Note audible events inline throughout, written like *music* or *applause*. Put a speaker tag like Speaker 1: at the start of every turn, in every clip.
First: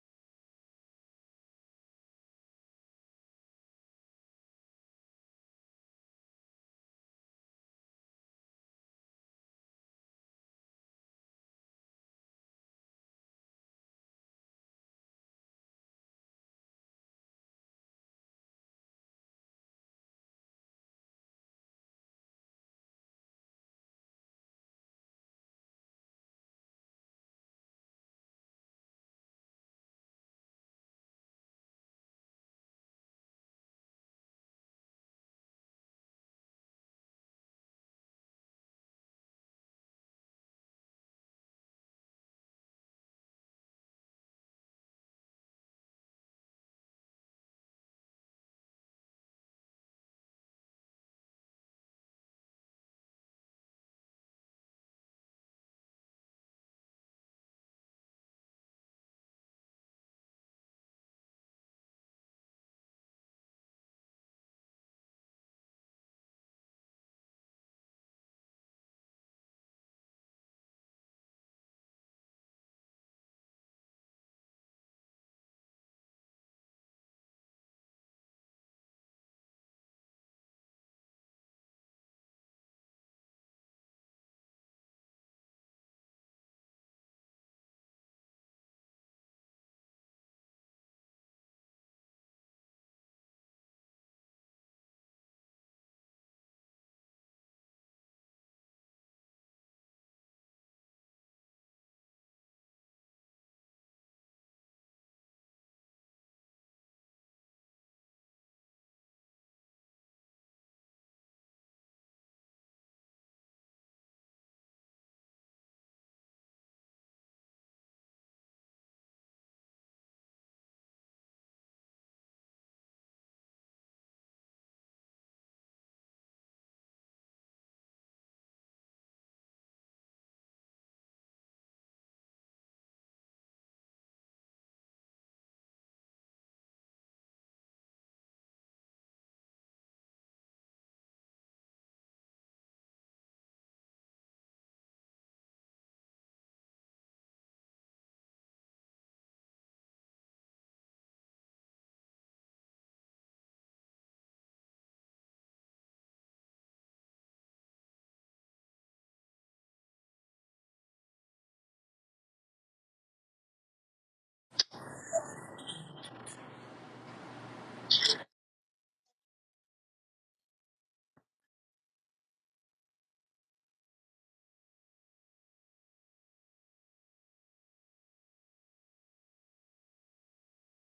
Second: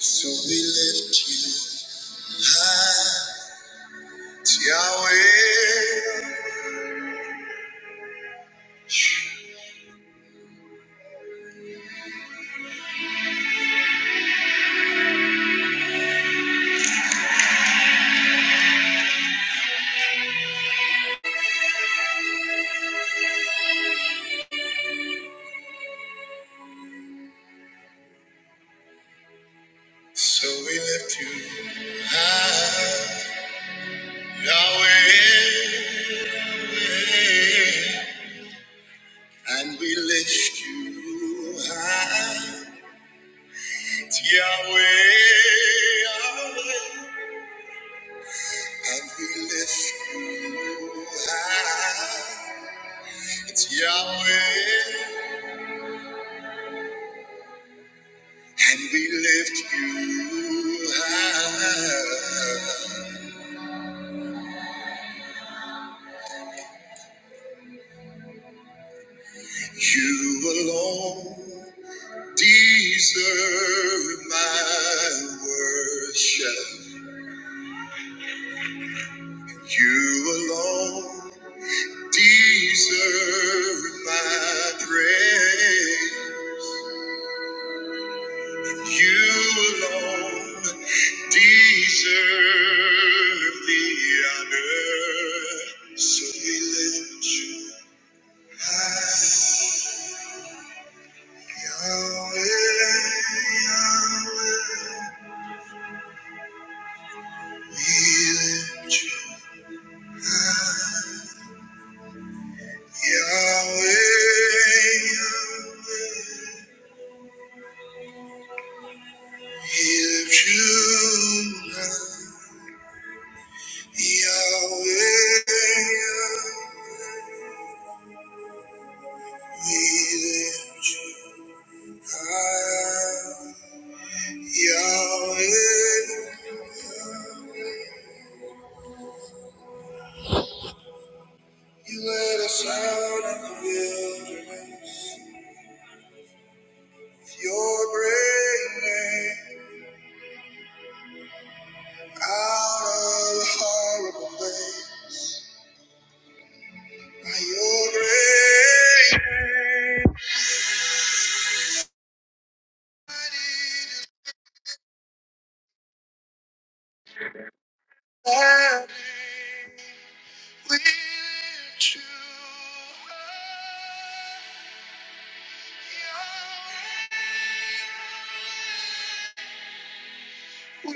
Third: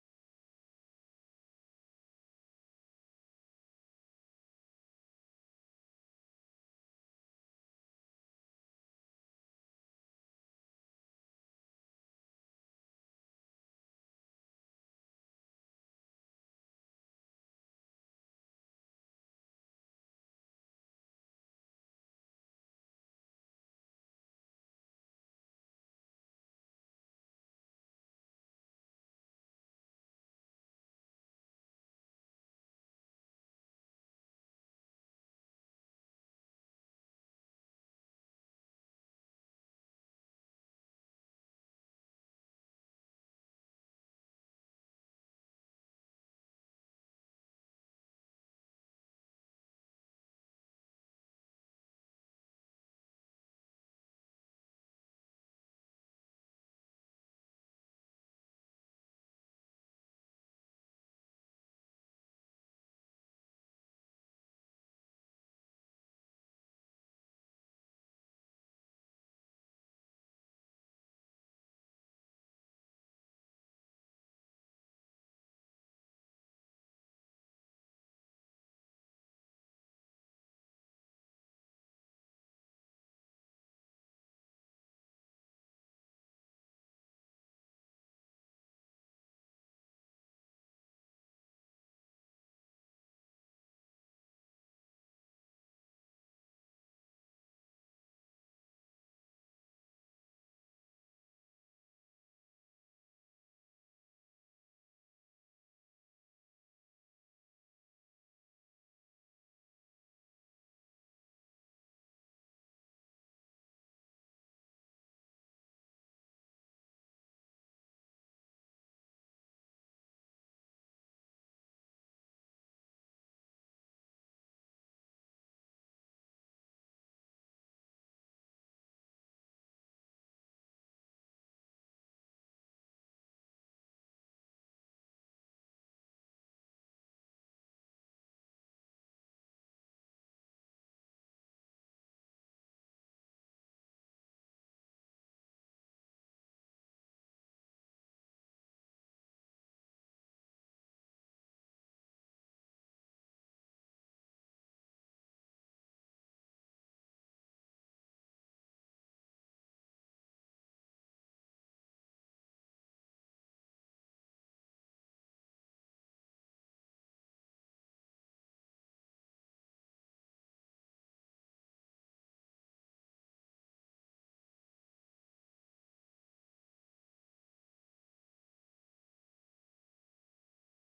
Speaker 1: So we lift you high, Yahweh. So we lift you high, Yahweh. And we lift you high, Yahweh. Yahweh. And we lift you high, Yahweh. And we lift you high. You alone deserve my worship. You alone deserve my praise. You alone deserve the honor. So we lift you high, Yahweh, Yahweh. We lift you you led us out in the wilderness with Your great name out of a horrible place. Your grace and we lift you We lift you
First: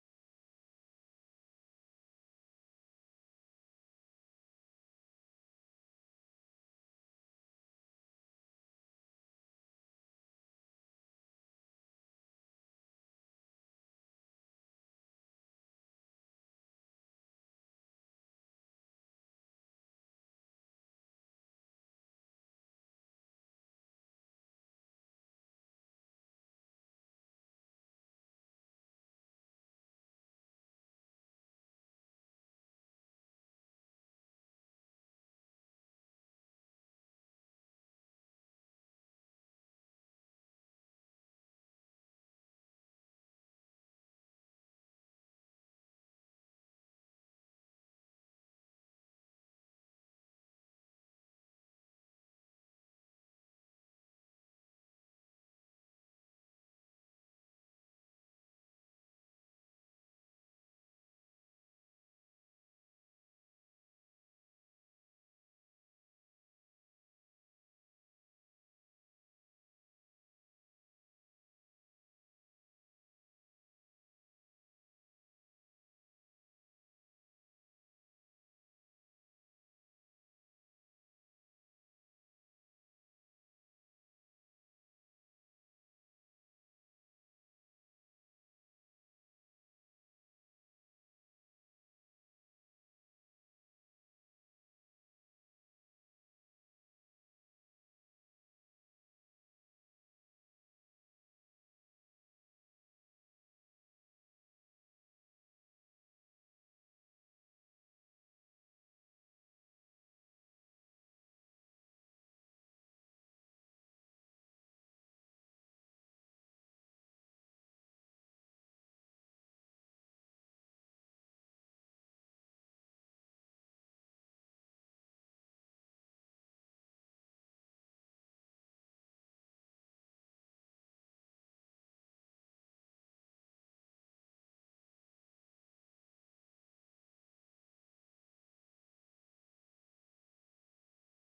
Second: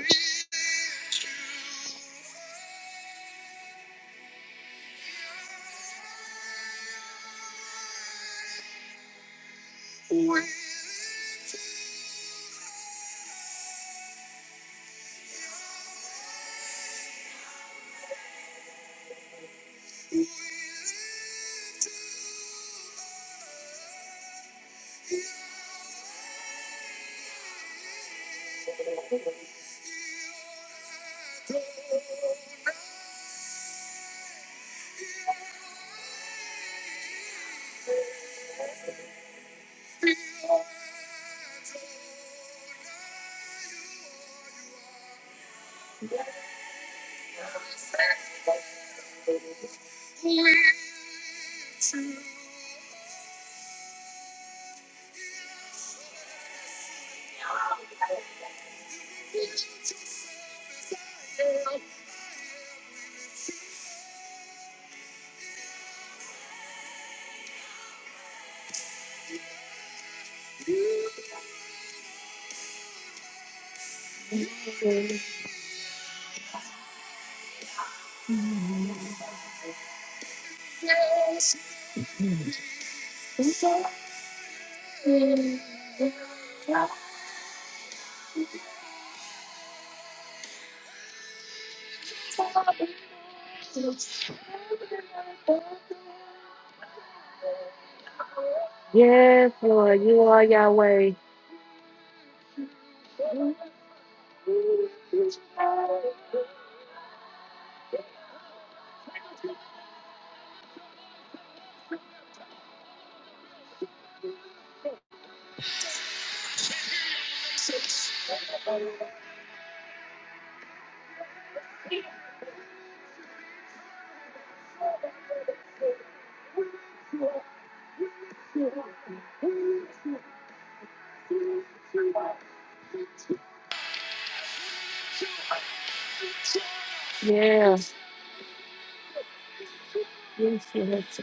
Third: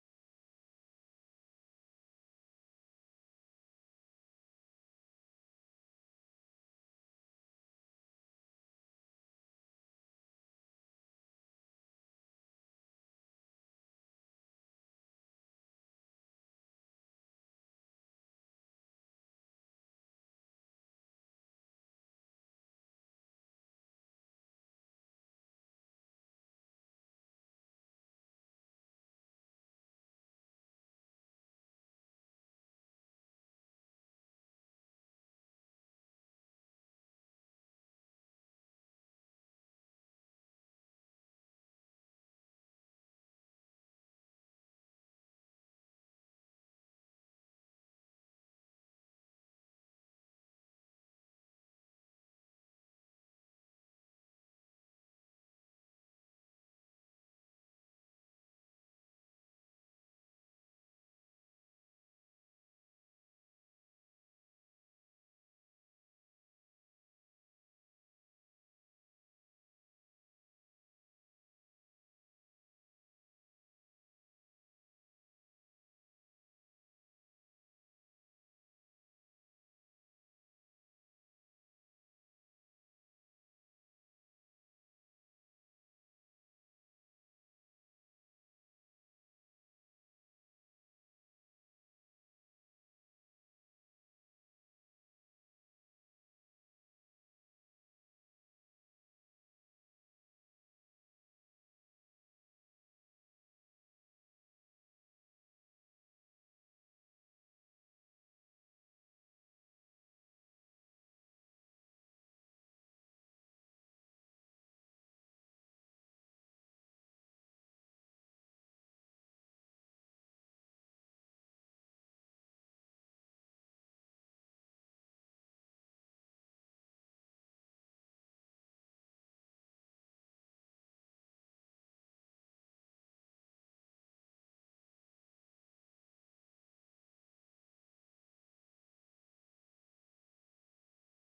Speaker 1: high. Yes, Lord, you are Yahweh. Yeah, yes, yes.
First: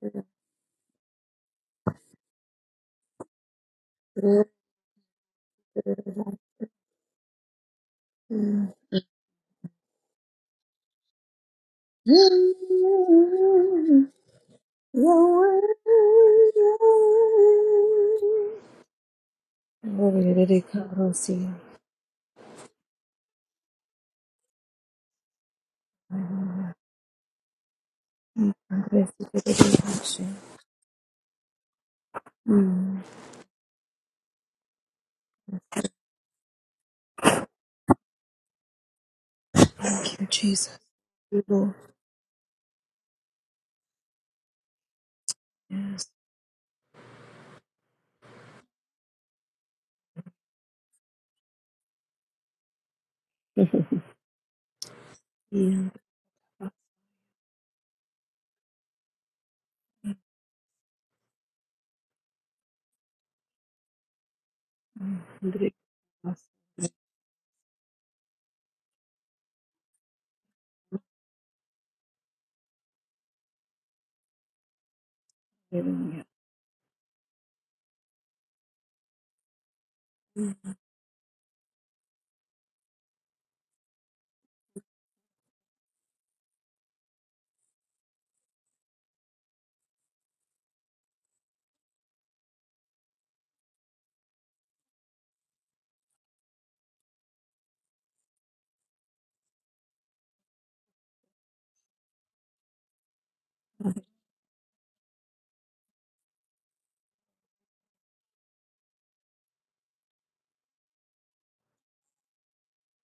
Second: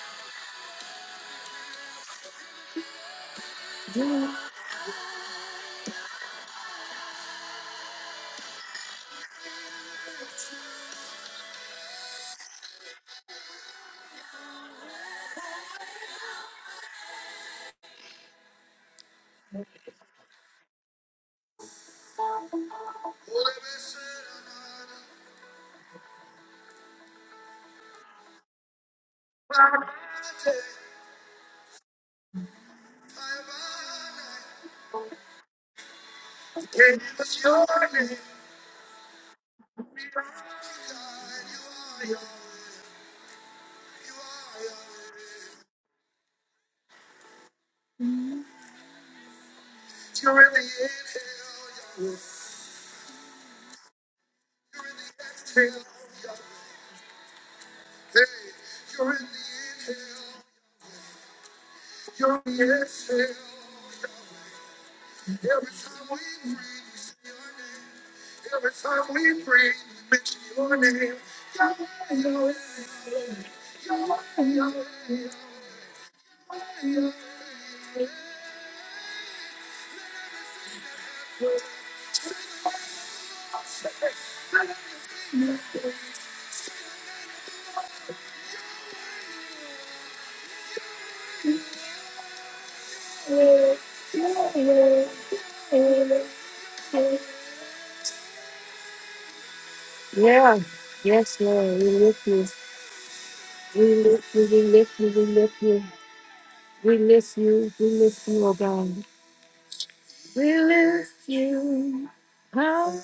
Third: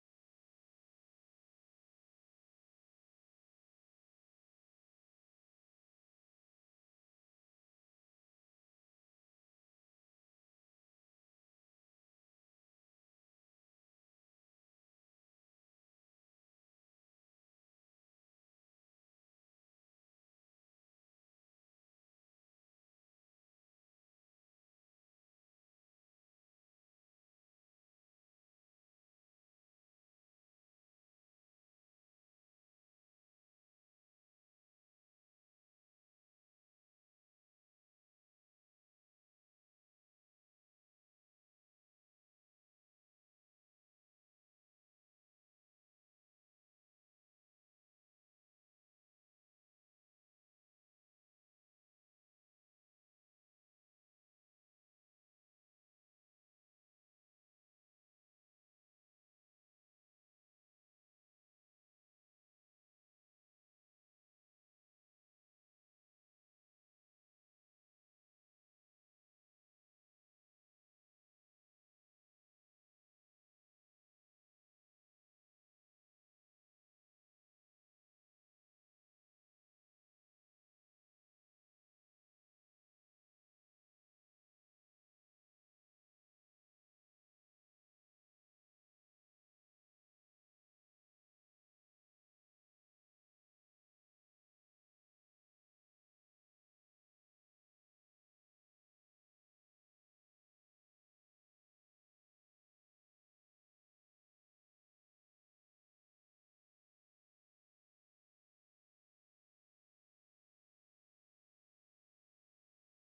Speaker 2: Mm.
Speaker 1: It's your name. You
Speaker 2: Thank
Speaker 1: are
Speaker 2: you,
Speaker 1: God.
Speaker 2: Jesus. You
Speaker 1: You are Yahweh. You are Yahweh.
Speaker 2: yes.
Speaker 1: You're really inhale, Yahweh.
Speaker 2: Yeah.
Speaker 1: You're really, you're really exhale. Every
Speaker 2: Hallelujah.
Speaker 1: time we, every time we breathe, it's your name. Yeah. Yes, Lord. We lift you. We lift you. We lift you. We lift you. We lift you. We lift you, oh God. We lift how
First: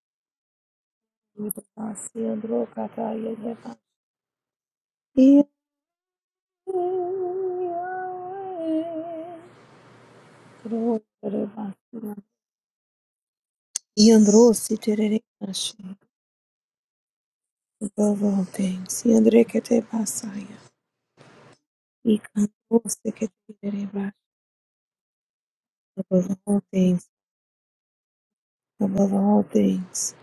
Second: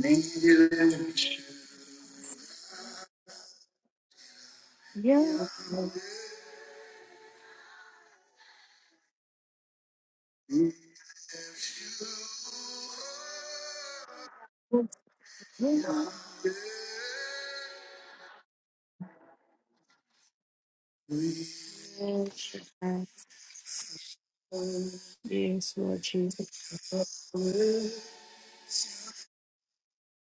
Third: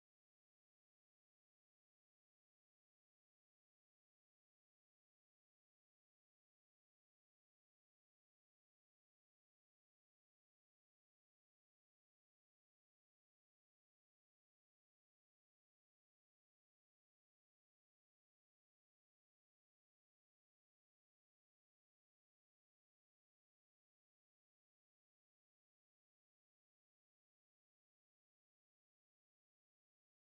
Speaker 1: Your name. Yeah.
Speaker 2: Yandro siterere above all things. Yandre basaya. Ikandro seketere
Speaker 1: Yes, Lord
Speaker 2: above all
Speaker 1: Jesus.
Speaker 2: things. Above all things.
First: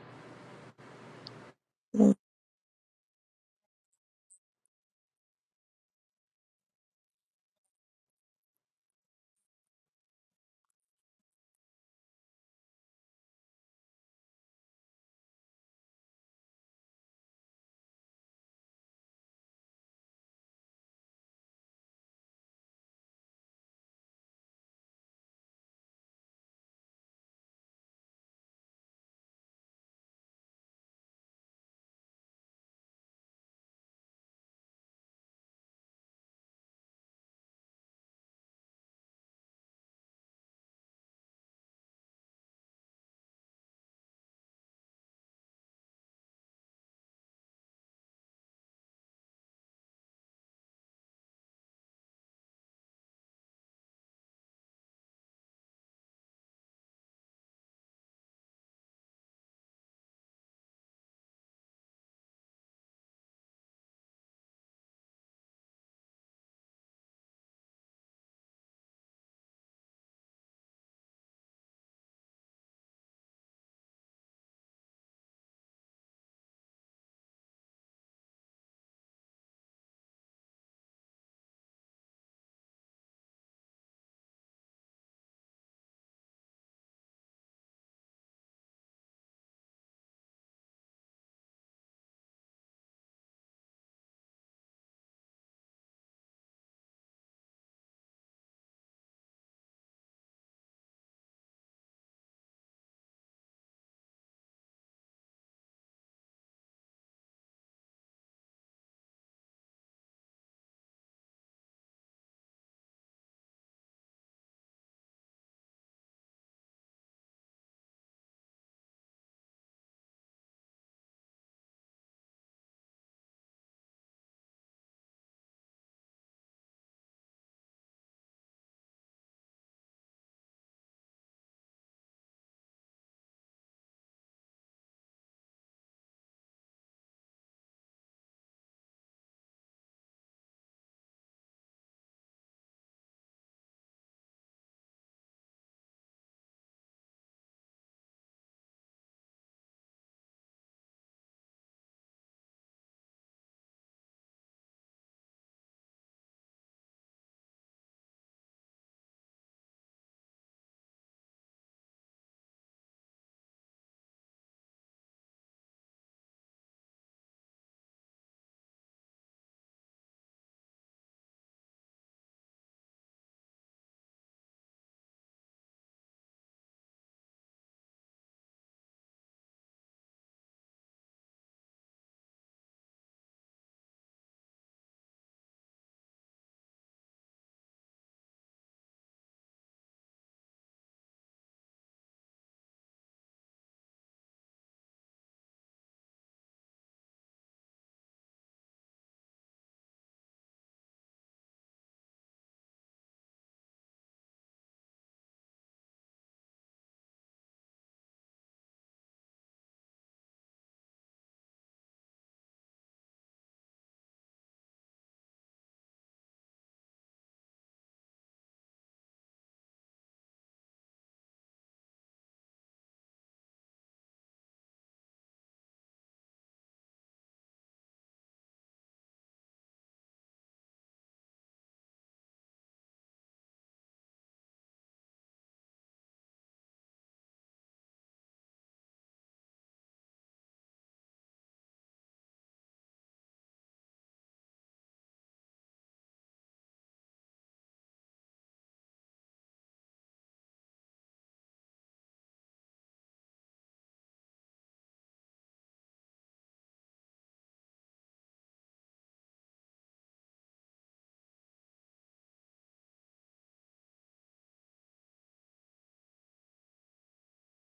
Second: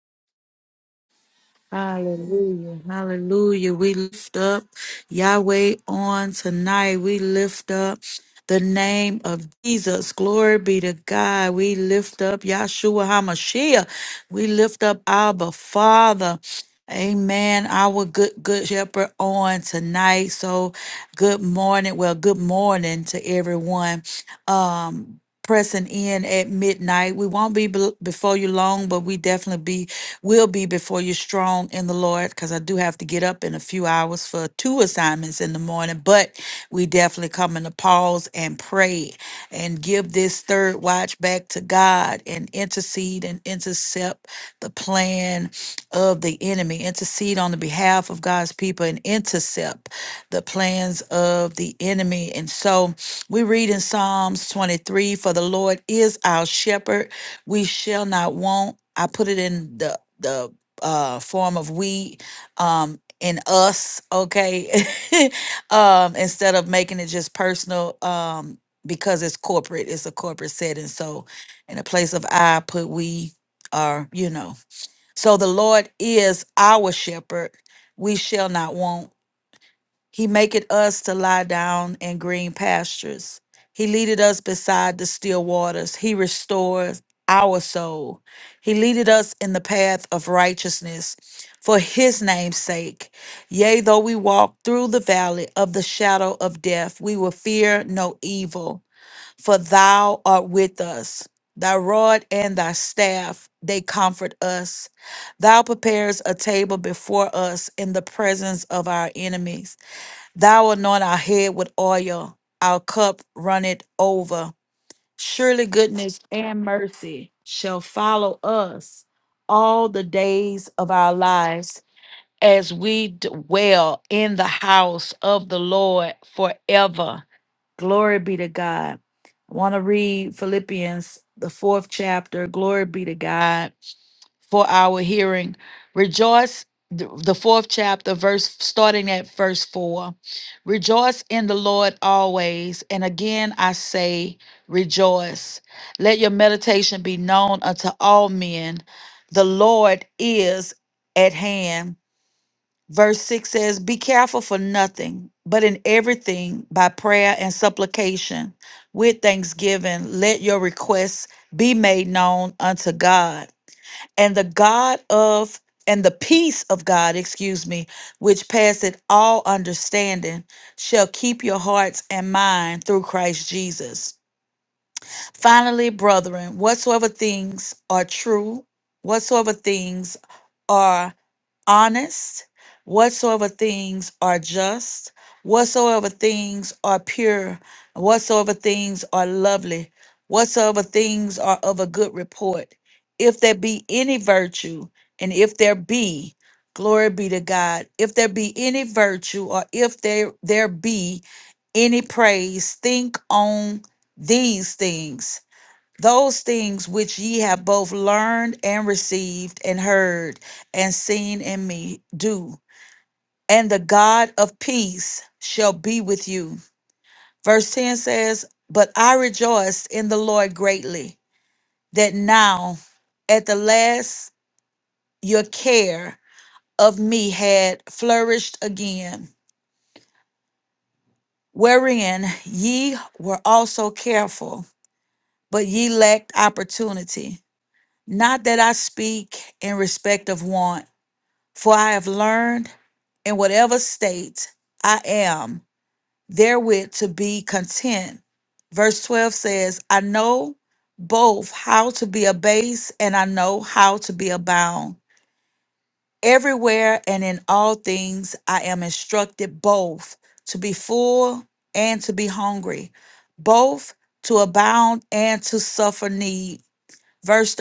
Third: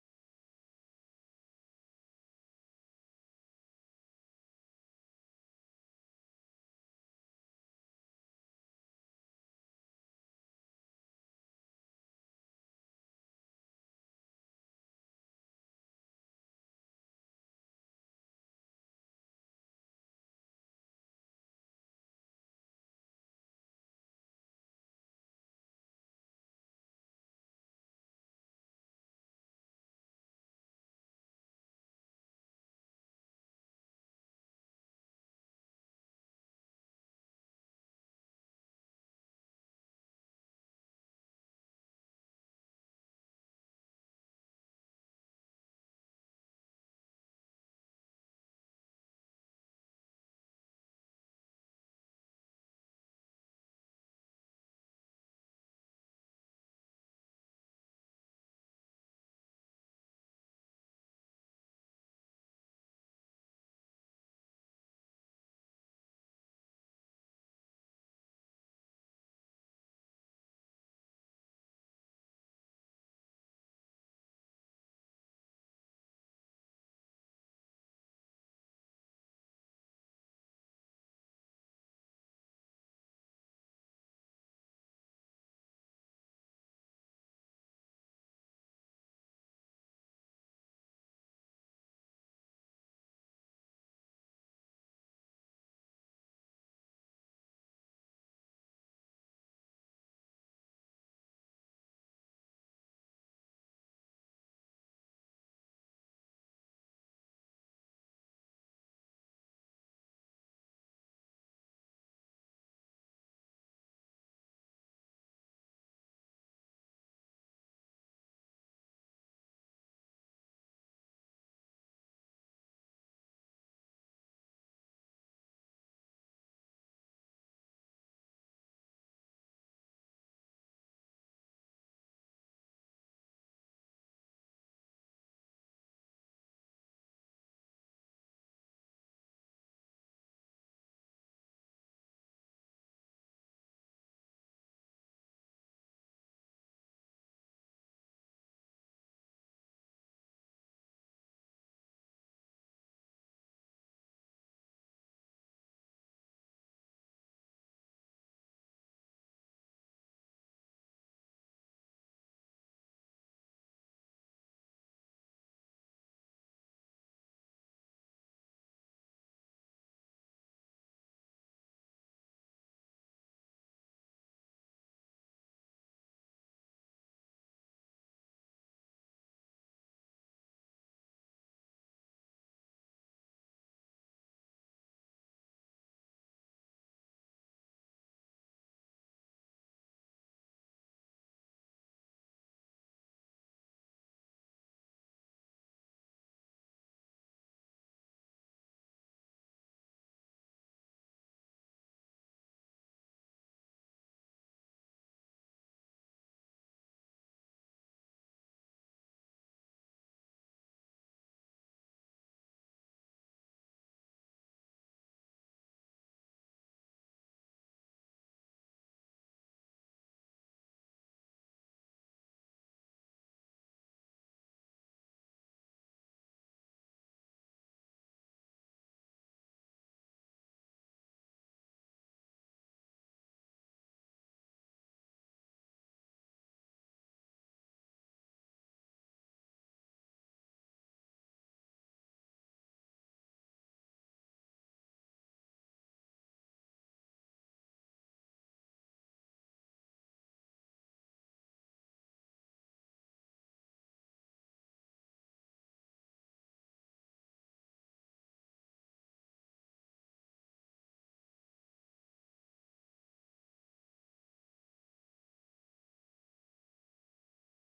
Speaker 1: Hallelujah. Hallelujah. We lift up Yahweh on tonight. We lift up the name of Jesus. Glory be to God. We lift up Yahshua HaMashiach. We lift up Abba Father. Amen. Our good, good shepherd on tonight. So good morning. Well, good morning to everyone. Um, pressing in at midnight. We won't be bel- before you long, but we definitely be will be before you strong in the Lord because I do have to get up in a few hours for two assignments in the morning. But we definitely come in to pause and pray and give this third watch back to God and intercede and intercept the plan of the enemy. Intercede on the behalf of God's people and intercept the plans of the enemy. And so we read in Psalms 23 For the Lord is our shepherd we shall not want. I put it in the the uh form of we um in us, okay? *laughs* um instead of making it just personal um because it's corporate, it's a corporate setting. So in a place of I put we or you know. So the Lord is our shepherd. We shall not want. He maketh us to lie down in green pastures. He leadeth us beside the still waters. He restores our soul. He leadeth us in the path of righteousness for his name's sake. Yea, though we walk through the valley of the shadow of death, we will fear no evil, for thou art with us. Thy rod and thy staff, they comfort us. Thou preparest a table before us in the presence of our enemies. Thou anoint our head with oil, our cup runneth over. Surely goodness and mercy shall follow us all the days of our lives as we dwell in the house of the Lord forever. Glory be to God. I want to read Philippians, the fourth chapter. Glory be to God for our hearing. Rejoice, th- the fourth chapter, verse starting at verse four. Rejoice in the Lord always. And again, I say, rejoice. Let your meditation be known unto all men. The Lord is at hand. Verse 6 says, Be careful for nothing, but in everything by prayer and supplication with thanksgiving, let your requests be made known unto God. And the God of, and the peace of God, excuse me, which passeth all understanding, shall keep your hearts and mind through Christ Jesus. Finally, brethren, whatsoever things are true, whatsoever things honest, whatsoever things are just, whatsoever things are pure, whatsoever things are lovely, whatsoever things are of a good report, if there be any virtue, and if there be, glory be to God, if there be any virtue, or if there there be any praise, think on these things those things which ye have both learned and received and heard and seen in me do and the god of peace shall be with you verse 10 says but i rejoiced in the lord greatly that now at the last your care of me had flourished again wherein ye were also careful but ye lacked opportunity not that i speak in respect of want For I have learned in whatever state I am therewith to be content. Verse 12 says, I know both how to be abased and I know how to be abound. Everywhere and in all things I am instructed both to be full and to be hungry, both to abound and to suffer need. Verse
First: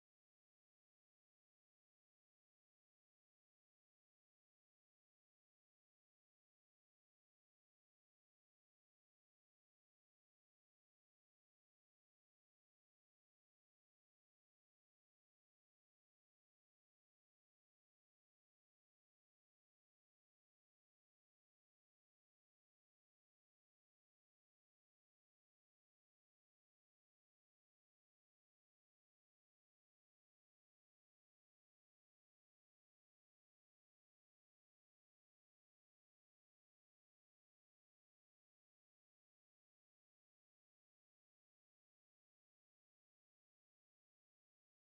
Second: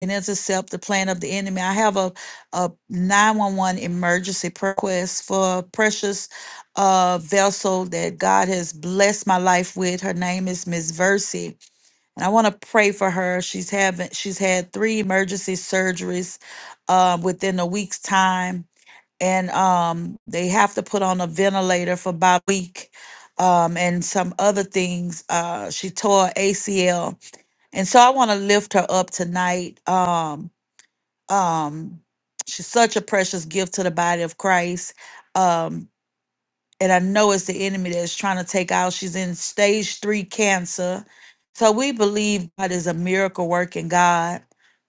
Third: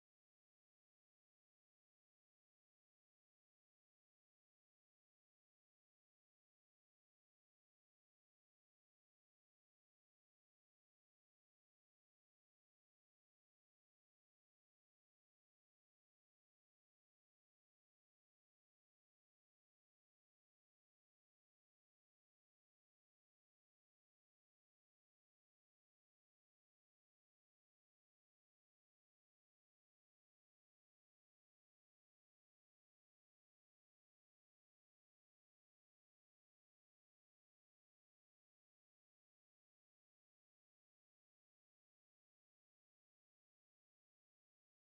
Speaker 1: and intercept the plan of the enemy. I have a, a 911 emergency prayer request for a precious uh, vessel that God has blessed my life with. Her name is Miss Versi, and I want to pray for her. She's having she's had three emergency surgeries uh, within a week's time, and um, they have to put on a ventilator for about a week. Um, and some other things. Uh, she tore ACL, and so I want to lift her up tonight. Um, um, she's such a precious gift to the body of Christ. Um, and I know it's the enemy that's trying to take out. She's in stage three cancer. So we believe God is a miracle working God.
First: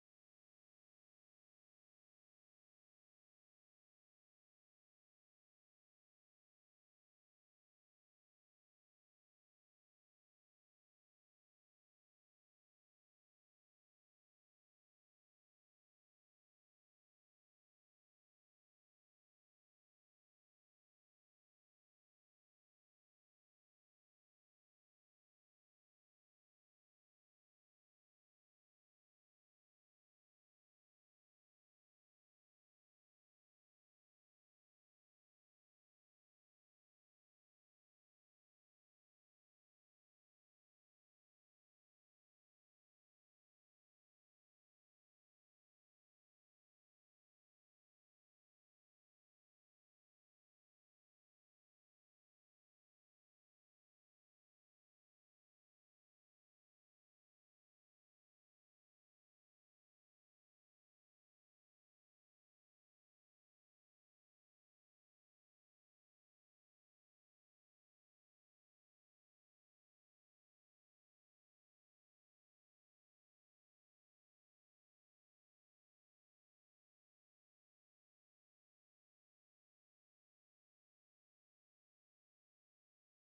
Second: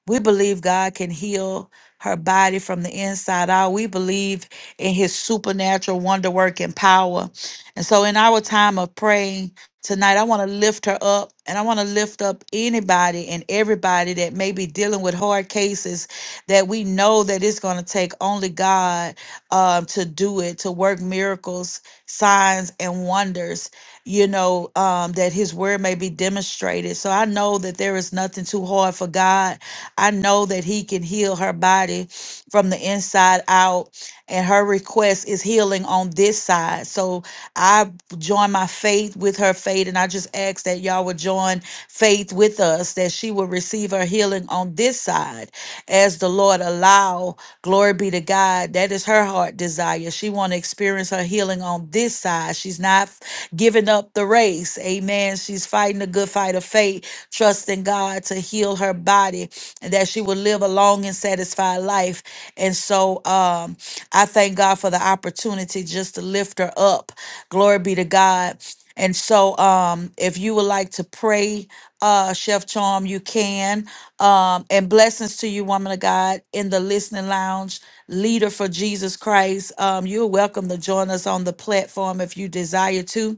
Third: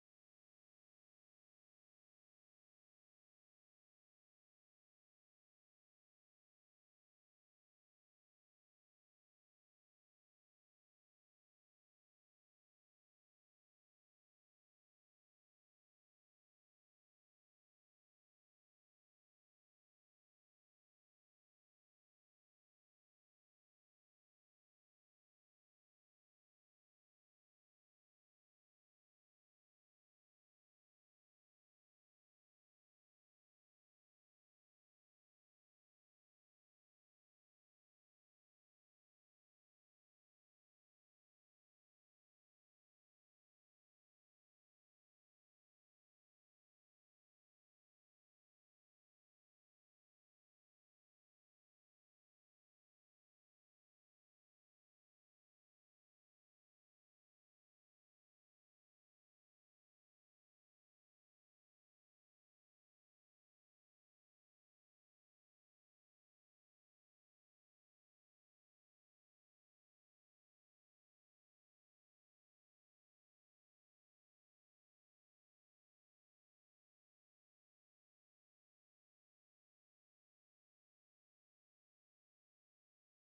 Speaker 1: We believe God can heal her body from the inside out. We believe in his supernatural wonder working power. And so in our time of praying tonight, I want to lift her up and I want to lift up anybody and everybody that may be dealing with hard cases that we know that it's going to take only God um, to do it, to work miracles signs and wonders, you know, um, that his word may be demonstrated. So I know that there is nothing too hard for God. I know that he can heal her body from the inside out, and her request is healing on this side. So I join my faith with her faith, and I just ask that y'all would join faith with us that she will receive her healing on this side as the Lord allow Glory be to God. That is her heart desire. She want to experience her healing on this side. She's not f- giving up the race. Amen. She's fighting the good fight of faith, trusting God to heal her body and that she will live a long and satisfied life. And so um I thank God for the opportunity just to lift her up. Glory be to God. And so um if you would like to pray uh, Chef Charm, you can. Um, and blessings to you, woman of God, in the listening lounge, leader for Jesus Christ. Um, you're welcome to join us on the platform if you desire to.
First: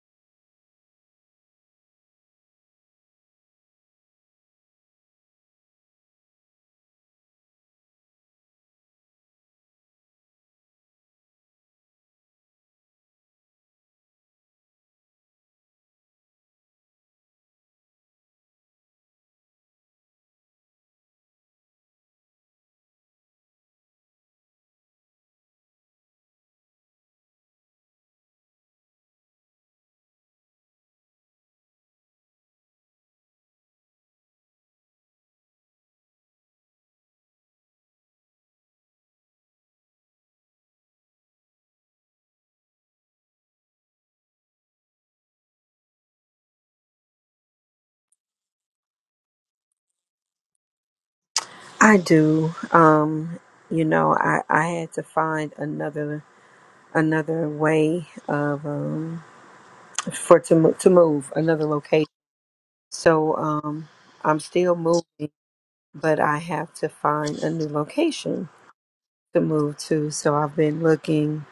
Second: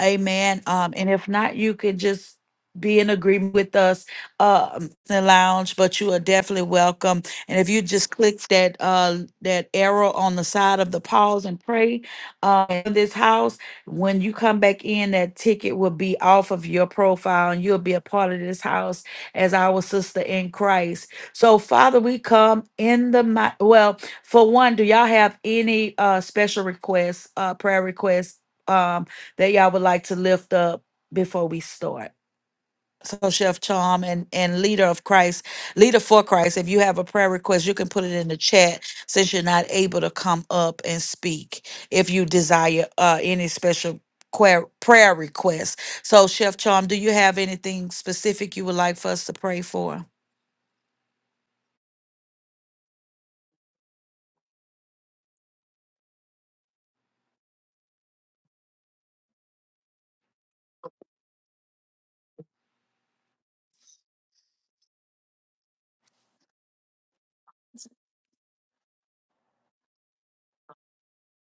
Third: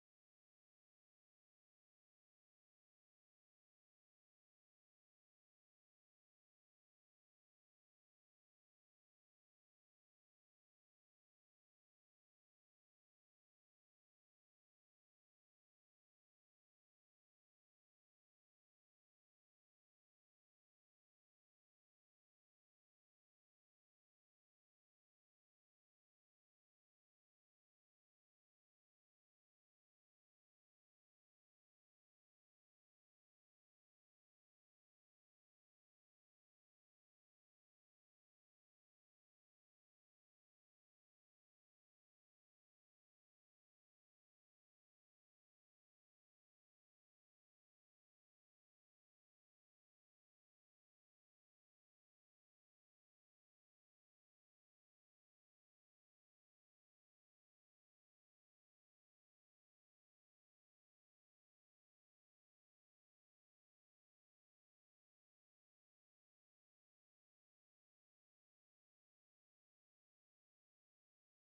Speaker 1: Amen. Um, and if not, you can just be in agreement with us um the lounge but you are definitely welcome and if you just click that uh that arrow on the side of the pause and pray uh in this house when you come back in, that ticket will be off of your profile and you'll be a part of this house as our sister in Christ. So, Father, we come in the mi- well, for one, do y'all have any uh special requests, uh prayer requests um that y'all would like to lift up before we start? so Chef Charm and and leader of Christ, leader for Christ. If you have a prayer request, you can put it in the chat since you're not able to come up and speak. If you desire uh, any special que- prayer request, so Chef Charm, do you have anything specific you would like for us to pray for?
Speaker 2: I do. Um, you know, I, I had to find another another way of um for to mo- to move another location. So um, I'm still moving. but I have to find a new location to move to. So I've been looking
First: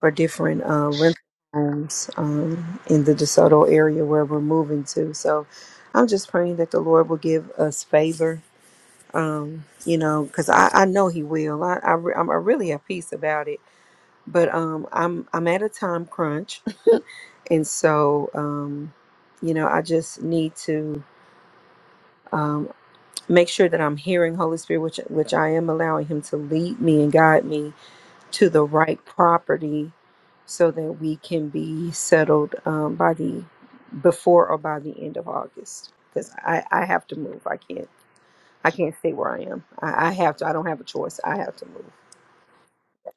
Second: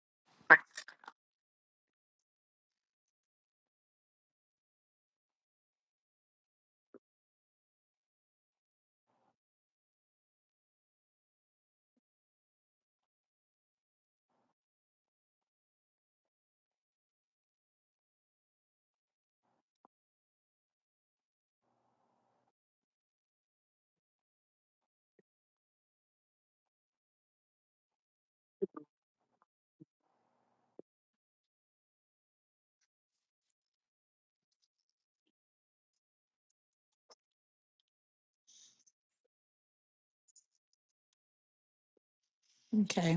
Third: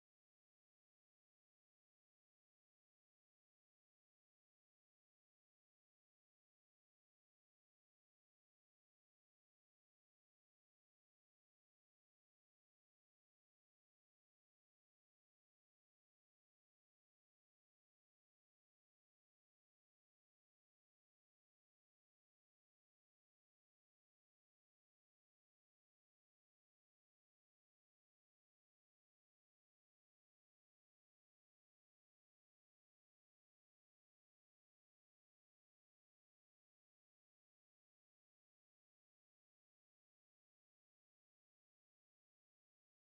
Speaker 2: for different uh, rental homes um, in the DeSoto area where we're moving to. So I'm just praying that the Lord will give us favor, um, you know, because I, I know He will. I, I, re- I'm I really at peace about it. But um, I'm I'm at a time crunch, *laughs* and so um, you know I just need to. um, make sure that I'm hearing Holy Spirit, which which I am allowing Him to lead me and guide me to the right property, so that we can be settled um, by the before or by the end of August. Because I I have to move. I can't I can't stay where I am. I, I have to. I don't have a choice. I have to
Speaker 1: Okay.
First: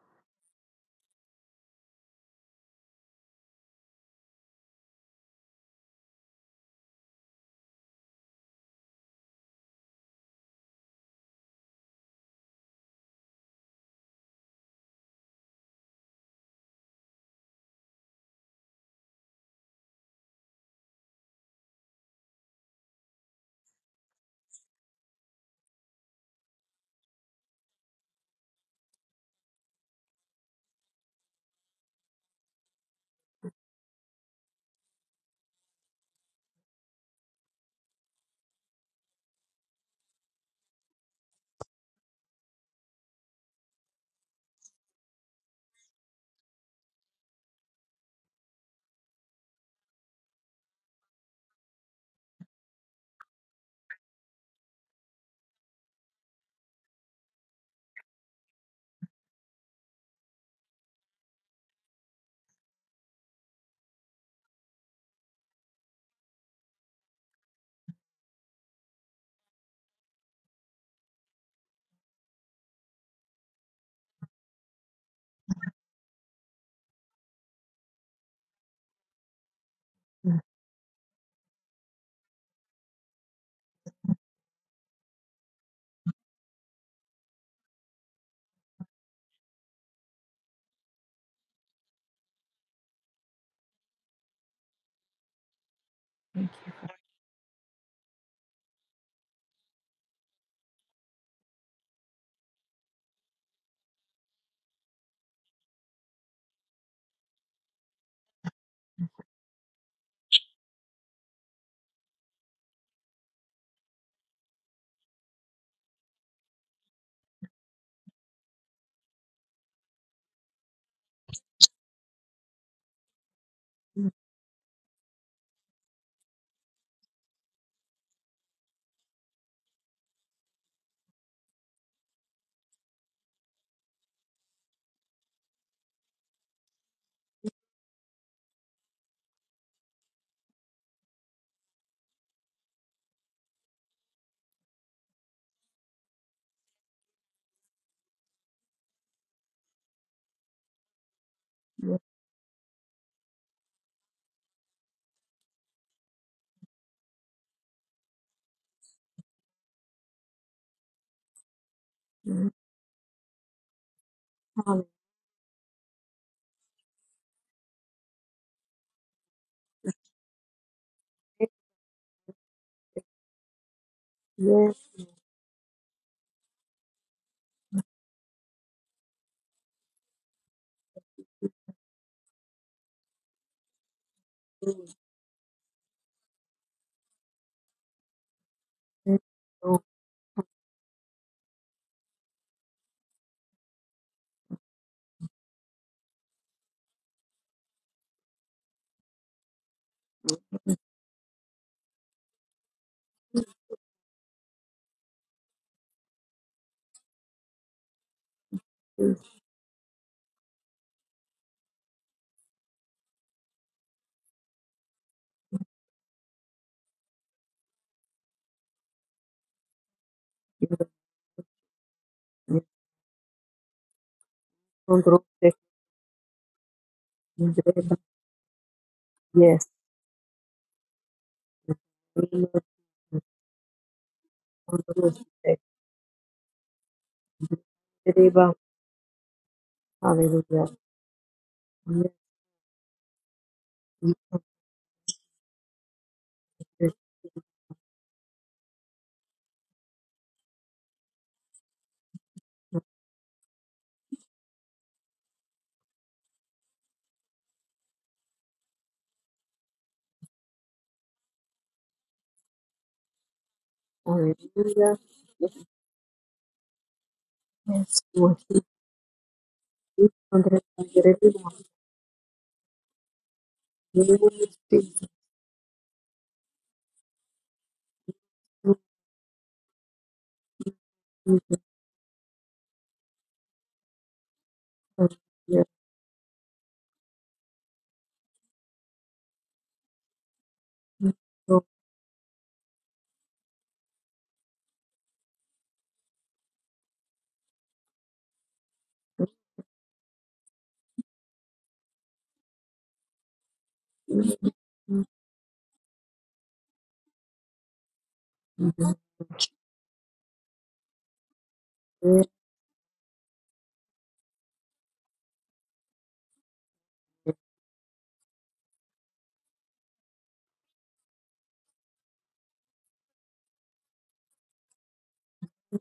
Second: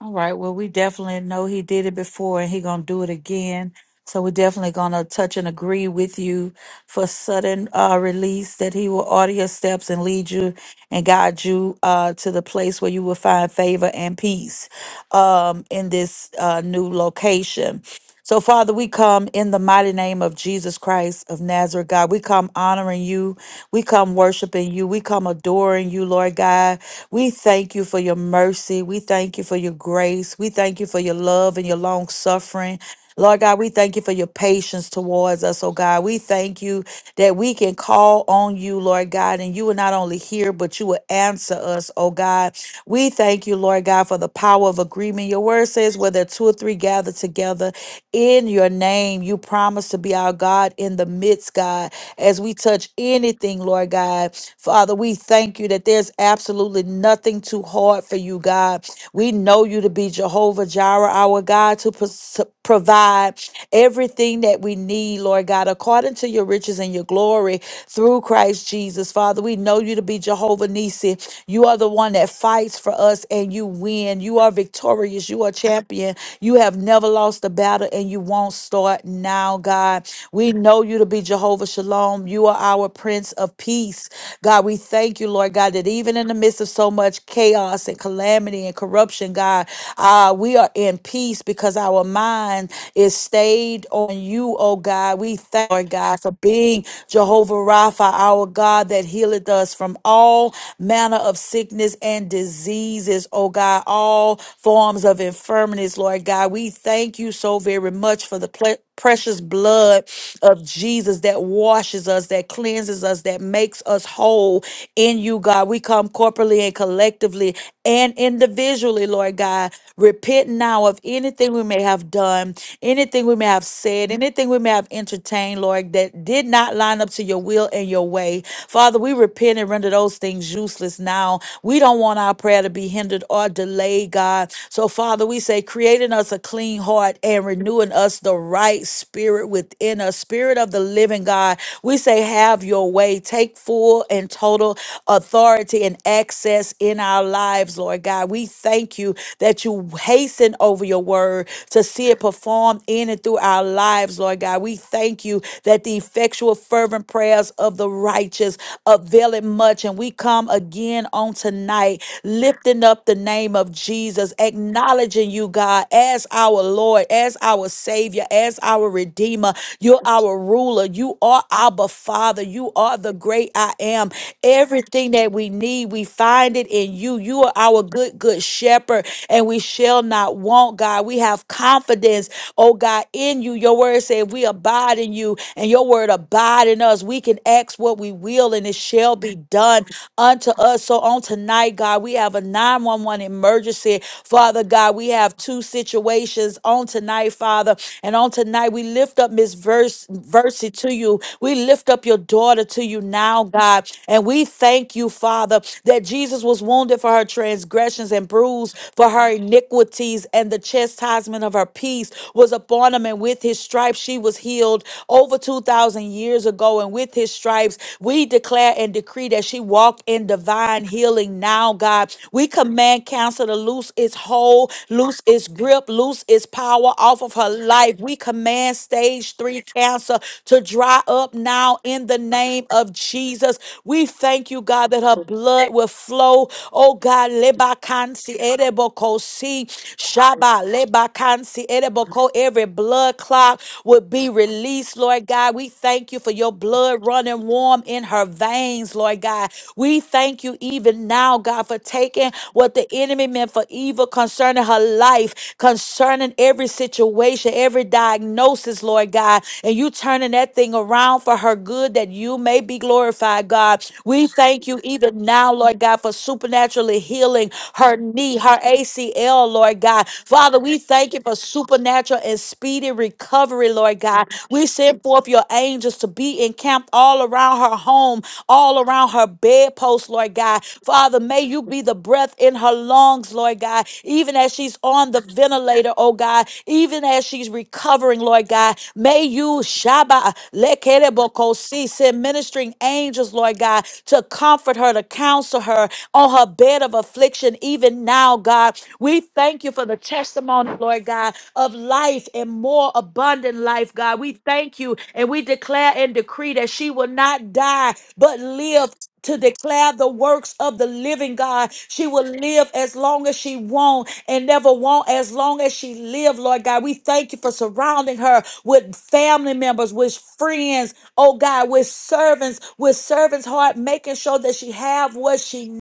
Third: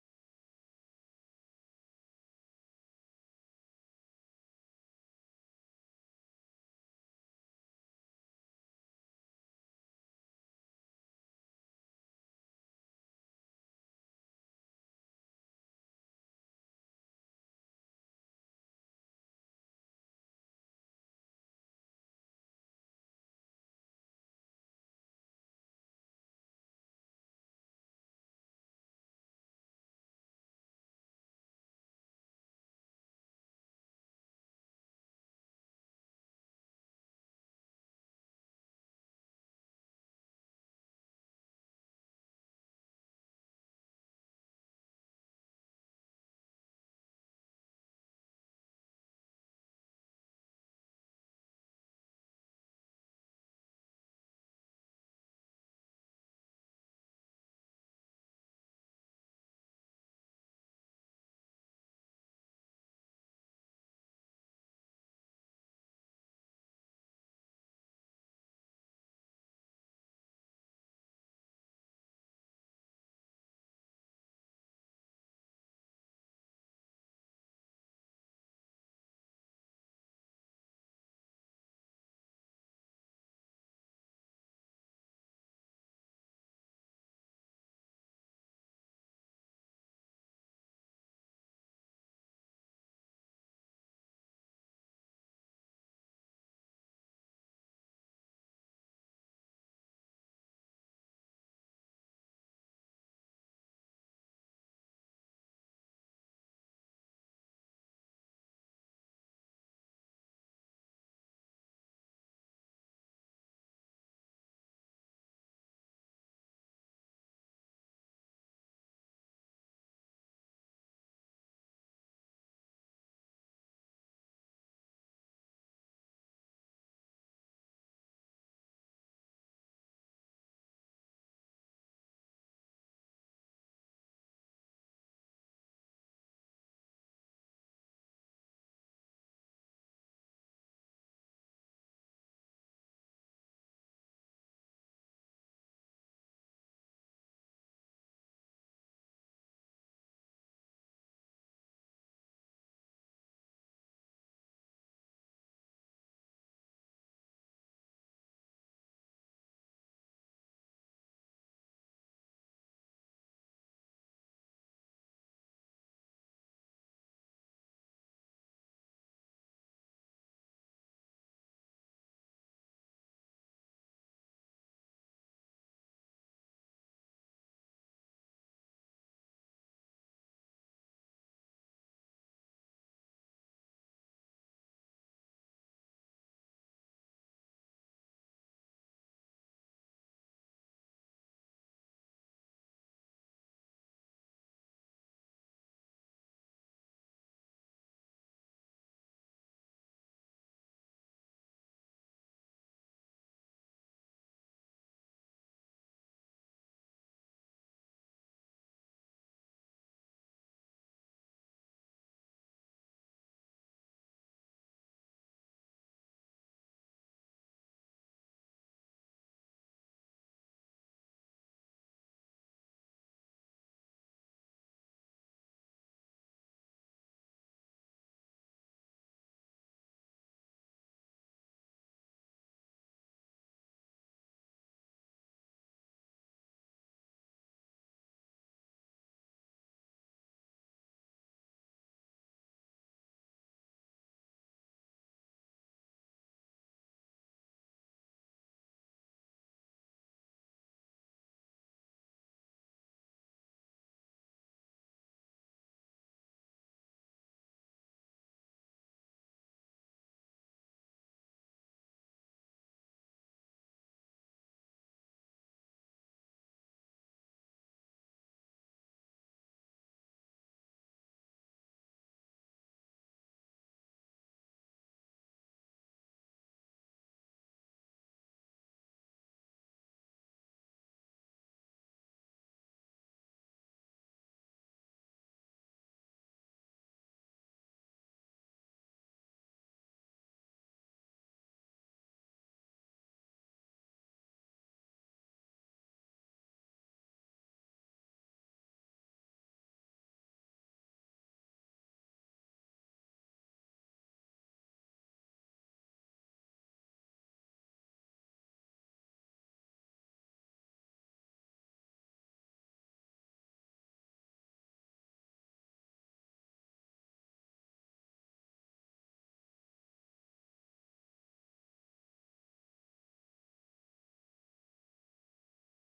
Speaker 1: All right. Well, we definitely know he did it before and he going to do it again. So we're definitely going to touch and agree with you for sudden uh, release that he will order your steps and lead you and guide you uh, to the place where you will find favor and peace um, in this uh, new location. So, Father, we come in the mighty name of Jesus Christ of Nazareth, God. We come honoring you we come worshiping you. We come adoring you, Lord God. We thank you for your mercy. We thank you for your grace. We thank you for your love and your long suffering. Lord God, we thank you for your patience towards us, oh God. We thank you that we can call on you, Lord God, and you will not only hear, but you will answer us, oh God. We thank you, Lord God, for the power of agreement. Your word says, where there are two or three gather together in your name, you promise to be our God in the midst, God as we touch anything, Lord God. Father, we thank you that there's absolutely nothing too hard for you, God. We know you to be Jehovah Jireh, our God, to pos- provide everything that we need, Lord God, according to your riches and your glory through Christ Jesus. Father, we know you to be Jehovah Nisi. You are the one that fights for us and you win. You are victorious. You are champion. You have never lost a battle and you won't start now, God. We know you to be Jehovah Shalom. You are our Prince of Peace. God, we thank you, Lord God, that even in the midst of so much chaos and calamity and corruption, God, uh, we are in peace because our mind is stayed on you, oh God. We thank you, Lord God, for being Jehovah Rapha, our God that healeth us from all all manner of sickness and diseases, oh God, all forms of infirmities, Lord God. We thank you so very much for the ple- precious blood of Jesus that washes us, that cleanses us, that makes us whole in you, God. We come corporately and collectively and individually, Lord God. Repent now of anything we may have done, anything we may have said, anything we may have entertained, Lord, that did not line up to your will and your way. Father, we repent repent and render those things useless now. We don't want our prayer to be hindered or delayed, God. So, Father, we say, creating us a clean heart and renewing us the right spirit within us, spirit of the living God. We say, have your way. Take full and total authority and access in our lives, Lord God. We thank you that you hasten over your word to see it performed in and through our lives, Lord God. We thank you that the effectual, fervent prayers of the righteous riches availing much. And we come again on tonight,
Speaker 2: move.
Speaker 1: lifting up the name of Jesus,
Speaker 2: Yes,
Speaker 1: acknowledging you, God, as our Lord, as our Savior, as our Redeemer. You're our ruler. You are our Father. You are the great I am.
Speaker 2: yes,
Speaker 1: Everything that we need, we find it in you. You are our good, good shepherd, and we shall not want, God. We have confidence, oh God, in you. Your word said, if We
Speaker 2: yes,
Speaker 1: abide in you, and your word abide in us. We can and ask what we will, and it shall be
Speaker 2: Lord,
Speaker 1: done unto us. So on tonight, God, we have a 911 emergency. Father God, we have two situations on tonight, Father. And on tonight, we lift up Miss Verse Versi to you. We lift up your daughter to you now, God. And we thank you, Father, that Jesus was wounded for her transgressions and bruised for
Speaker 2: yes,
Speaker 1: her iniquities, and the chastisement of her peace was upon him, and with his stripes she was healed. Over 2,000 years years ago, and with his stripes, we declare and decree that she walked in
Speaker 2: yes,
Speaker 1: divine healing now, God. We
Speaker 2: yes,
Speaker 1: command cancer to loose its hold, loose
Speaker 2: Lord,
Speaker 1: its
Speaker 2: yes,
Speaker 1: grip, loose its power off of her
Speaker 2: Lord.
Speaker 1: life. We command stage three
Speaker 2: yes,
Speaker 1: cancer to dry up now in the name of Jesus. We thank you, God, that her
Speaker 2: Lord, yes,
Speaker 1: blood will flow. Oh God, lebakansi
Speaker 2: Lord.
Speaker 1: edeboko si shaba
Speaker 2: Hallelujah.
Speaker 1: lebakansi
Speaker 2: Yes,
Speaker 1: edeboko. Every blood clot would be released, Lord God. God. We thank you for your
Speaker 2: yes,
Speaker 1: blood running warm in her veins, Lord God. We thank you even now, God, for taking what
Speaker 2: Lord,
Speaker 1: the enemy meant for evil concerning her life, concerning every situation, every diagnosis, Lord God, and you turning that thing around for her good that you may be glorified, God.
Speaker 2: hallelujah. Yes, Lord, yes, Yes, yes, Lord, yes, Lord, yes, Lord. Yes, Lord, God, yes,
Speaker 1: We
Speaker 2: Lord,
Speaker 1: thank
Speaker 2: yes, yes,
Speaker 1: you
Speaker 2: yes,
Speaker 1: even now, Lord God, for supernaturally healing her knee, her ACL, Lord God. Father, we thank you for supernatural and speedy recovery, Lord God. We send forth your angels to be encamped all around her home, all around her bedpost, Lord God. Father, may you be the breath in her lungs, Lord God, even as she's on the ventilator, oh God, even as she's recovering, Lord God. May you, Shaba, Lekerebokosi, send ministering angels, Lord God, to comfort her, to counsel her, on her bed of affliction, even now, God. We thank you for the testimony, Lord God, of life and more abundant life, God. We thank you and we declare and decree that she will not die but live to declare the works of the living God. She will live as long as she won't and never won't as long as she live, Lord God. We thank you for surrounding her with family members, with friends, oh God, with servants, with servants' heart, making sure that she have what she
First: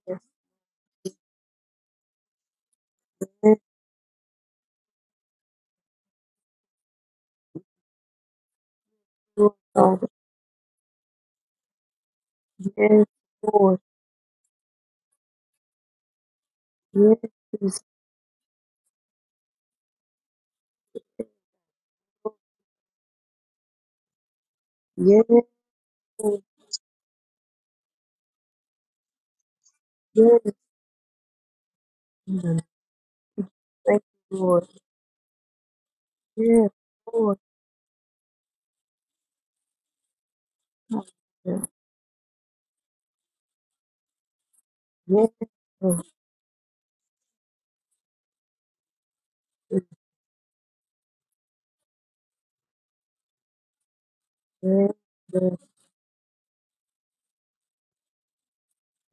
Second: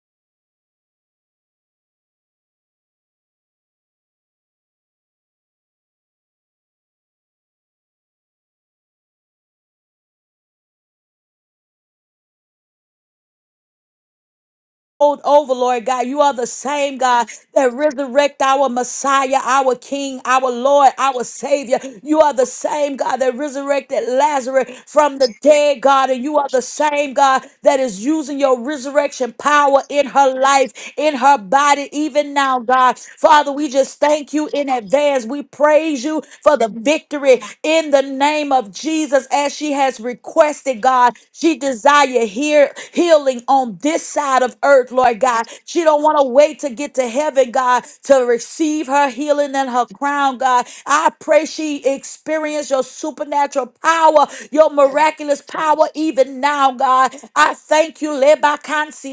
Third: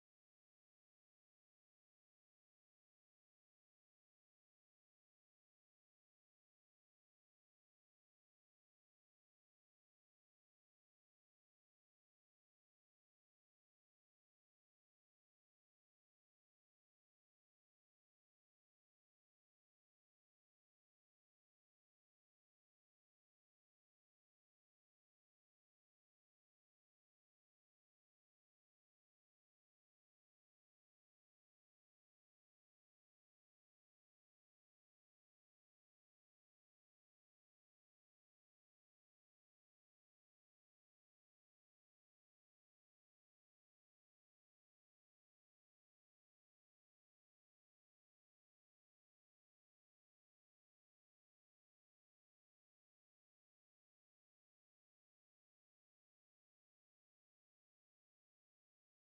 Speaker 1: rolled over, Lord God. You are the same God that
Speaker 2: yes,
Speaker 1: resurrect our Messiah, our King, our Lord, our Savior. You are the same God that resurrected Lazarus from the dead, God. And you are the same God that is using your resurrection power in her life in her body, even now,
Speaker 2: Lord.
Speaker 1: God. Father, we just
Speaker 2: Thank
Speaker 1: thank
Speaker 2: you,
Speaker 1: you
Speaker 2: Lord.
Speaker 1: in advance. We praise you for the
Speaker 2: Yes, Lord.
Speaker 1: victory in the name of Jesus as she has requested, God. She
Speaker 2: Hallelujah.
Speaker 1: desire hear, healing on this side of earth, Lord
Speaker 2: Yes,
Speaker 1: God. She don't
Speaker 2: Lord.
Speaker 1: want to wait to get to heaven, God, to receive her healing and her crown, God. I pray she experience your supernatural power, your
Speaker 2: Yes,
Speaker 1: miraculous
Speaker 2: Lord.
Speaker 1: power even now, God. I thank you,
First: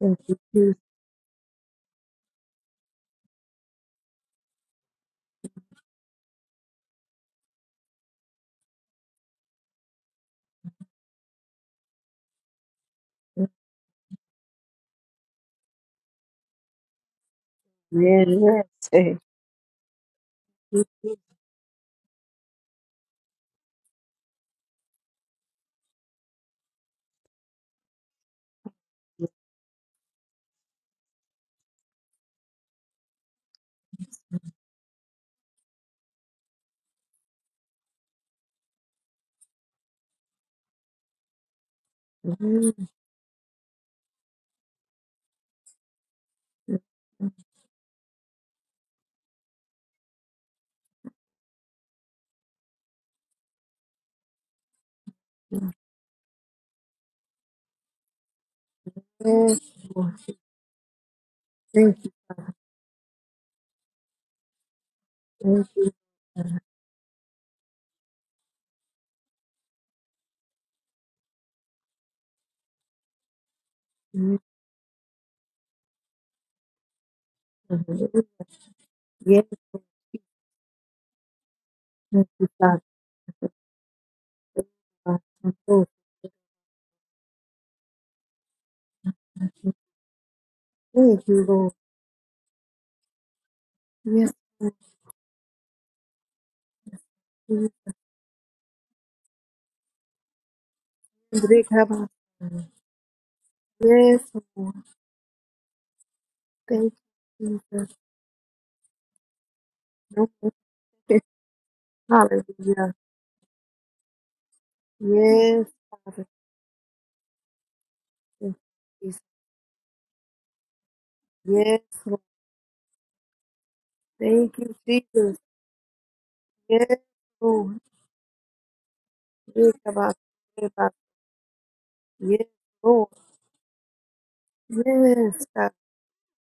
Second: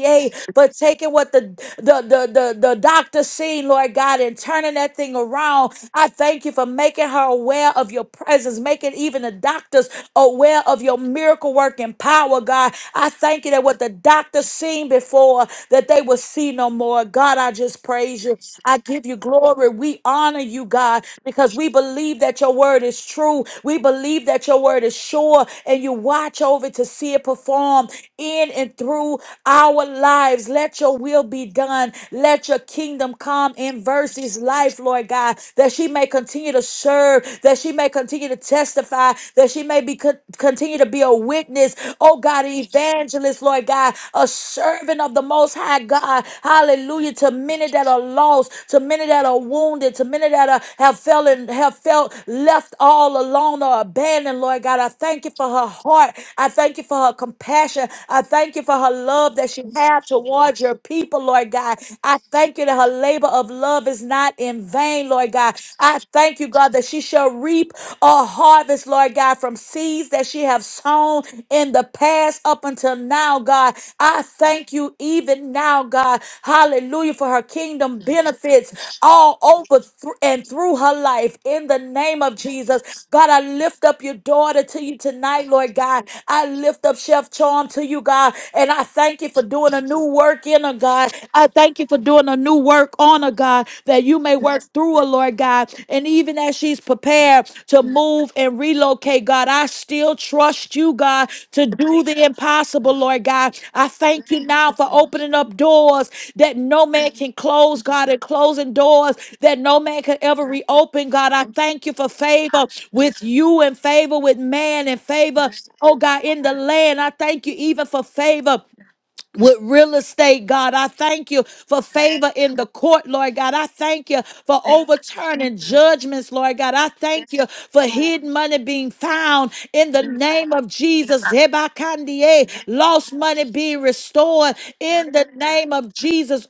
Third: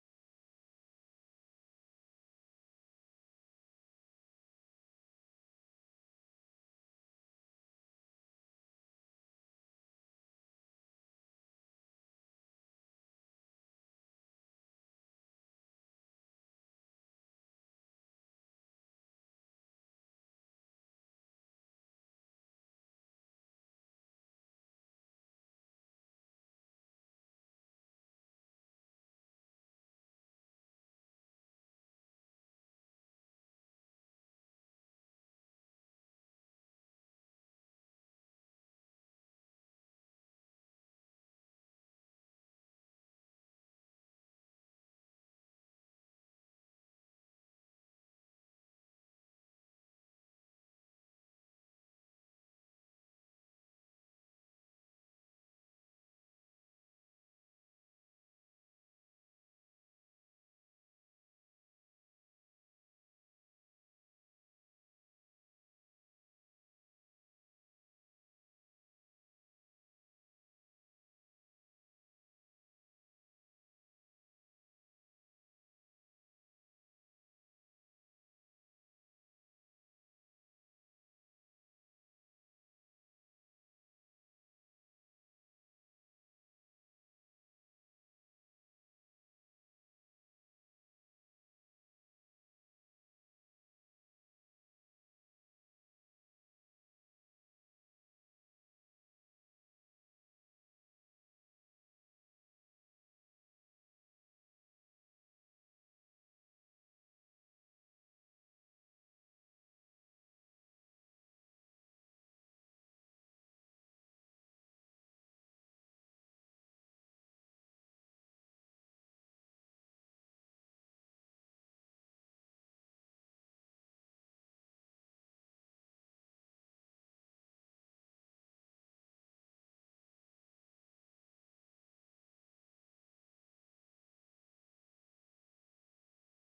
Speaker 2: Thank you,
Speaker 1: but
Speaker 2: Jesus.
Speaker 1: taking what the the the the, the doctor seen, Lord God, and turning that thing around. I thank you for making her aware of your presence, making even the doctors aware of your miracle working power, God. I thank you that what the doctor seen before, that they will see no more. God, I just praise you.
Speaker 2: Yes,
Speaker 1: I give you
Speaker 2: thank
Speaker 1: glory. We honor you,
Speaker 2: you,
Speaker 1: God,
Speaker 2: Jesus.
Speaker 1: because we believe that your word is true. We believe that your word is sure, and you watch over to see it performed in and through our lives. Let your will be done. Let your kingdom come in Versy's life, Lord God, that she may continue to serve, that she may continue to testify, that she may be con- continue to be a witness, oh God, an evangelist, Lord God, a servant of the Most High God. Hallelujah. To many that are lost, to many that are wounded, to many that are, have felt and have felt left all alone or abandoned, Lord God. I thank you for her heart. I thank you for her compassion. I thank you for her love that
Speaker 2: Yes,
Speaker 1: she has
Speaker 2: Lord.
Speaker 1: towards your people, Lord God.
Speaker 2: Thank you,
Speaker 1: I thank you that her labor of love is not in vain, Lord God.
Speaker 2: thank you.
Speaker 1: I thank you, God, that she shall reap a harvest, Lord God, from seeds that she have sown in the past up until now, God. I
Speaker 2: Yes,
Speaker 1: thank you even now, God. Hallelujah for her kingdom
Speaker 2: Lord.
Speaker 1: benefits all
Speaker 2: Yes,
Speaker 1: over thr- and through her life in the name
Speaker 2: thank
Speaker 1: of
Speaker 2: you, Father.
Speaker 1: Jesus. God, I lift up your daughter to you tonight, Lord
Speaker 2: Lord.
Speaker 1: God. I lift up Chef Charm to you, God, and I thank you for doing a new work in her, God.
Speaker 2: Thank you,
Speaker 1: I
Speaker 2: Lord.
Speaker 1: thank you for doing doing a new work on her, God, that you
Speaker 2: Yes,
Speaker 1: may work through her, Lord God. And even as she's prepared
Speaker 2: Lord.
Speaker 1: to move and relocate, God, I still trust you, God, to
Speaker 2: Great
Speaker 1: do
Speaker 2: heaven.
Speaker 1: the impossible, Lord God. I
Speaker 2: Yes,
Speaker 1: thank you now
Speaker 2: Lord.
Speaker 1: for opening up doors that no
Speaker 2: Thank
Speaker 1: man can
Speaker 2: you,
Speaker 1: close,
Speaker 2: Jesus.
Speaker 1: God, and closing doors that no man could
Speaker 2: No
Speaker 1: ever
Speaker 2: more
Speaker 1: reopen,
Speaker 2: pain.
Speaker 1: God. I thank you for favor
Speaker 2: Hallelujah.
Speaker 1: with you and favor with man and favor,
Speaker 2: Yes,
Speaker 1: oh God,
Speaker 2: Father.
Speaker 1: in the land. I thank you even for
Speaker 2: Thank you,
Speaker 1: favor
Speaker 2: Jesus.
Speaker 1: with real estate, God. I thank you
Speaker 2: Yes,
Speaker 1: for
Speaker 2: Lord.
Speaker 1: favor in the court, Lord God. I thank you
Speaker 2: Thank
Speaker 1: for
Speaker 2: you, Jesus.
Speaker 1: overturning judgments, Lord God. I
Speaker 2: Yes,
Speaker 1: thank you
Speaker 2: Lord.
Speaker 1: for hidden money being found
Speaker 2: Yes,
Speaker 1: in the
Speaker 2: about
Speaker 1: name of
Speaker 2: it, about it.
Speaker 1: Jesus.
Speaker 2: Yes,
Speaker 1: Hebakandie,
Speaker 2: Lord.
Speaker 1: Lost money being restored in the
Speaker 2: Yes,
Speaker 1: name
Speaker 2: God.
Speaker 1: of Jesus.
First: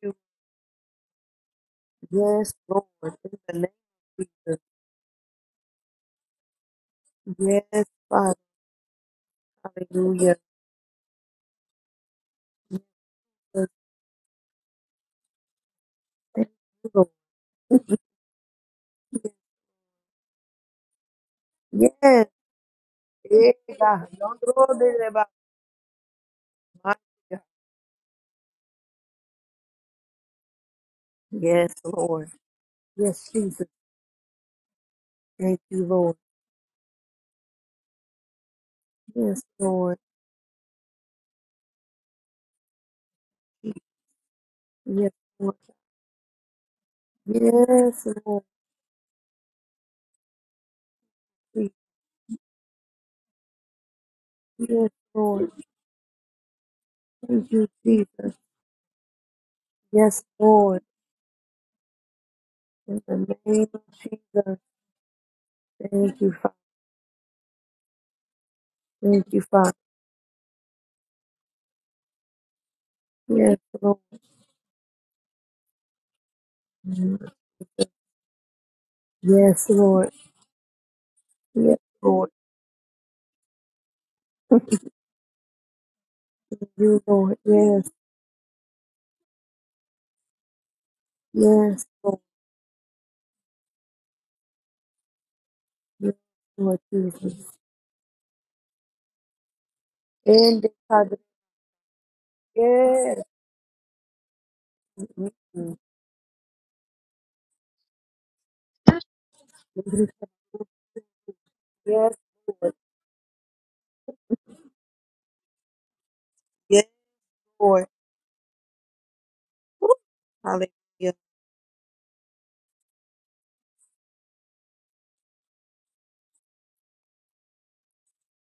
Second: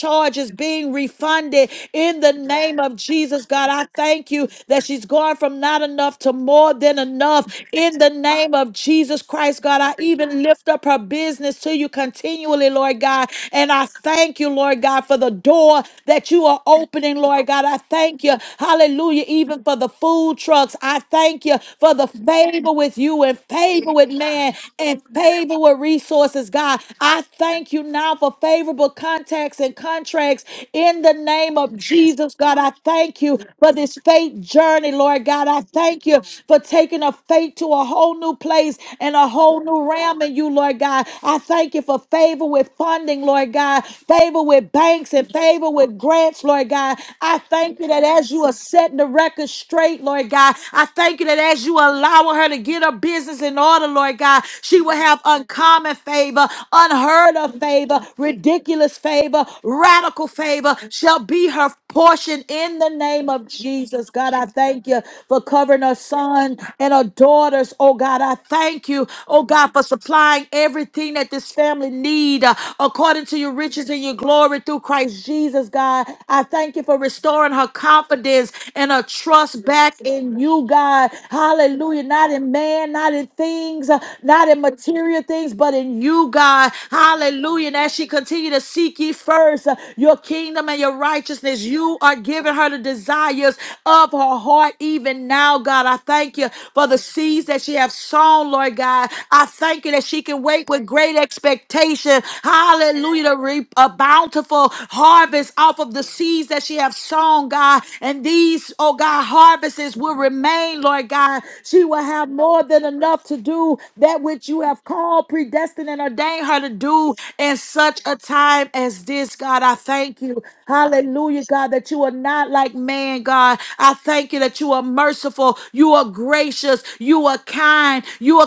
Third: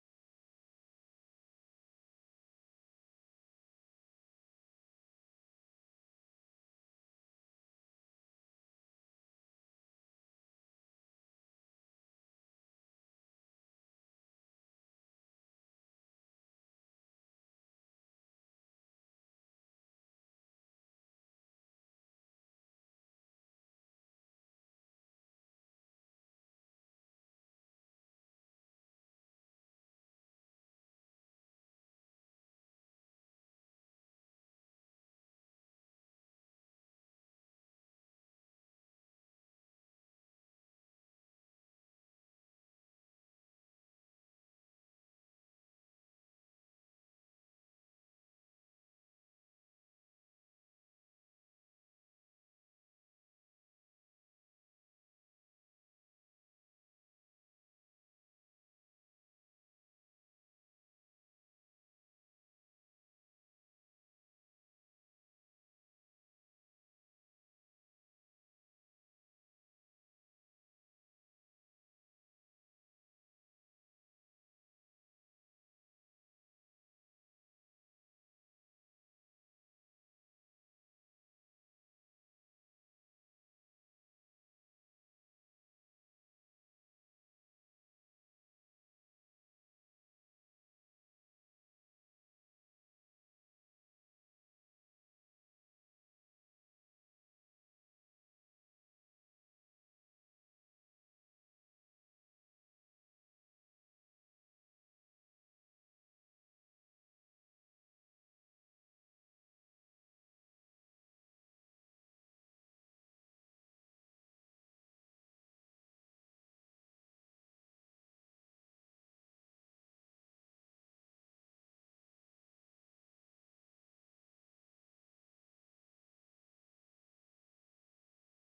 Speaker 2: you-
Speaker 1: being refunded in the
Speaker 2: Yes,
Speaker 1: name
Speaker 2: Lord.
Speaker 1: of Jesus,
Speaker 2: In the name
Speaker 1: God. I
Speaker 2: of
Speaker 1: thank you
Speaker 2: Jesus.
Speaker 1: that she's going from not enough to more than enough
Speaker 2: Yes,
Speaker 1: in the
Speaker 2: Father.
Speaker 1: name of Jesus Christ, God. I
Speaker 2: Hallelujah.
Speaker 1: even lift up her business to you continually, Lord God.
Speaker 2: Yes,
Speaker 1: And I thank you, Lord God, for the door that you
Speaker 2: Thank
Speaker 1: are
Speaker 2: you, Lord.
Speaker 1: opening, Lord God. I
Speaker 2: *laughs*
Speaker 1: thank you, hallelujah, even for the food trucks. I thank you for the
Speaker 2: Yes.
Speaker 1: favor with you and
Speaker 2: Yes,
Speaker 1: favor
Speaker 2: God.
Speaker 1: with
Speaker 2: Don't
Speaker 1: man
Speaker 2: throw this
Speaker 1: and
Speaker 2: about
Speaker 1: favor with resources, God.
Speaker 2: my
Speaker 1: I
Speaker 2: God.
Speaker 1: thank you now for favorable contacts and contracts in the name
Speaker 2: Yes,
Speaker 1: of
Speaker 2: Lord.
Speaker 1: Jesus, God. I thank
Speaker 2: Yes,
Speaker 1: you
Speaker 2: Jesus.
Speaker 1: for this faith journey, Lord God.
Speaker 2: Thank
Speaker 1: I
Speaker 2: you,
Speaker 1: thank
Speaker 2: Lord.
Speaker 1: you for taking a faith to a whole new place and a
Speaker 2: Yes,
Speaker 1: whole new
Speaker 2: Lord.
Speaker 1: realm in you, Lord God. I thank you for of favor with funding, Lord God, favor with
Speaker 2: Yes,
Speaker 1: banks and
Speaker 2: Lord.
Speaker 1: favor with grants, Lord God. I thank you
Speaker 2: Yes,
Speaker 1: that as you
Speaker 2: Lord.
Speaker 1: are setting the record straight, Lord God, I thank you that as you are allowing her to get her business in order, Lord God, she
Speaker 2: Yes,
Speaker 1: will have
Speaker 2: Lord.
Speaker 1: uncommon favor, unheard
Speaker 2: Thank
Speaker 1: of
Speaker 2: you,
Speaker 1: favor,
Speaker 2: Jesus.
Speaker 1: ridiculous favor,
Speaker 2: Yes,
Speaker 1: radical favor
Speaker 2: Lord.
Speaker 1: shall be her portion in the
Speaker 2: In
Speaker 1: name
Speaker 2: the
Speaker 1: of
Speaker 2: name of
Speaker 1: Jesus. God,
Speaker 2: Jesus.
Speaker 1: I thank you for covering our
Speaker 2: Thank you, Father.
Speaker 1: son and our daughters. Oh God, I thank you.
Speaker 2: Thank you,
Speaker 1: Oh God,
Speaker 2: Father.
Speaker 1: for supplying everything that this family need uh, according to your
Speaker 2: Yes,
Speaker 1: riches
Speaker 2: Lord.
Speaker 1: and your glory through Christ Jesus, God. I thank you for restoring her confidence and her
Speaker 2: Yes,
Speaker 1: trust back
Speaker 2: Lord.
Speaker 1: in you, God.
Speaker 2: Yes,
Speaker 1: Hallelujah. Not
Speaker 2: Lord.
Speaker 1: in man, not in things, uh, not in material things, but in you, God.
Speaker 2: You, Lord.
Speaker 1: Hallelujah. And
Speaker 2: Yes,
Speaker 1: as she continue to seek ye first. uh, your kingdom and your righteousness.
Speaker 2: yes,
Speaker 1: You are
Speaker 2: Lord.
Speaker 1: giving her the desires of her heart even now, God. I
Speaker 2: Yes,
Speaker 1: thank you
Speaker 2: Lord
Speaker 1: for the
Speaker 2: Jesus.
Speaker 1: seeds that she has sown, Lord God. I thank you that she can
Speaker 2: And
Speaker 1: wait
Speaker 2: the
Speaker 1: with great
Speaker 2: Father.
Speaker 1: expectation. Hallelujah.
Speaker 2: Yes.
Speaker 1: To reap a bountiful harvest
Speaker 2: Mhm.
Speaker 1: off of the seeds that she has sown, God. And these, oh God, harvests will remain, Lord God. She will
Speaker 2: Yes,
Speaker 1: have more
Speaker 2: Lord.
Speaker 1: than enough to do that which you have called, predestined, and ordained her to
Speaker 2: Yes,
Speaker 1: do in such
Speaker 2: Lord.
Speaker 1: such a time as this, God. I
Speaker 2: Woo.
Speaker 1: thank you.
Speaker 2: Hallelujah.
Speaker 1: Hallelujah, God, that you are not like man, God. I thank you that you are merciful, you are gracious, you are kind, you are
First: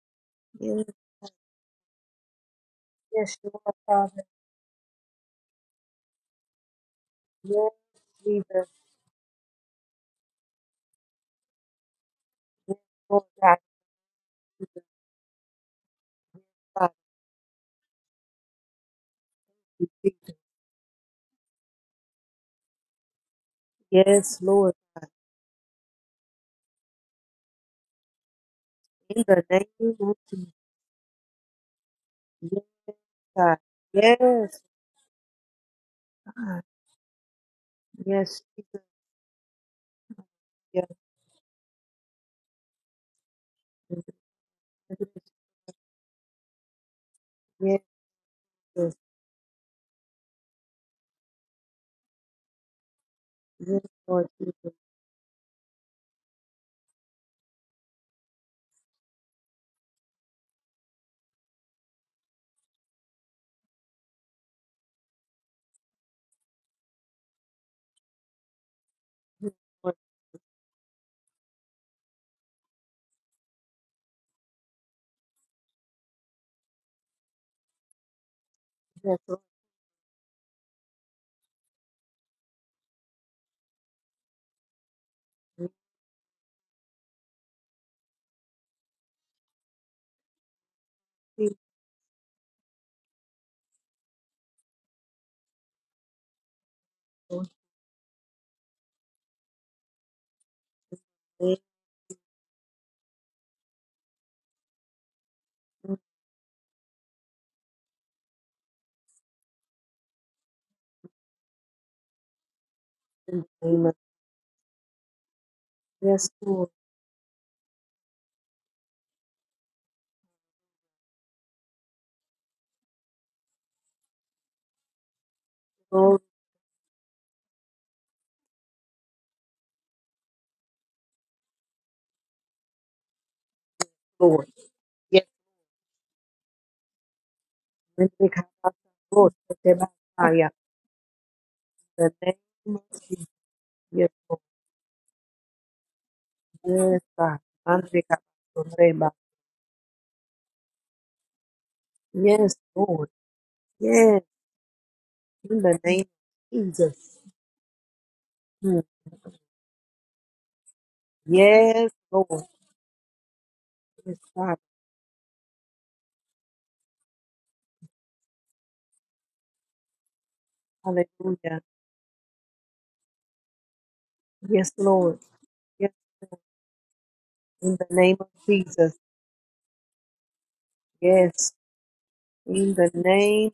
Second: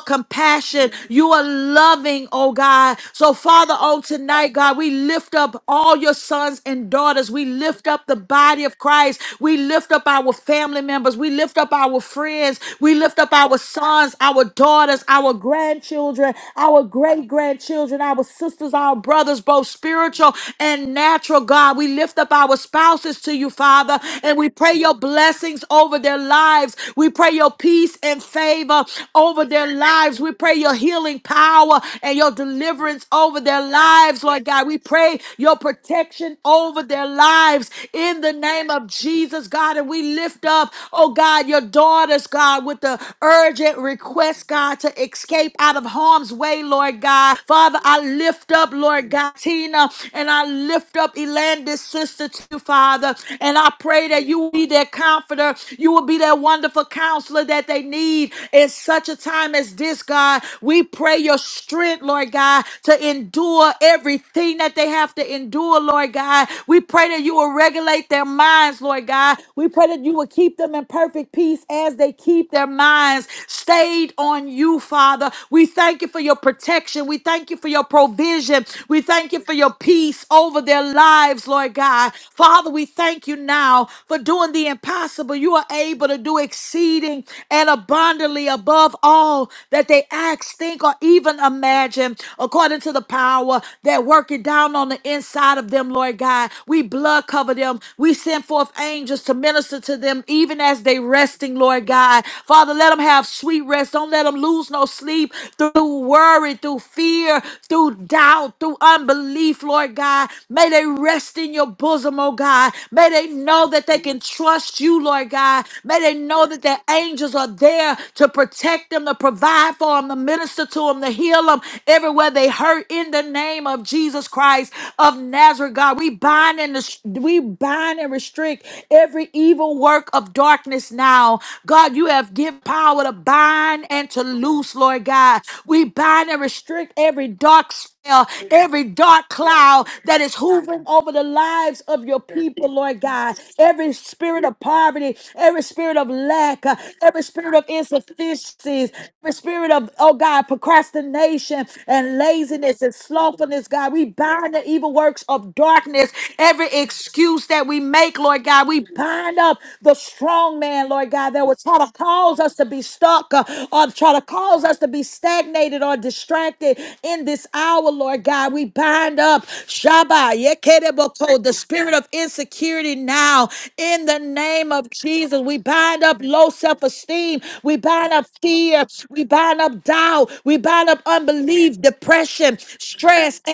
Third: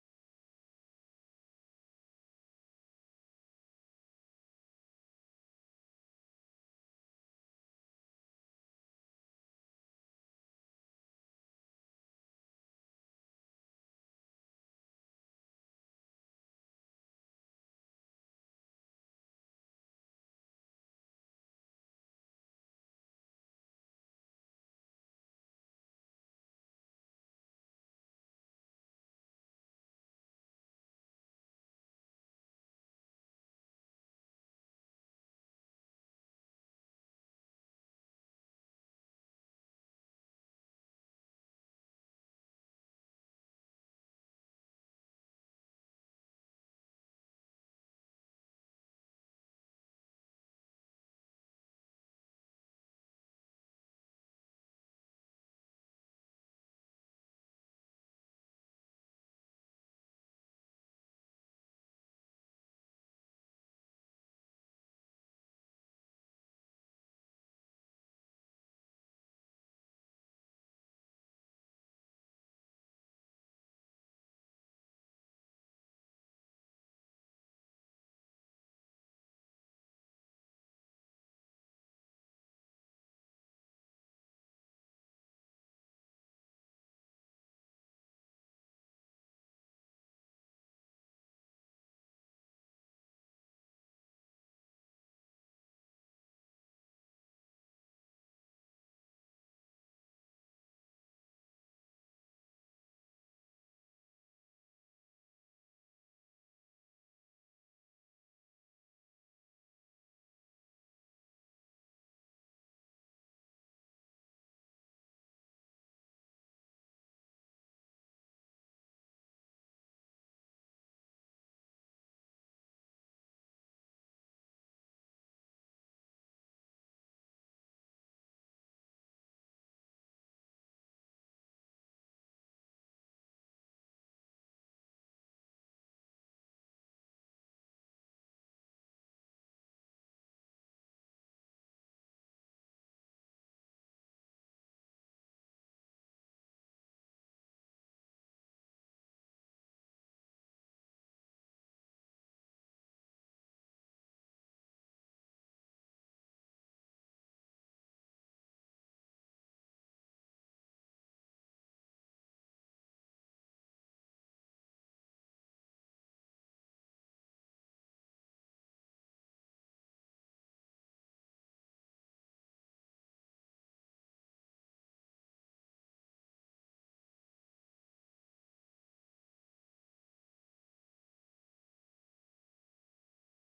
Speaker 2: Yes,
Speaker 1: compassionate, you are loving, oh God. So,
Speaker 2: yes, you are,
Speaker 1: Father, on
Speaker 2: Father.
Speaker 1: tonight, God, we lift up all your sons and daughters. We
Speaker 2: Yes,
Speaker 1: lift up the body
Speaker 2: Jesus.
Speaker 1: of Christ. We lift up our family members. We lift up our friends.
Speaker 2: Yes,
Speaker 1: We lift
Speaker 2: Lord
Speaker 1: up
Speaker 2: God.
Speaker 1: our sons, our
Speaker 2: Thank
Speaker 1: daughters, our grandchildren, our
Speaker 2: Father.
Speaker 1: great grandchildren grandchildren, our sisters, our brothers, both
Speaker 2: Thank
Speaker 1: spiritual
Speaker 2: Jesus.
Speaker 1: and natural, God. We lift up our spouses to you, Father, and
Speaker 2: Yes,
Speaker 1: we pray
Speaker 2: Lord
Speaker 1: your
Speaker 2: God.
Speaker 1: blessings over their lives. We pray your peace and favor
Speaker 2: In the
Speaker 1: over their
Speaker 2: name of
Speaker 1: lives. We
Speaker 2: Jesus.
Speaker 1: pray your healing power and your
Speaker 2: Yes,
Speaker 1: deliverance over
Speaker 2: God.
Speaker 1: their lives, Lord
Speaker 2: Yes,
Speaker 1: God. We pray your protection
Speaker 2: God.
Speaker 1: over their lives in the
Speaker 2: Yes,
Speaker 1: name
Speaker 2: Jesus.
Speaker 1: of Jesus, God. And we lift up,
Speaker 2: Yes.
Speaker 1: oh God, your daughters, God, with the urgent request, God,
Speaker 2: Yes,
Speaker 1: to escape escape out of harm's way, Lord God. Father,
Speaker 2: yes,
Speaker 1: I lift up,
Speaker 2: yes,
Speaker 1: Lord God, Tina, and I lift up Elandis' sister to you, Father. And I
Speaker 2: yes,
Speaker 1: pray that
Speaker 2: Lord
Speaker 1: you will
Speaker 2: Jesus,
Speaker 1: be their comforter. You will be their wonderful counselor that they need in such a time as this, God. We pray your strength, Lord God, to endure everything that they have to endure, Lord God. We pray that you will regulate their minds, Lord God.
Speaker 2: yes,
Speaker 1: We pray
Speaker 2: Lord,
Speaker 1: that you will keep them in perfect peace as they keep their minds stayed on you, Father. We thank you for your protection. We thank you for your provision. We
Speaker 2: yes,
Speaker 1: thank you
Speaker 2: Lord,
Speaker 1: for your peace over their lives, Lord God. Father, we thank you now for doing the impossible. You are
Speaker 2: we
Speaker 1: able to do exceeding and abundantly above all that they ask, think, or even
Speaker 2: see
Speaker 1: imagine, according to the power that working down on the inside of them, Lord God. We blood
Speaker 2: those
Speaker 1: cover them. We send forth angels to minister to them, even as they rest
Speaker 2: things
Speaker 1: resting, Lord God. Father, let them have sweet rest. Don't let them lose no sleep through worry, through fear, through doubt, through unbelief, Lord God. May they rest in your bosom, oh God. May they
Speaker 2: in the
Speaker 1: know
Speaker 2: name
Speaker 1: that
Speaker 2: of
Speaker 1: they can trust you, Lord God. May they
Speaker 2: yes,
Speaker 1: know that
Speaker 2: Lord,
Speaker 1: their angels are there to protect them, to provide for them, to minister to them, to heal them everywhere they hurt in the name of Jesus Christ of Nazareth, God. We
Speaker 2: Lord,
Speaker 1: bind and res- we bind and restrict every evil work of darkness now. God, you have given power to bind and to
Speaker 2: Lord,
Speaker 1: loose, Lord
Speaker 2: yes,
Speaker 1: God. We bind and restrict every dark
Speaker 2: we
Speaker 1: spell,
Speaker 2: thank you, God,
Speaker 1: every dark
Speaker 2: Lord, for the
Speaker 1: cloud that is
Speaker 2: Messiah,
Speaker 1: hovering over the lives of
Speaker 2: the
Speaker 1: your people,
Speaker 2: name of
Speaker 1: Lord
Speaker 2: Jesus,
Speaker 1: God. Every
Speaker 2: yes, Lord,
Speaker 1: spirit of poverty, every spirit of lack, uh,
Speaker 2: yes,
Speaker 1: every
Speaker 2: God,
Speaker 1: spirit of
Speaker 2: and we thank you,
Speaker 1: insufficiencies,
Speaker 2: Lord,
Speaker 1: every spirit of, oh God, procrastination and
Speaker 2: yes,
Speaker 1: laziness and
Speaker 2: Lord,
Speaker 1: slothfulness, God. We
Speaker 2: yes,
Speaker 1: bind the evil works of
Speaker 2: in the name
Speaker 1: darkness,
Speaker 2: of
Speaker 1: every
Speaker 2: Jesus,
Speaker 1: excuse moves that we make, Lord God.
Speaker 2: Hmm.
Speaker 1: We bind up the strong man, Lord God, that would try
Speaker 2: yes,
Speaker 1: to cause
Speaker 2: Lord,
Speaker 1: us to be stuck uh, or try
Speaker 2: yes,
Speaker 1: to
Speaker 2: God,
Speaker 1: cause us to be stagnated or distracted in this hour, Lord God. We bind up Shabbat, Yekedeboko, the
Speaker 2: hallelujah,
Speaker 1: spirit of insecurity now in the name
Speaker 2: yes,
Speaker 1: of
Speaker 2: Lord,
Speaker 1: Jesus. We
Speaker 2: yes,
Speaker 1: bind up
Speaker 2: Lord,
Speaker 1: low self esteem. We
Speaker 2: in the
Speaker 1: bind
Speaker 2: name
Speaker 1: up
Speaker 2: of
Speaker 1: fear.
Speaker 2: Jesus,
Speaker 1: We bind up doubt. We bind up
Speaker 2: yes,
Speaker 1: unbelief, depression,
Speaker 2: In the
Speaker 1: stress,
Speaker 2: name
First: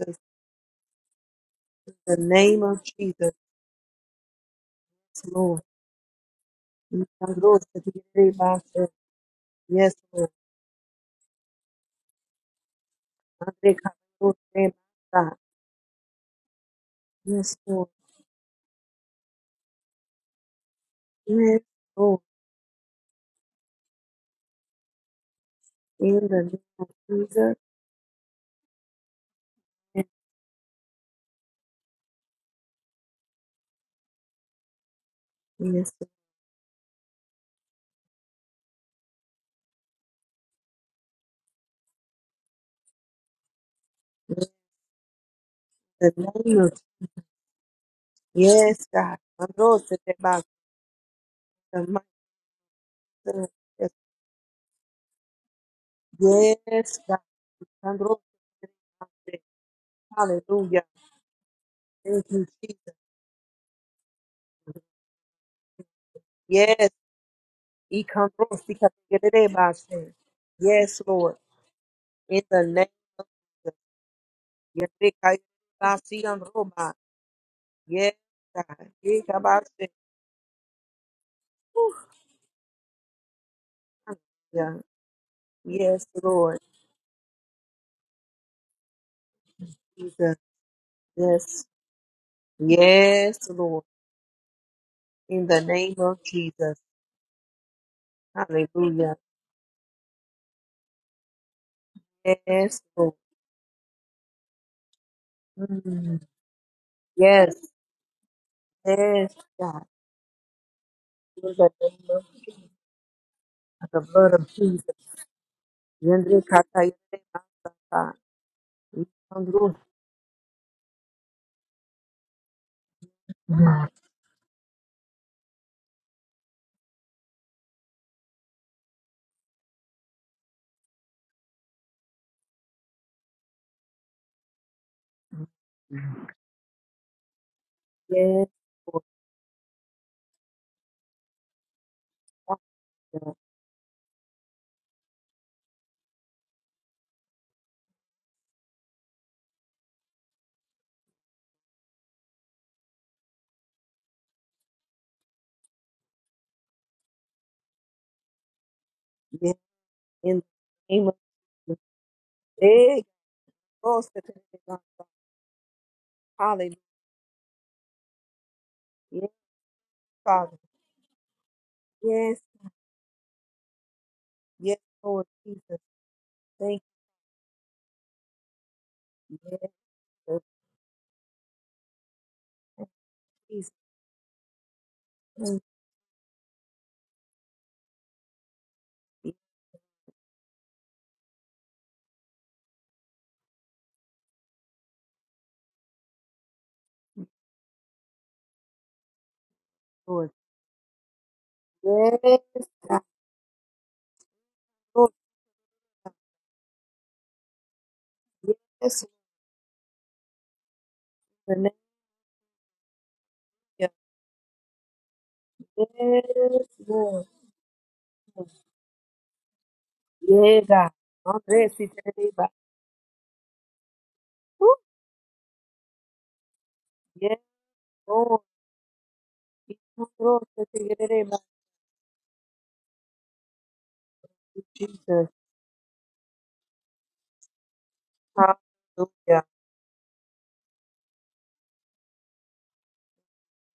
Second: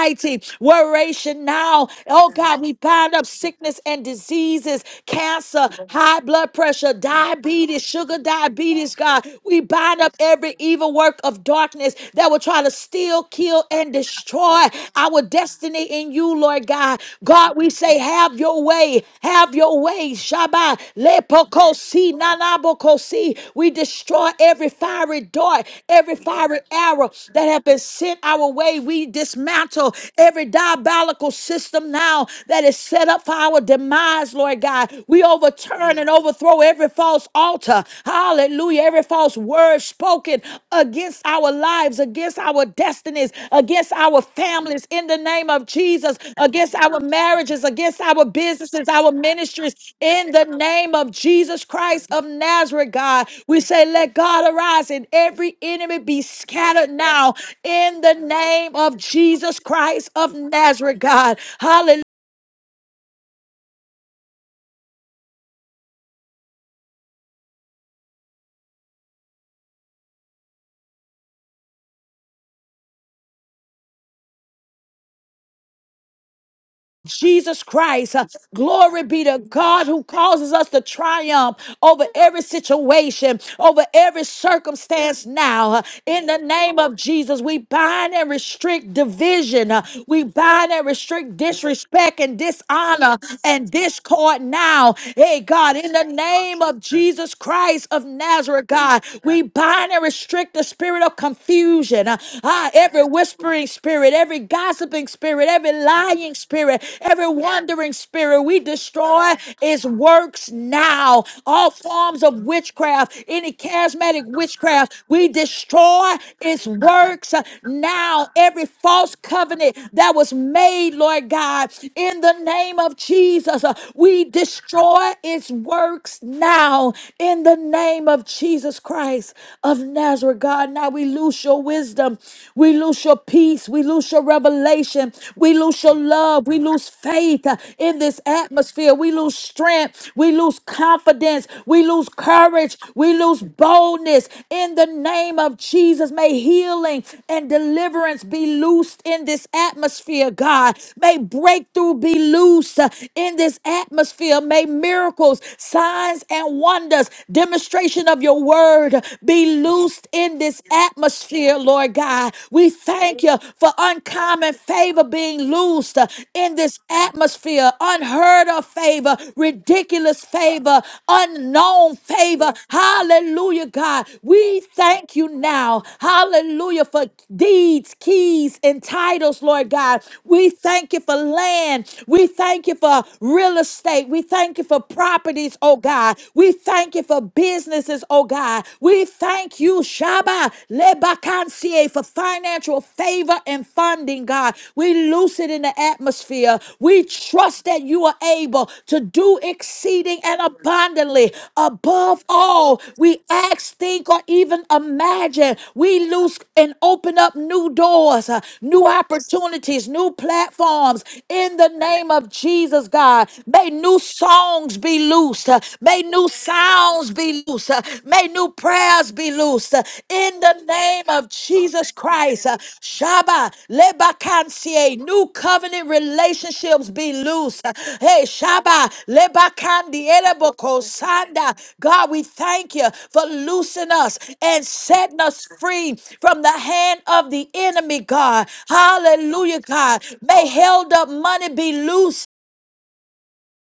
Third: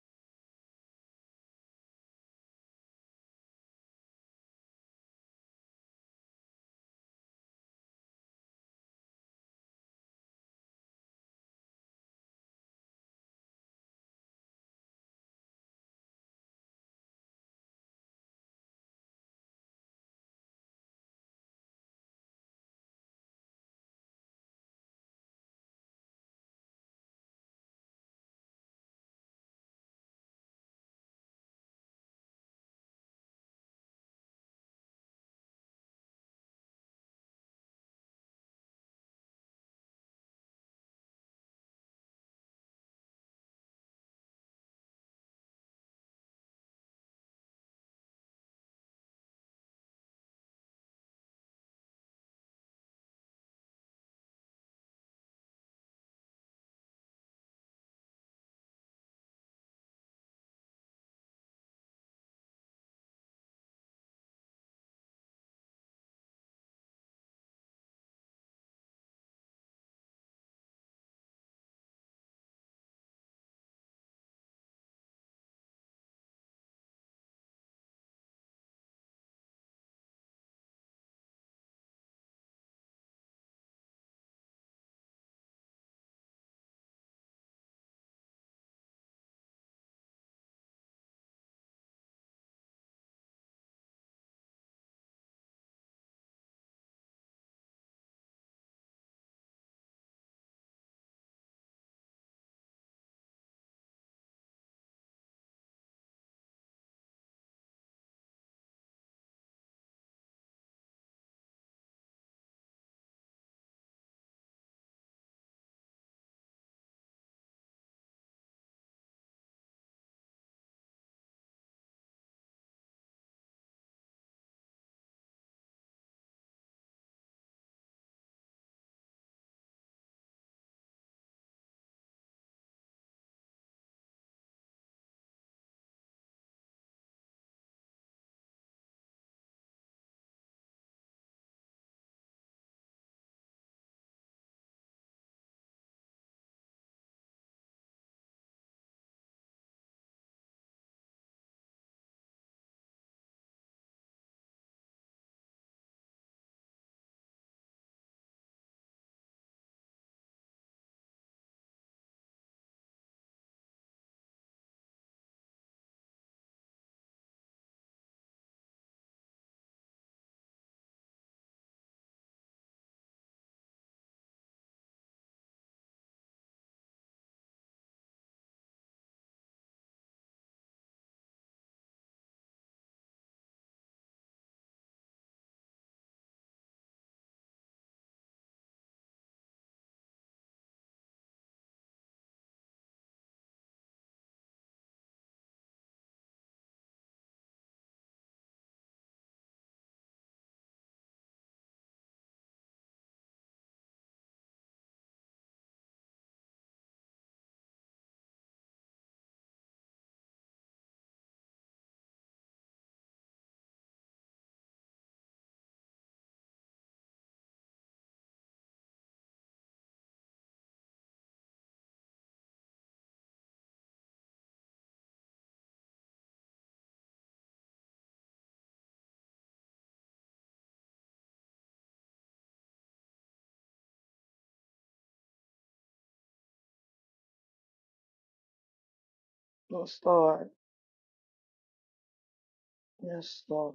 Speaker 2: of Jesus.
Speaker 1: worry resurrection now.
Speaker 2: In the
Speaker 1: Oh God,
Speaker 2: name
Speaker 1: we
Speaker 2: of
Speaker 1: bind up
Speaker 2: Jesus.
Speaker 1: sickness and diseases,
Speaker 2: Yes, Lord.
Speaker 1: cancer, high blood pressure,
Speaker 2: In the Lord,
Speaker 1: diabetes,
Speaker 2: that you
Speaker 1: sugar
Speaker 2: may bless us.
Speaker 1: diabetes, God. We
Speaker 2: Yes,
Speaker 1: bind up
Speaker 2: Lord.
Speaker 1: every evil work of darkness that will try to steal, kill,
Speaker 2: Andre
Speaker 1: and
Speaker 2: Kapos,
Speaker 1: destroy
Speaker 2: name of
Speaker 1: our
Speaker 2: God.
Speaker 1: destiny in you, Lord God. God,
Speaker 2: Yes,
Speaker 1: we
Speaker 2: Lord.
Speaker 1: say, have your way, have your way. Shabbat,
Speaker 2: Yes,
Speaker 1: lepokosi,
Speaker 2: Lord.
Speaker 1: nanabokosi. We destroy every fiery dart,
Speaker 2: In
Speaker 1: every
Speaker 2: the
Speaker 1: fiery
Speaker 2: name of
Speaker 1: arrow that
Speaker 2: Jesus.
Speaker 1: have been sent our way. We dismantle
Speaker 2: Yes,
Speaker 1: every diabolical system now that is set up for our demise, Lord God. We
Speaker 2: yes,
Speaker 1: overturn and overthrow every false altar. Hallelujah. Every false word spoken against our lives, against our destinies, against our
Speaker 2: Lord.
Speaker 1: families in the name of
Speaker 2: In
Speaker 1: Jesus,
Speaker 2: the name of
Speaker 1: against our marriages, against our
Speaker 2: Yes,
Speaker 1: businesses, our
Speaker 2: God.
Speaker 1: ministries
Speaker 2: Andro se te
Speaker 1: in
Speaker 2: va
Speaker 1: the name of Jesus
Speaker 2: the
Speaker 1: Christ of Nazareth, God.
Speaker 2: master.
Speaker 1: We say, let God arise and every enemy be
Speaker 2: Yes,
Speaker 1: scattered
Speaker 2: yes, God.
Speaker 1: now in the
Speaker 2: Andro se
Speaker 1: name
Speaker 2: te
Speaker 1: of
Speaker 2: va.
Speaker 1: Jesus Christ of
Speaker 2: Hallelujah.
Speaker 1: Nazareth, God. Hallelujah.
Speaker 2: Thank you, Jesus. Yes, Ikanrosikatekererabashe. Yes, Lord. In the name of Jesus. Yerikayabasiyanroba.
Speaker 1: Jesus
Speaker 2: Yes,
Speaker 1: Christ. Uh,
Speaker 2: God.
Speaker 1: Glory be to God
Speaker 2: Ikabashe.
Speaker 1: who causes us to triumph over
Speaker 2: Oof.
Speaker 1: every situation, over every
Speaker 2: Yeah.
Speaker 1: circumstance now. Uh,
Speaker 2: Yes,
Speaker 1: In the
Speaker 2: Lord.
Speaker 1: name of Jesus, we bind and restrict division. Uh, We
Speaker 2: Jesus.
Speaker 1: bind and restrict
Speaker 2: Yes.
Speaker 1: disrespect and dishonor
Speaker 2: Yes,
Speaker 1: and
Speaker 2: Lord.
Speaker 1: discord now. Hey,
Speaker 2: In the
Speaker 1: God, in
Speaker 2: name
Speaker 1: the
Speaker 2: of
Speaker 1: name of
Speaker 2: Jesus.
Speaker 1: Jesus Christ of Nazareth, God,
Speaker 2: Hallelujah.
Speaker 1: we bind and restrict the spirit of confusion. Uh, ah,
Speaker 2: Yes,
Speaker 1: every
Speaker 2: Lord.
Speaker 1: whispering spirit, every gossiping spirit, every every
Speaker 2: Mm.
Speaker 1: lying spirit, every
Speaker 2: Yes.
Speaker 1: wandering spirit. We
Speaker 2: Yes,
Speaker 1: destroy
Speaker 2: God.
Speaker 1: its works now.
Speaker 2: In
Speaker 1: All
Speaker 2: the name
Speaker 1: forms
Speaker 2: of
Speaker 1: of
Speaker 2: Jesus.
Speaker 1: witchcraft, any
Speaker 2: The
Speaker 1: charismatic
Speaker 2: blood of Jesus.
Speaker 1: witchcraft, we destroy its works
Speaker 2: Yenrikatayerabasata.
Speaker 1: now. Every false covenant
Speaker 2: Ikandros.
Speaker 1: that was made, Lord God, in the name of Jesus, uh, we destroy its works now. In the name of Jesus Christ of Nazareth, God, now we lose your wisdom. We lose your lose your peace. We lose your revelation. We lose your love. We lose faith uh, in this
Speaker 2: Yes,
Speaker 1: atmosphere.
Speaker 2: Lord,
Speaker 1: We lose strength. We lose confidence. We lose courage. We
Speaker 2: Father,
Speaker 1: lose boldness. In the name of Jesus, may healing and deliverance be loosed in this atmosphere, God. May breakthrough be loosed uh, in this atmosphere. May miracles, signs, and wonders, demonstration of your word be
Speaker 2: yes,
Speaker 1: loosed in in
Speaker 2: in the
Speaker 1: this
Speaker 2: name of
Speaker 1: atmosphere,
Speaker 2: Jesus.
Speaker 1: Lord God. We
Speaker 2: Eh,
Speaker 1: thank you for
Speaker 2: glory to the big cross that they
Speaker 1: uncommon
Speaker 2: got,
Speaker 1: favor
Speaker 2: God.
Speaker 1: being loosed uh, in
Speaker 2: Hallelujah.
Speaker 1: this atmosphere, unheard of favor,
Speaker 2: Yes,
Speaker 1: ridiculous
Speaker 2: Father.
Speaker 1: favor, unknown
Speaker 2: Yes,
Speaker 1: favor. Hallelujah, God. We
Speaker 2: yes,
Speaker 1: thank
Speaker 2: Lord
Speaker 1: you
Speaker 2: Jesus.
Speaker 1: now.
Speaker 2: Thank
Speaker 1: Hallelujah for deeds, keys, and
Speaker 2: you.
Speaker 1: titles,
Speaker 2: Yes,
Speaker 1: Lord God.
Speaker 2: Lord
Speaker 1: We thank you for land. We thank you
Speaker 2: Thank
Speaker 1: for
Speaker 2: you,
Speaker 1: real
Speaker 2: Jesus.
Speaker 1: estate. We thank you for properties,
Speaker 2: Thank
Speaker 1: oh God. We thank you for business businesses, oh God. We
Speaker 2: you,
Speaker 1: thank you, Shaba Lebakansie, for financial favor and funding, God. We loose it in the atmosphere. We trust that you are able to do exceeding
Speaker 2: Lord.
Speaker 1: and abundantly. Above
Speaker 2: Yes,
Speaker 1: all,
Speaker 2: God.
Speaker 1: we ask, think, or even
Speaker 2: Lord,
Speaker 1: imagine. We
Speaker 2: God.
Speaker 1: loose and open up new doors, uh, new
Speaker 2: Yes,
Speaker 1: opportunities, new platforms in the
Speaker 2: Lord.
Speaker 1: name of Jesus, God. May new songs be be loosed. uh, May new
Speaker 2: Yes,
Speaker 1: sounds
Speaker 2: Lord.
Speaker 1: be loosed. uh, May new prayers be loosed. uh, In the
Speaker 2: Yes,
Speaker 1: name of
Speaker 2: God.
Speaker 1: Jesus
Speaker 2: Yes,
Speaker 1: Christ. uh, Shaba,
Speaker 2: Lord.
Speaker 1: Lebakansie, new covenant relationships be
Speaker 2: Yes,
Speaker 1: loosed. uh, Hey,
Speaker 2: Lord.
Speaker 1: Shaba, Lebakandi,
Speaker 2: Glory to
Speaker 1: Ereboko,
Speaker 2: your name, Lord
Speaker 1: Sanda. God, we thank you for loosing us and setting
Speaker 2: Jesus.
Speaker 1: us free from the hand of the enemy, God.
Speaker 2: Hallelujah.
Speaker 1: Hallelujah, God.
Speaker 3: Yes,
Speaker 1: May
Speaker 3: Lord.
Speaker 1: held up money be loosed.
Speaker 3: Yes, Lord.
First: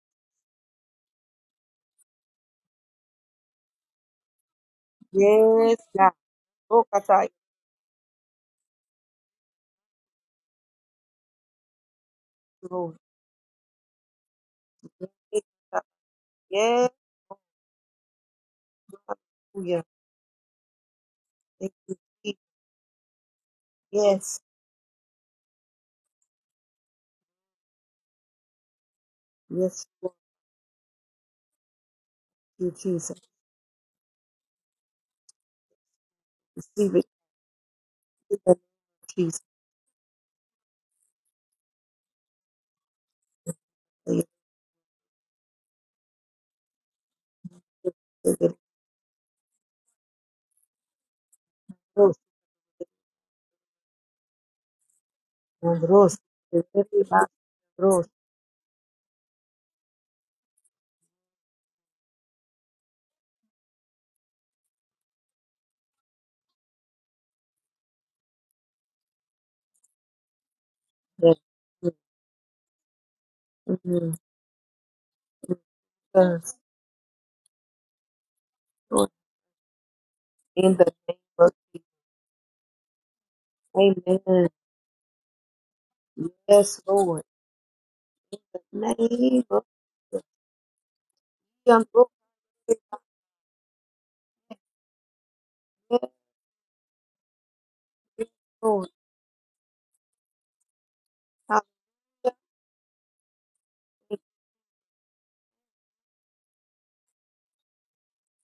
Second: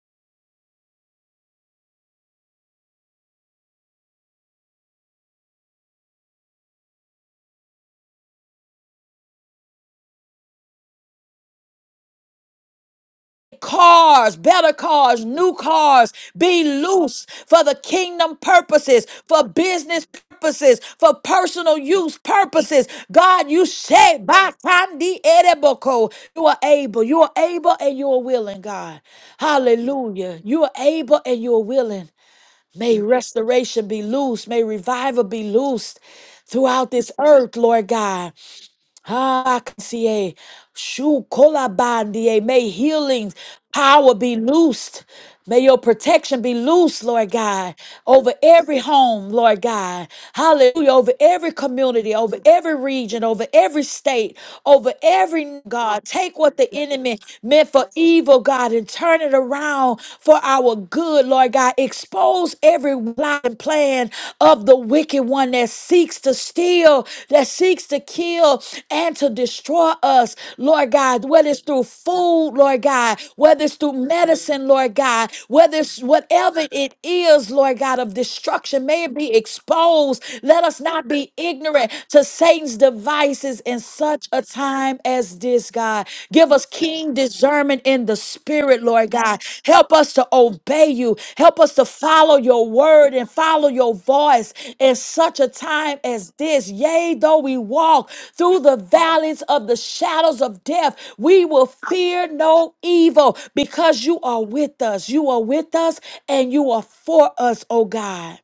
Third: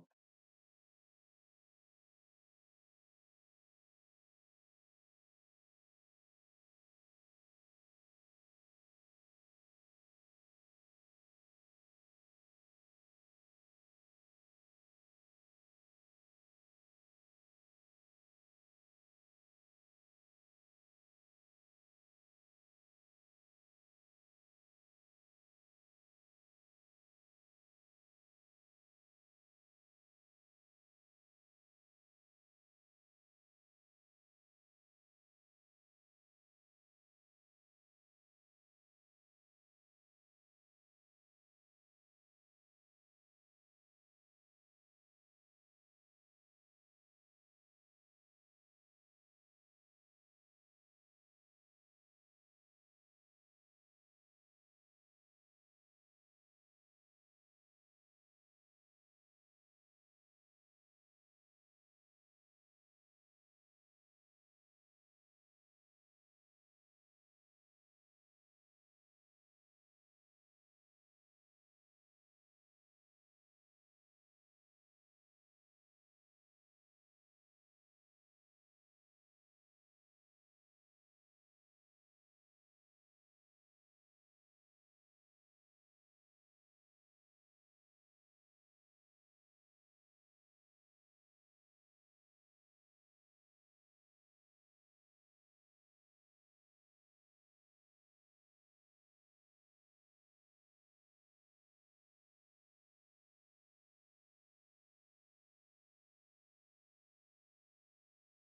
Speaker 2: Yes, God. Oh, God, I thank you, Lord.
Speaker 1: cars, better cars,
Speaker 2: Thank
Speaker 1: new
Speaker 2: you, God.
Speaker 1: cars. Be
Speaker 2: Yes,
Speaker 1: loose for the kingdom purposes, for
Speaker 2: hallelujah.
Speaker 1: business purposes, for
Speaker 2: Thank
Speaker 1: personal
Speaker 2: you,
Speaker 1: use
Speaker 2: Jesus.
Speaker 1: purposes. God, you say,
Speaker 2: Yes,
Speaker 1: by Kandi Ereboko, you are able, you are able and you are willing, God.
Speaker 2: yes, Lord,
Speaker 1: Hallelujah. You are able and you are willing.
Speaker 2: thank you,
Speaker 1: May
Speaker 2: Jesus.
Speaker 1: restoration be loose, may revival be loosed throughout
Speaker 2: Receive it,
Speaker 1: this earth, Lord God.
Speaker 2: in the name of Jesus.
Speaker 1: Hakasie, shukolabandie. May healings power
Speaker 2: Thank you,
Speaker 1: be loosed. May your protection be loose, Lord God, over
Speaker 2: thank you, Lord.
Speaker 1: every home, Lord God. Hallelujah. Over every
Speaker 2: Thank
Speaker 1: community, over every region, over every state, over every
Speaker 2: you,
Speaker 1: God. Take
Speaker 2: Lord.
Speaker 1: what
Speaker 2: Thank
Speaker 1: the
Speaker 2: you, Lord. Thank you,
Speaker 1: enemy meant for
Speaker 2: Lord.
Speaker 1: evil, God, and turn it around for our good, Lord God. Expose every lie and plan of the wicked one that seeks to to steal, that seeks to kill and to destroy us, Lord God,
Speaker 2: Yes,
Speaker 1: whether it's through food, Lord God, whether it's through medicine, Lord God, whether it's whatever it is, Lord God, of destruction, may
Speaker 2: Lord.
Speaker 1: it be exposed. Let
Speaker 2: In
Speaker 1: us
Speaker 2: the
Speaker 1: not
Speaker 2: name
Speaker 1: be
Speaker 2: of Jesus.
Speaker 1: ignorant to Satan's devices in such a
Speaker 2: Amen.
Speaker 1: time as this, God. Give us
Speaker 2: Yes,
Speaker 1: keen
Speaker 2: Lord.
Speaker 1: discernment discernment in the
Speaker 2: In the
Speaker 1: spirit, Lord God.
Speaker 2: name of
Speaker 1: Help us
Speaker 2: Jesus.
Speaker 1: to obey you. Help us to follow your word and follow your voice in such a time as this. Yea, though we walk
Speaker 2: Yes,
Speaker 1: through the
Speaker 2: Lord.
Speaker 1: valleys of the shadows of death, we will fear no evil because you are with us. You are with us and you are for us, oh God.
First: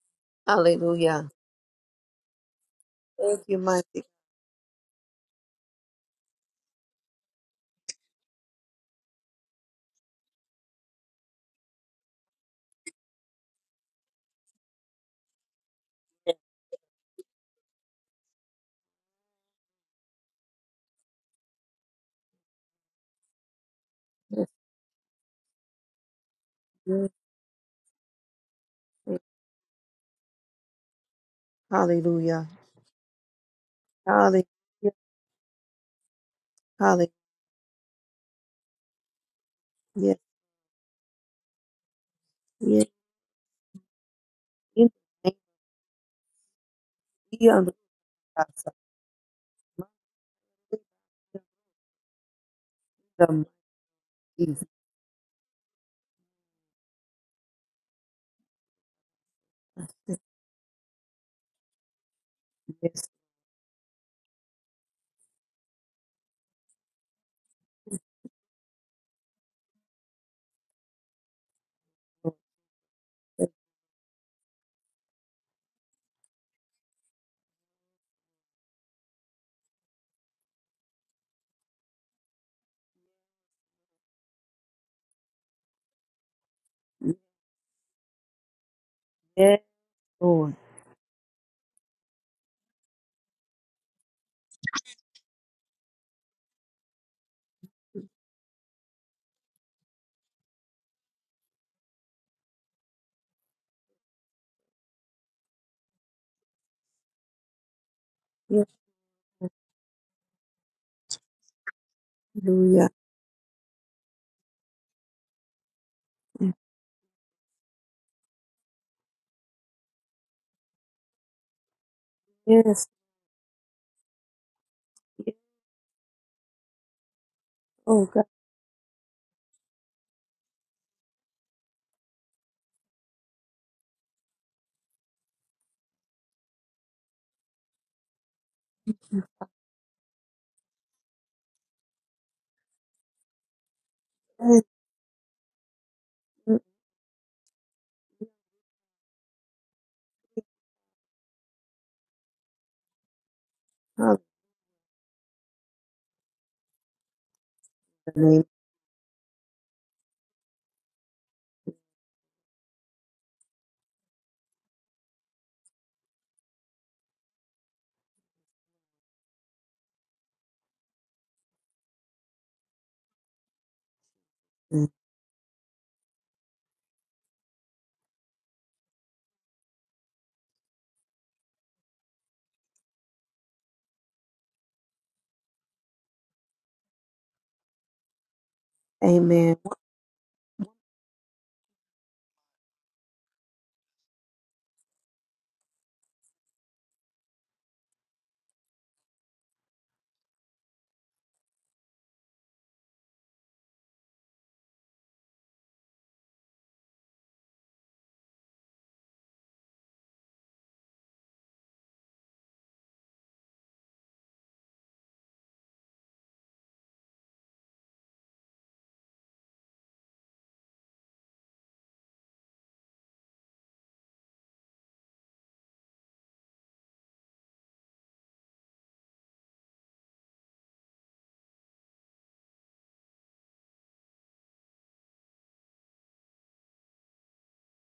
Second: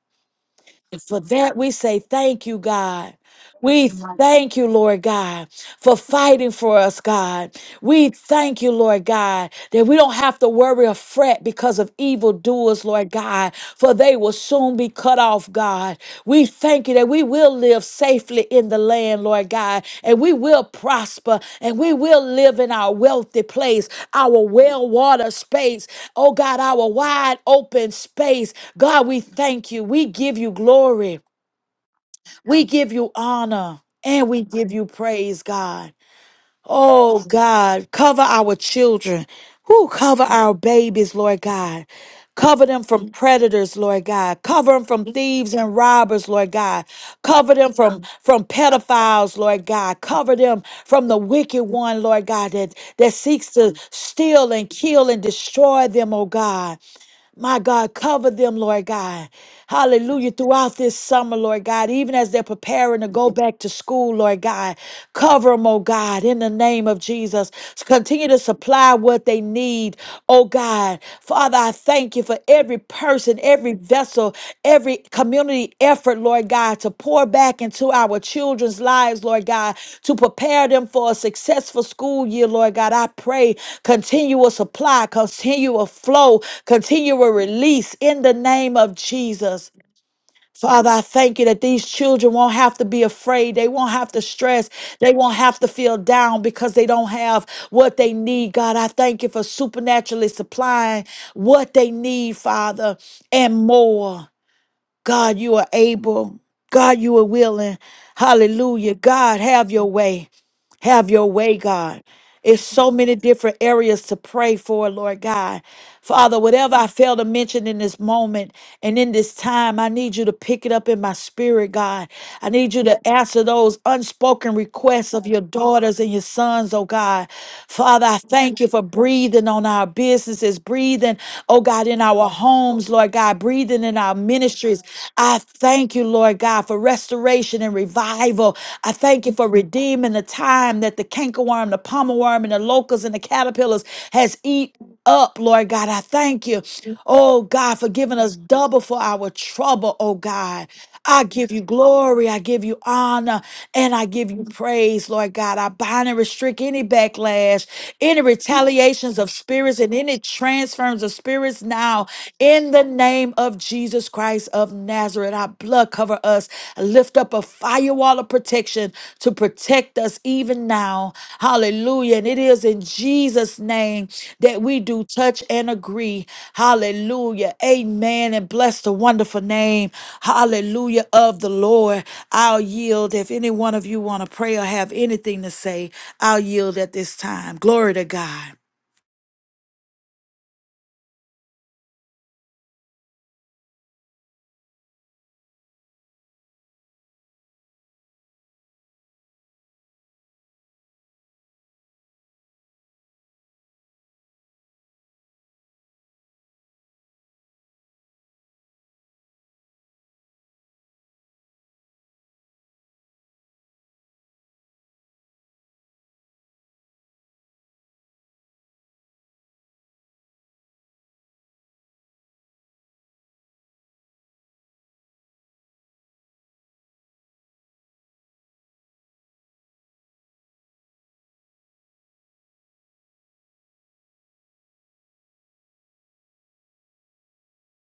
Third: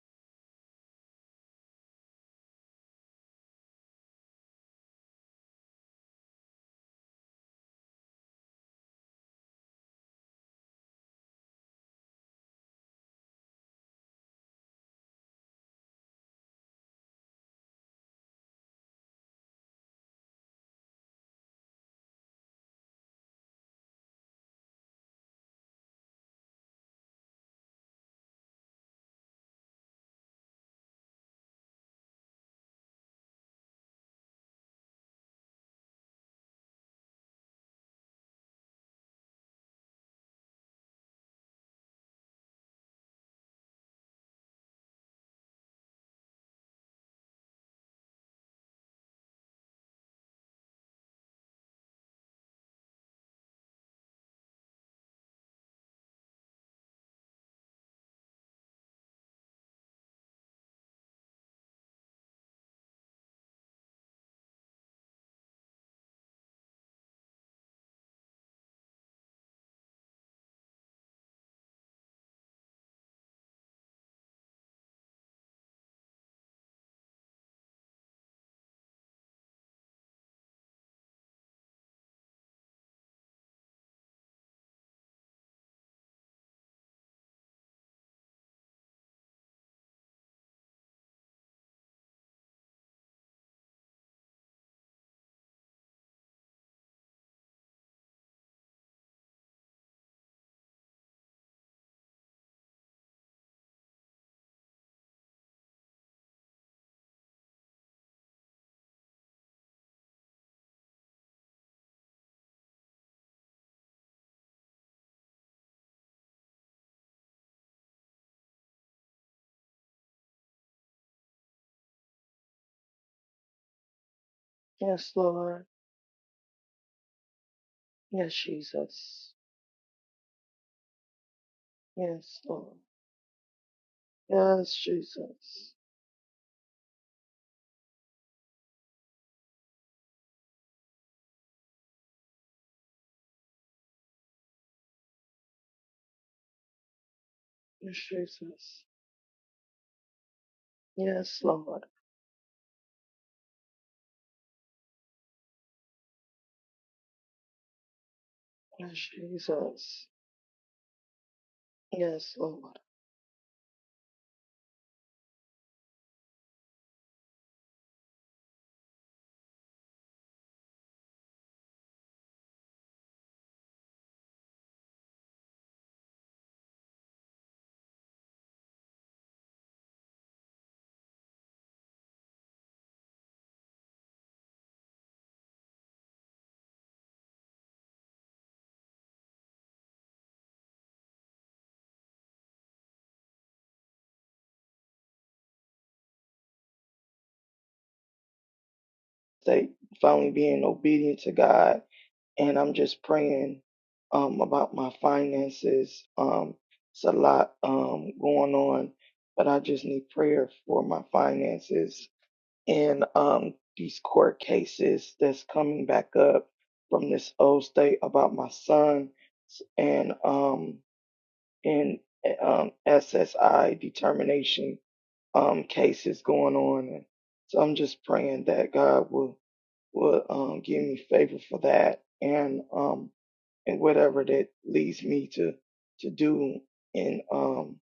Speaker 1: And for
Speaker 2: Hallelujah.
Speaker 1: that, we say thank you, God.
Speaker 2: Thank you,
Speaker 1: We
Speaker 2: mighty.
Speaker 1: thank you, Lord God, for fighting for us, God. We thank you, Lord God, that we don't have to worry or fret because of evildoers, Lord God, for they will soon be cut off, God.
Speaker 2: God.
Speaker 1: We thank you that we will live safely in the land, Lord God, and we will prosper and we will live in our wealthy place, our
Speaker 2: Yes,
Speaker 1: well watered space, oh God, our
Speaker 2: yes,
Speaker 1: wide open space. God,
Speaker 2: yes.
Speaker 1: we thank you. We give you glory.
Speaker 2: Hallelujah.
Speaker 1: We give you honor and we
Speaker 2: Hallelujah.
Speaker 1: give you praise, God.
Speaker 2: Hallelujah.
Speaker 1: Oh, God, cover our children. Who
Speaker 2: Yes,
Speaker 1: cover our babies, Lord God. Cover them
Speaker 2: yes.
Speaker 1: from predators, Lord God. Cover them
Speaker 2: In
Speaker 1: from
Speaker 2: the
Speaker 1: thieves and robbers, Lord God. Cover
Speaker 2: name of
Speaker 1: them
Speaker 2: the
Speaker 1: from, from
Speaker 2: Lord,
Speaker 1: pedophiles, Lord God. Cover them from the wicked one, Lord God, that, that
Speaker 2: the mighty God.
Speaker 1: seeks to steal
Speaker 2: Yes,
Speaker 1: and kill and destroy them, oh God. My God, cover them, Lord God. Hallelujah. Throughout this summer, Lord God, even as they're preparing to go back to school, Lord God, cover them, oh God, in the name of Jesus. Continue to supply what they need, oh God. Father, I thank you for every person,
Speaker 2: yes,
Speaker 1: every vessel, every community effort, Lord God, to pour back into our children's lives, Lord God, to prepare them for a successful school year, Lord God. I pray continual supply, continual flow, continual release in the name of
Speaker 2: yes,
Speaker 1: Jesus.
Speaker 2: Lord.
Speaker 1: Father, I thank you that these children won't have to be afraid. They won't have to stress. They won't have to feel down because they don't have what they need. God, I thank you for supernaturally supplying what they need, Father, and more. God, you are able. God, you are willing.
Speaker 2: Yes,
Speaker 1: Hallelujah. God, have your way. Have your way, God. It's
Speaker 2: hallelujah.
Speaker 1: so many different areas to pray for, Lord God. Father, whatever I fail to mention in this moment and in this time, I need you to pick it up in my spirit, God. I need you
Speaker 2: Yes,
Speaker 1: to Yes. answer those unspoken
Speaker 3: Yes,
Speaker 1: requests of
Speaker 2: yes.
Speaker 1: your
Speaker 3: Lord.
Speaker 1: daughters and your sons, oh God.
Speaker 2: Oh,
Speaker 1: Father, I
Speaker 2: God.
Speaker 3: Yes,
Speaker 1: thank you for
Speaker 3: Jesus.
Speaker 1: breathing on on our businesses, breathing, oh God, in our
Speaker 3: Yes, Lord.
Speaker 1: homes, Lord God, breathing in our
Speaker 3: Yes,
Speaker 1: ministries. I
Speaker 3: Jesus.
Speaker 1: thank you, Lord God, for restoration and revival. I thank you for redeeming the time that the cankerworm, the pommel worm, and the locusts and the caterpillars has
Speaker 2: Yes,
Speaker 1: eaten up, Lord God. I thank
Speaker 2: yes.
Speaker 1: you, oh God, for
Speaker 3: Yes,
Speaker 1: giving us double
Speaker 3: Jesus.
Speaker 1: for our trouble, oh God. I
Speaker 3: Yes,
Speaker 1: give you
Speaker 3: Lord.
Speaker 1: glory. I give you honor and I
Speaker 2: Hallelujah.
Speaker 1: give you praise, Lord God. I bind and restrict any backlash, any
Speaker 2: In the
Speaker 3: Yes,
Speaker 1: retaliations of spirits, and
Speaker 3: Jesus.
Speaker 1: any transference of spirits now
Speaker 3: Yes,
Speaker 1: in
Speaker 3: Lord.
Speaker 1: the name of Jesus Christ of Nazareth, our blood cover us. Lift up a firewall of protection to protect us even now. Hallelujah. And it is in Jesus' name that
Speaker 2: name.
Speaker 1: we do touch and agree. Hallelujah. Amen. And bless the wonderful name. Hallelujah of the Lord. I'll yield if any one of you want to pray or have anything to say. I'll yield at this time. Glory to God.
Speaker 2: Amen.
Speaker 3: They finally being obedient to God, and I'm just praying um about my finances. Um, it's a lot um going on, but I just need prayer for my finances. in um, these court cases that's coming back up from this old state about my son and um, in eh, um, SSI determination um, cases going on. And so I'm just praying that God will will um, give me favor for that and um, and whatever that leads me to to do in um,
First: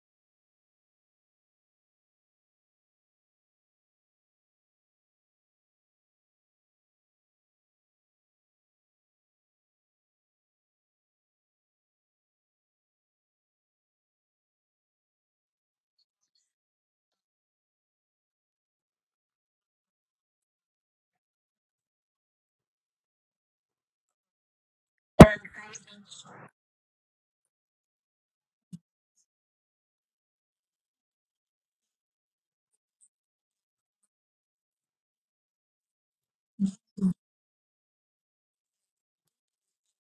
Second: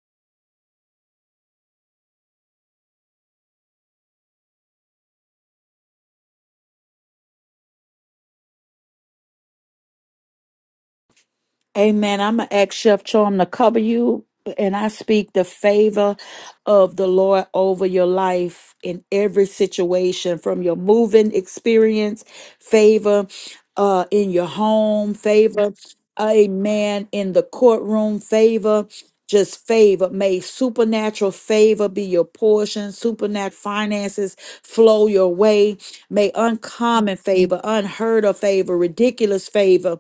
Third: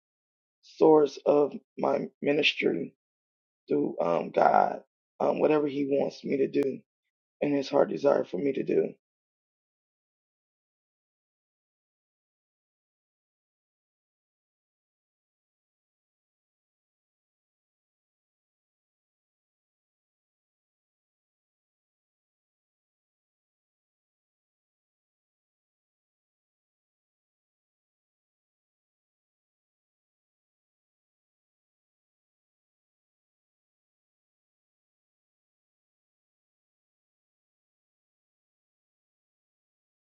Speaker 3: source of my ministry through um, God, um, whatever He wants me to do and His heart desire for me to do.
Speaker 1: Amen. I'm going to ask Chef Charm to cover you, and I speak the favor of the Lord over your life in every situation from your moving experience, favor uh, in your home, favor, amen, in the courtroom, favor. Just favor, may supernatural favor be your portion, supernatural finances flow your way. May uncommon favor, unheard of favor, ridiculous favor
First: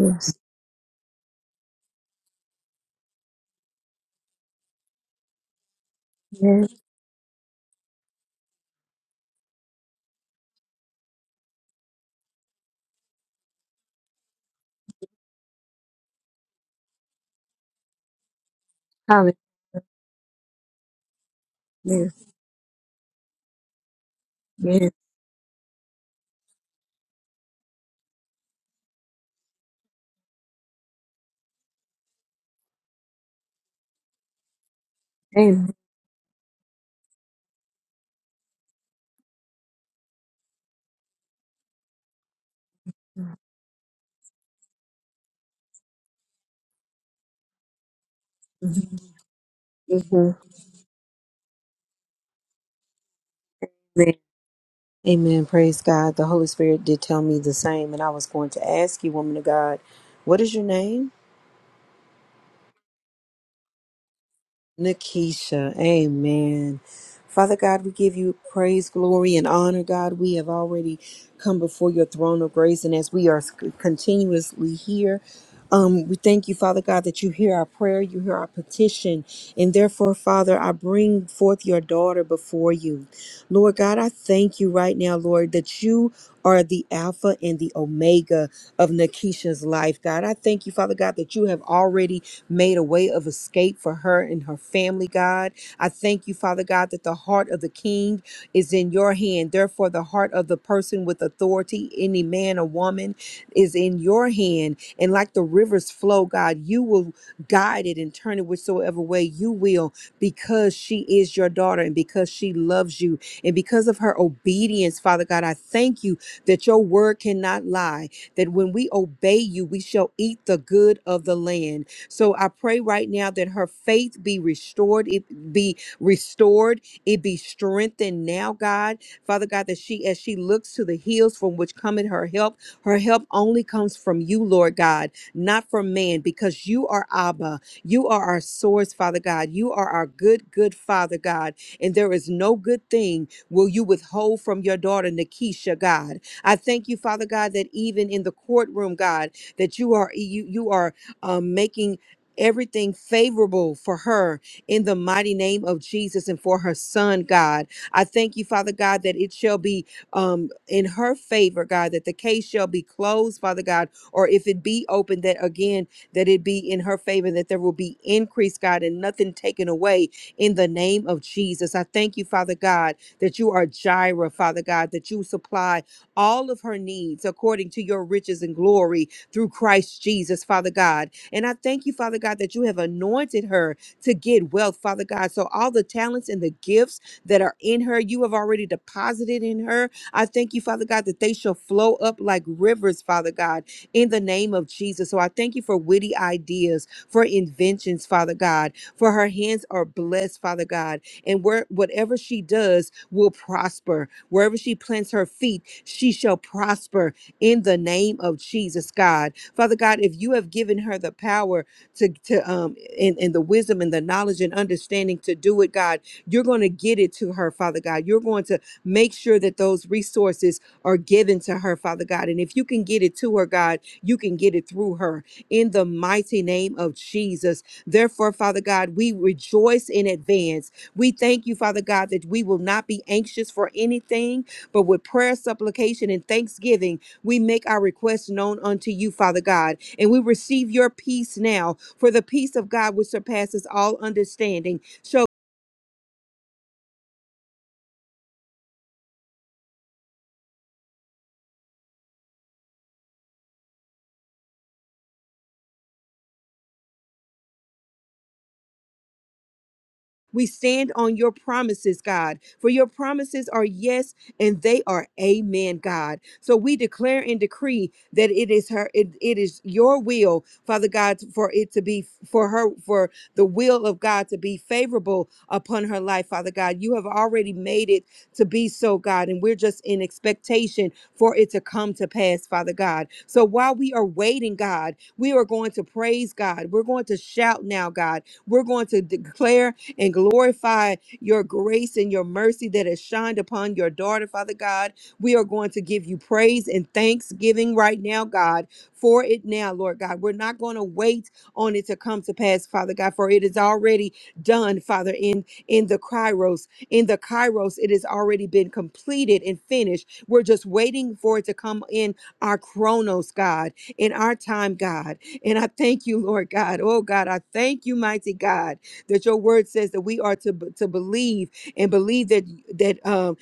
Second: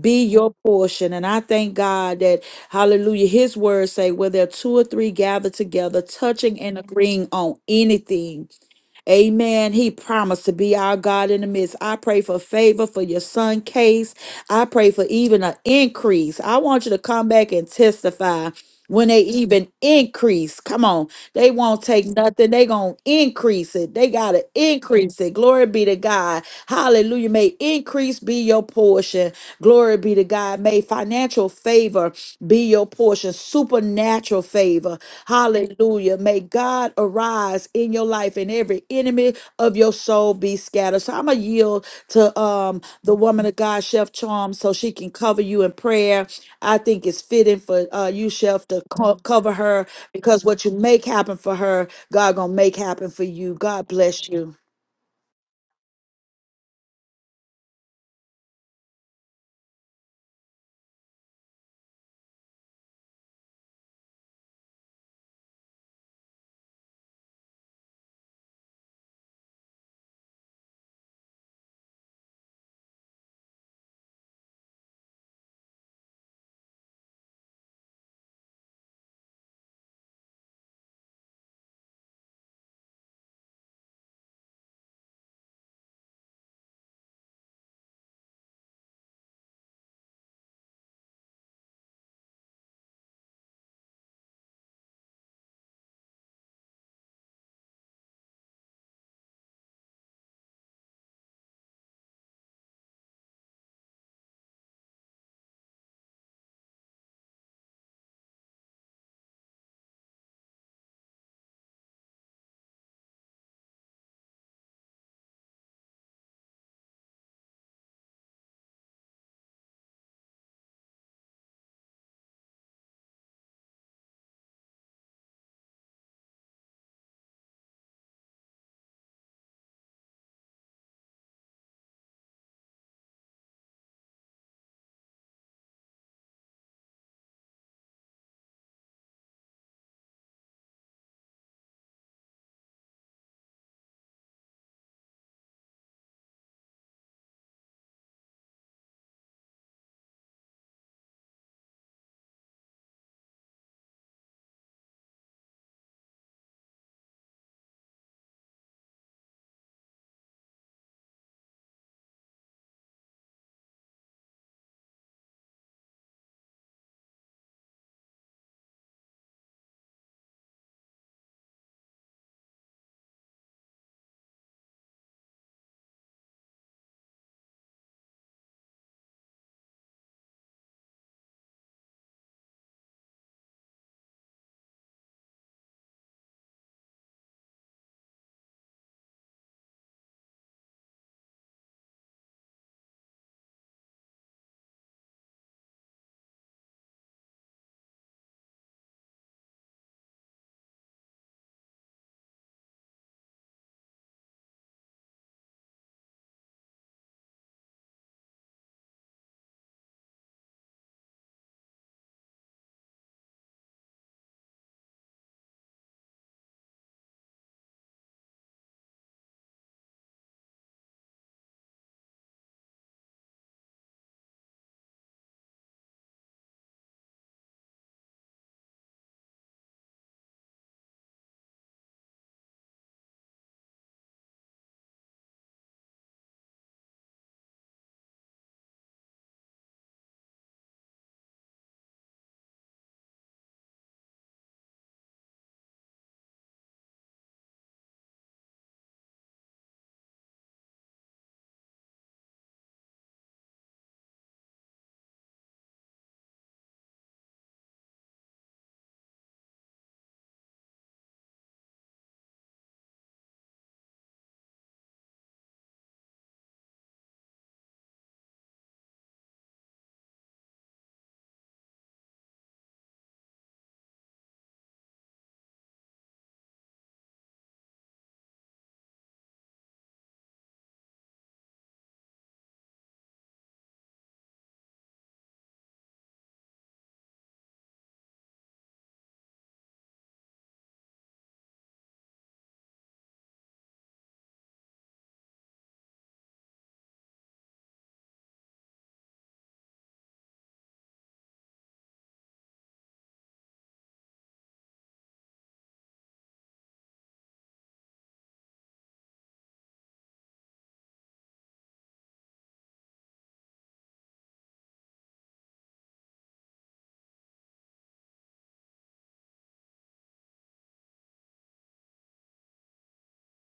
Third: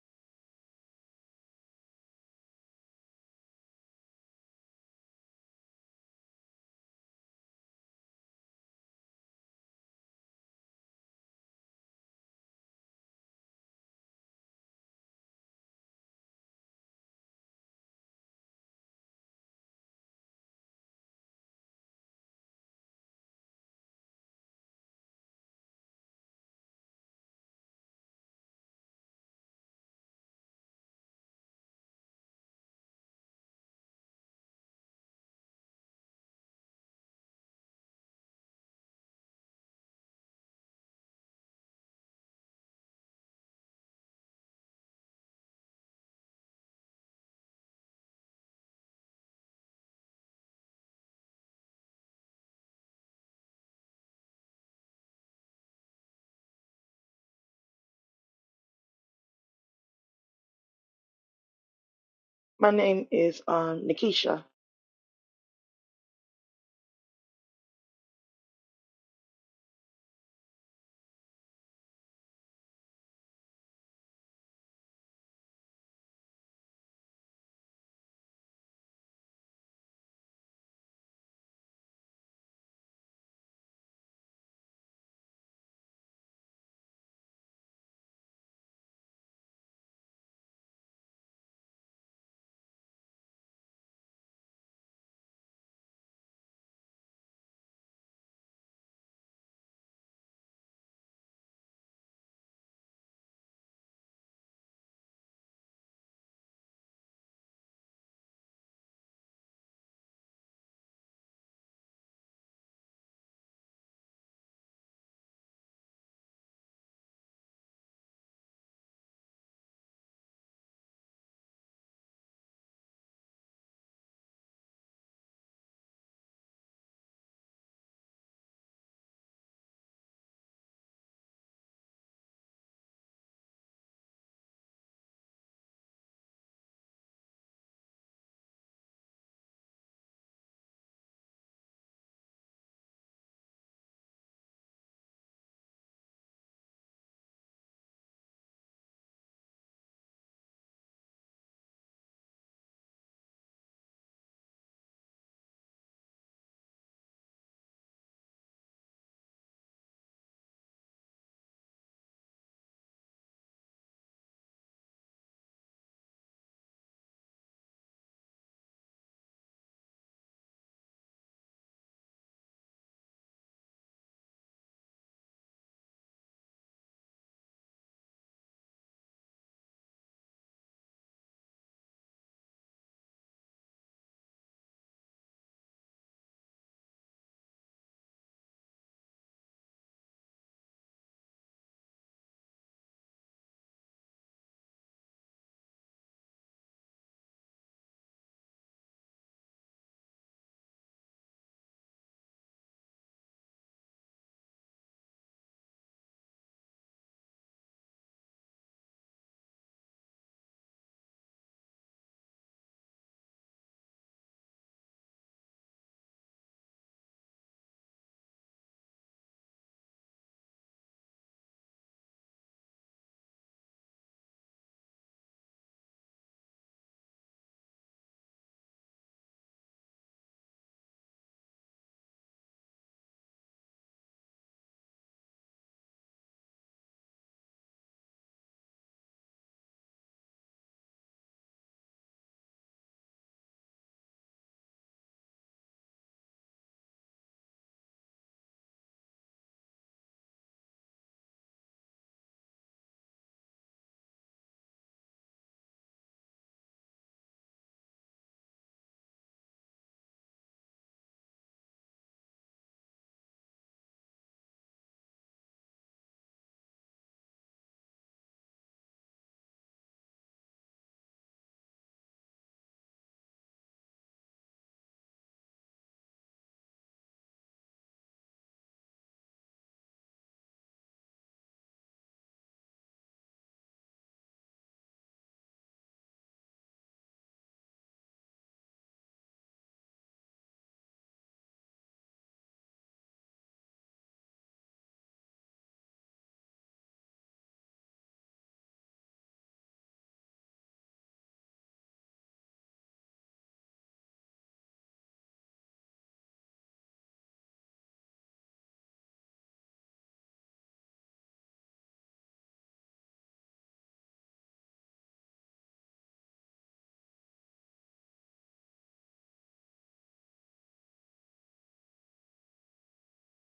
Speaker 1: be your portion. And I thank God that, hallelujah, his words say, where there are two or three gathered together, touching
Speaker 2: Yes.
Speaker 1: and agreeing on anything Amen. He promised to be our God in the midst. I pray for favor for your son, Case. I pray for even an increase. I want you to come back and testify when they
Speaker 2: Hallelujah.
Speaker 1: even increase. Come on. They won't take
Speaker 2: Yes.
Speaker 1: nothing. They going to increase it. They got to
Speaker 2: Yes.
Speaker 1: increase it. Glory be to God. Hallelujah. May increase be your portion. Glory be to God. May financial favor be your portion. Supernatural favor.
Speaker 2: Amen.
Speaker 1: Hallelujah. May God arise in your life and every enemy of your soul be scattered. So I'm going to yield to um, the woman of God, Chef Charm, so she can cover you in prayer. I think it's fitting for uh, you, Chef, to
Speaker 2: Mhm.
Speaker 1: co- cover her because
Speaker 2: Amen.
Speaker 1: what you make happen for her, God going to make happen for you. God bless you.
Speaker 2: Amen. Praise God. The Holy Spirit did tell me the same, and I was going to ask you, woman of God, what is your name?
Speaker 3: My name is um, Nikisha.
Speaker 2: Nakisha, amen. Father God, we give you praise, glory, and honor, God. We have already come before your throne of grace, and as we are continuously here, um, we thank you, Father God, that you hear our prayer, you hear our petition, and therefore, Father, I bring forth your daughter before you. Lord God, I thank you right now, Lord, that you are the Alpha and the Omega of Nakisha's life, God. I thank you, Father God, that you have already made a way of escape for her and her family, God. I thank you, Father God, that the heart of the king is in your hand. Therefore, the heart of the person with authority, any man or woman, is in your hand. And like the rivers flow, God, you will guide it and turn it whichsoever way you will, because she is your daughter and because she loves you. And because of her obedience, Father God, I thank you that your word cannot lie, that when we obey you, we shall eat the good of the land. So I pray right now that her faith be restored, it be restored, it be strengthened now, God. Father God, that she as she looks to the hills from which cometh her help, her help only comes from you, Lord God, not from man, because you are Abba. You are our source, Father God. You are our good, good Father God. And there is no good thing will you withhold from your daughter, Nakisha. God. I thank you, Father God, that even in the courtroom, God, that you are you you are um, making everything favorable for her in the mighty name of Jesus and for her son, God. I thank you, Father God, that it shall be um, in her favor, God, that the case shall be closed, Father God, or if it be open, that again, that it be in her favor, that there will be increase, God, and nothing taken away in the name of Jesus. I thank you, Father God, that you are Jireh, Father God, that you supply all of her needs according to your riches and glory through Christ Jesus, Father God. And I thank you, Father God, that you have anointed her to get wealth, Father God. So all the talents and the gifts that are in her, you have already deposited in her. I thank you, Father God, that they shall flow up like rivers, Father God, in the name of Jesus. So I thank you for witty ideas, for inventions, Father God, for her hands are blessed, Father God. And where whatever she does will prosper. Wherever she plants her feet, she shall prosper in the name of Jesus, God. Father God, if you have given her the power to, to um and, and the wisdom and the knowledge and understanding to do it, God, you're going to get it to her, Father God. You're going to make sure that those resources are given to her, Father God. And if you can get it to her, God, you can get it through her in the mighty name of Jesus. Therefore, Father God, we rejoice in advance. We thank you, Father God, that we will not be anxious for anything, but with prayer, supplication, and thanksgiving we make our requests known unto you, Father God, and we receive your peace now. For the peace of God which surpasses all understanding So We stand on your promises, God, for your promises are yes and they are amen, God. So we declare and decree that it is her, it, it is your will, Father God, for it to be for her, for the will of God to be favorable upon her life, Father God. You have already made it to be so, God, and we're just in expectation for it to come to pass, Father God. So while we are waiting, God, we are going to praise God. We're going to shout now, God. We're going to declare and glorify your grace and your mercy that has shined upon your daughter, Father God. We are going to give you praise and thanksgiving right now, God, for it now, Lord God. We're not going to wait on it to come to pass, Father God, for it is already done, Father, in, in the Kairos. In the Kairos, it has already been completed and finished. We're just waiting for it to come in our chronos, God, in our time, God. And I thank you, Lord God. Oh, God, I thank you, mighty God that your word says that we are to, to believe and believe that that um